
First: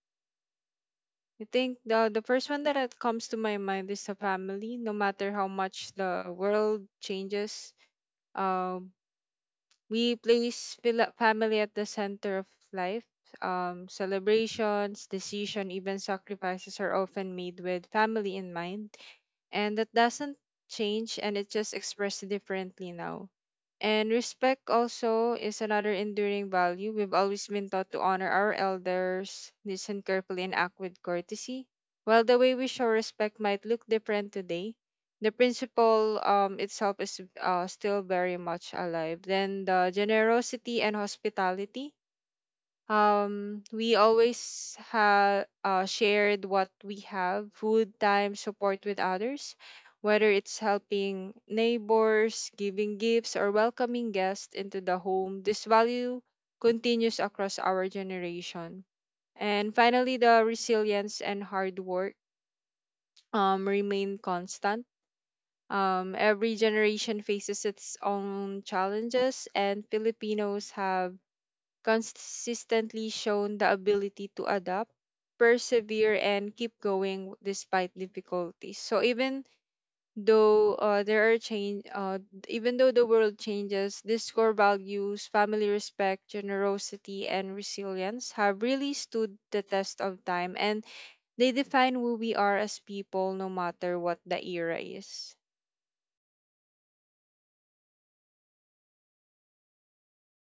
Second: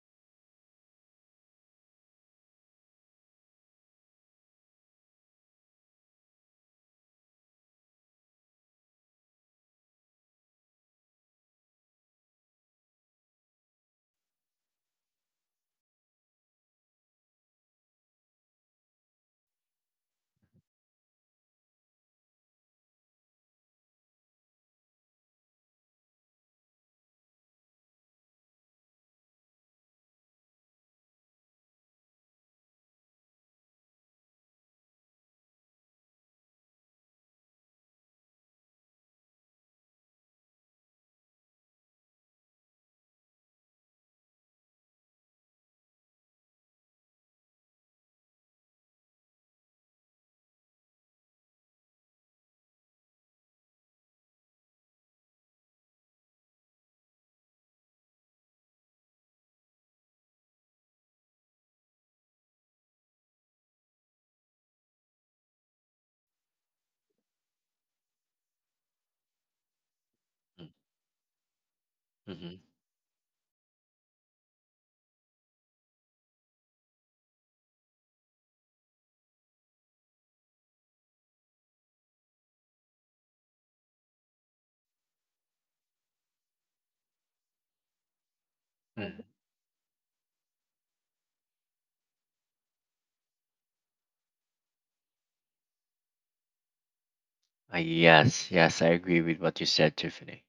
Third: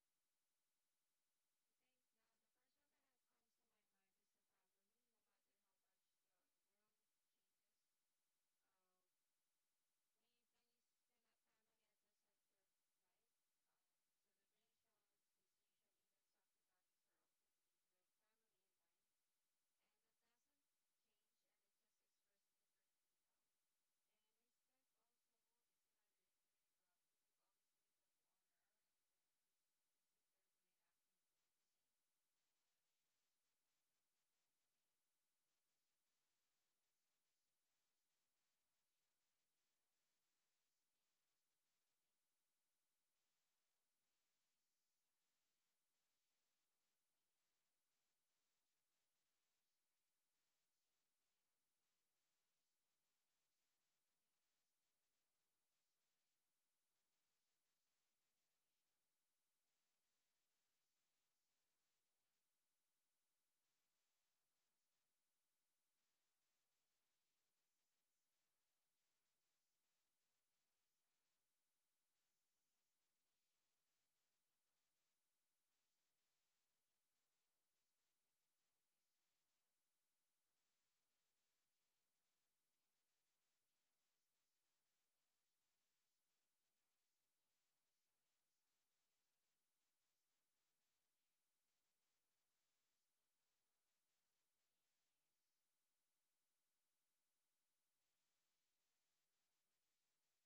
I think the the first one that uh, comes to my mind is the family. No matter how much the world changes, um, we place fila- family at the center of life. Um, celebrations, decision, even sacrifices are often made with family in mind, and that doesn't change, and it's just expressed differently now. And respect also is another enduring value. We've always been taught to honor our elders, listen carefully, and act with courtesy. While the way we show respect might look different today, the principle um, itself is uh, still very much alive. Then the generosity and hospitality, um we always have uh, shared what we have, food, time, support with others, whether it's helping neighbors, giving gifts, or welcoming guests into the home. This value continues across our generation. And finally the resilience and hard work um, remain constant. Um, every generation faces its own challenges, and Filipinos have
Mm-hmm.
consistently shown the ability to adapt, persevere, and keep going despite difficulties. So even though uh, there are change, uh, even though the world changes, these core values, family, respect, generosity, and resilience have really
Mhm.
stood the test of time, and they define who we are as people, no matter what the era is.
Yes, yes, I agree with what you said, Tiffany.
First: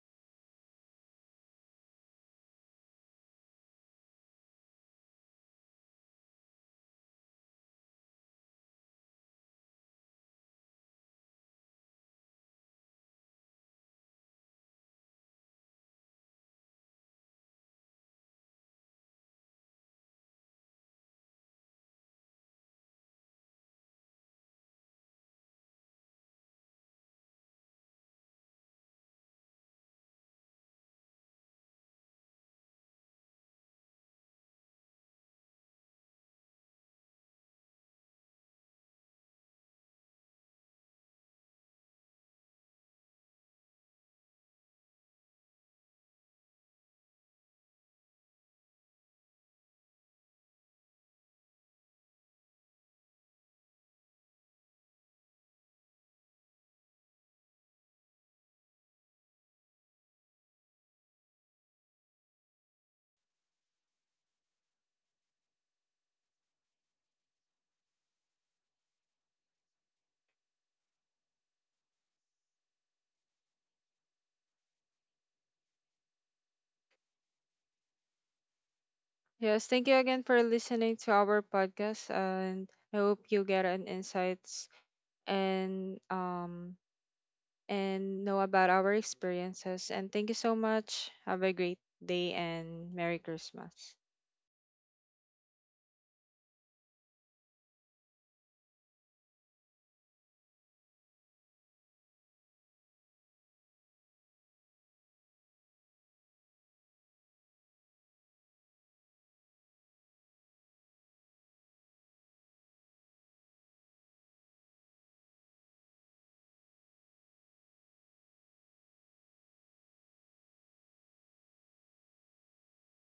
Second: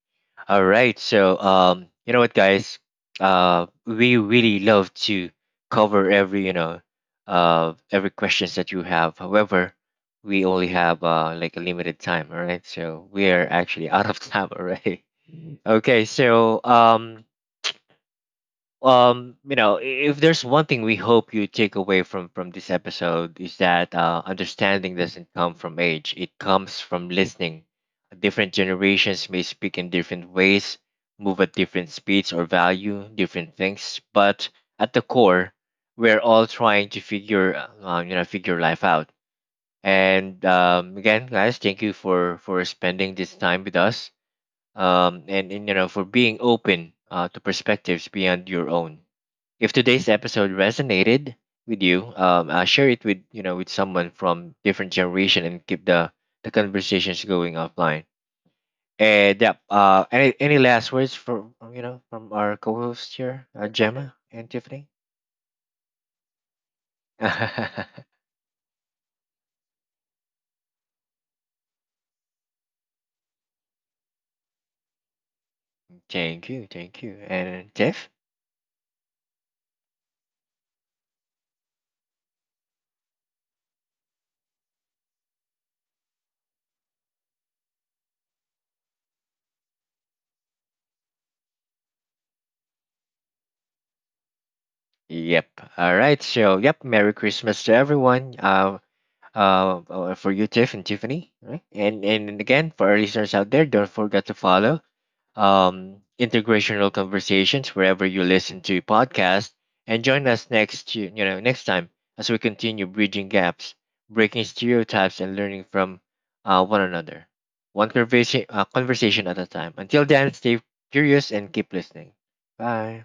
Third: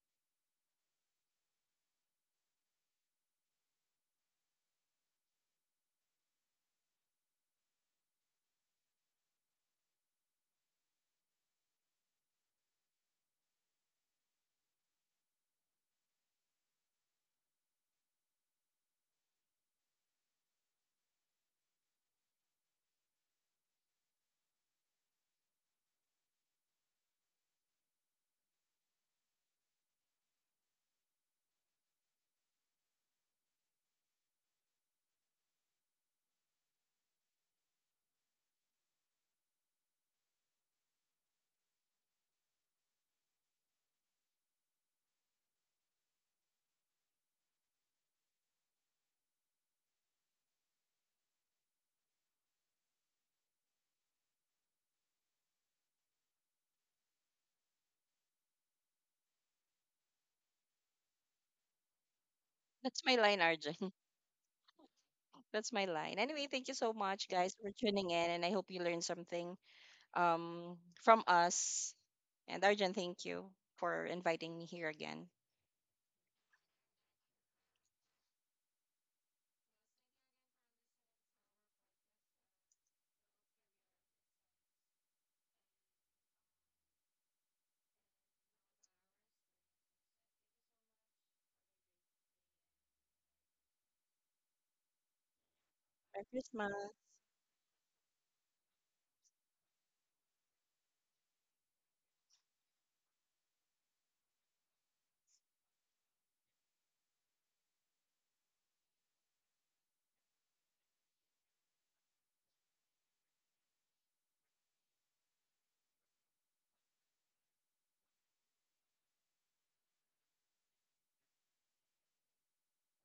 All right, so um, you know what, guys? Uh, we really love to cover every, you know, uh, every questions that you have. However, we only have uh like a limited time. All right, so we are actually out of time already. Okay, so um, um you know if there's one thing we hope you take away from from this episode, is that uh, understanding doesn't come from age, it comes from listening. Different generations may speak in different ways, move at different speeds, or value different things, but at the core, we're all trying to figure uh, you know figure life out. And um, again guys, thank you for for spending this time with us. Um and, and you know, for being open uh, to perspectives beyond your own. If today's episode resonated with you, um, uh, share it with you know with someone from different generation and keep the the conversations going offline. And yeah, uh, any any last words from you know from our
That's
co-hosts
my line,
here, uh,
Arjun.
Gemma and Tiffany?
That's my line. Anyway, thank you so much, guys, for tuning in, and I hope you learned something, um, from us. And Arjun, thank you for inviting me here again.
Thank you, thank you, and Tiff.
Yes, thank you again for listening to our podcast, and I hope you get an insight and um and know about our experiences. And thank you so much. Have a great day and Merry Christmas.
Yep. All right.
Merry
So
Christmas.
yep. Merry Christmas to everyone. Uh, uh, uh, for you, Tiff and Tiffany. Right. And and again, for our listeners out there, don't forget to follow um, integrational conversations wherever you listen to podcasts, and join us next you you know next time as we continue bridging gaps, breaking stereotypes, and learning from uh, one another, one conversation uh, conversation at a time. Until then, stay curious and keep listening. Bye.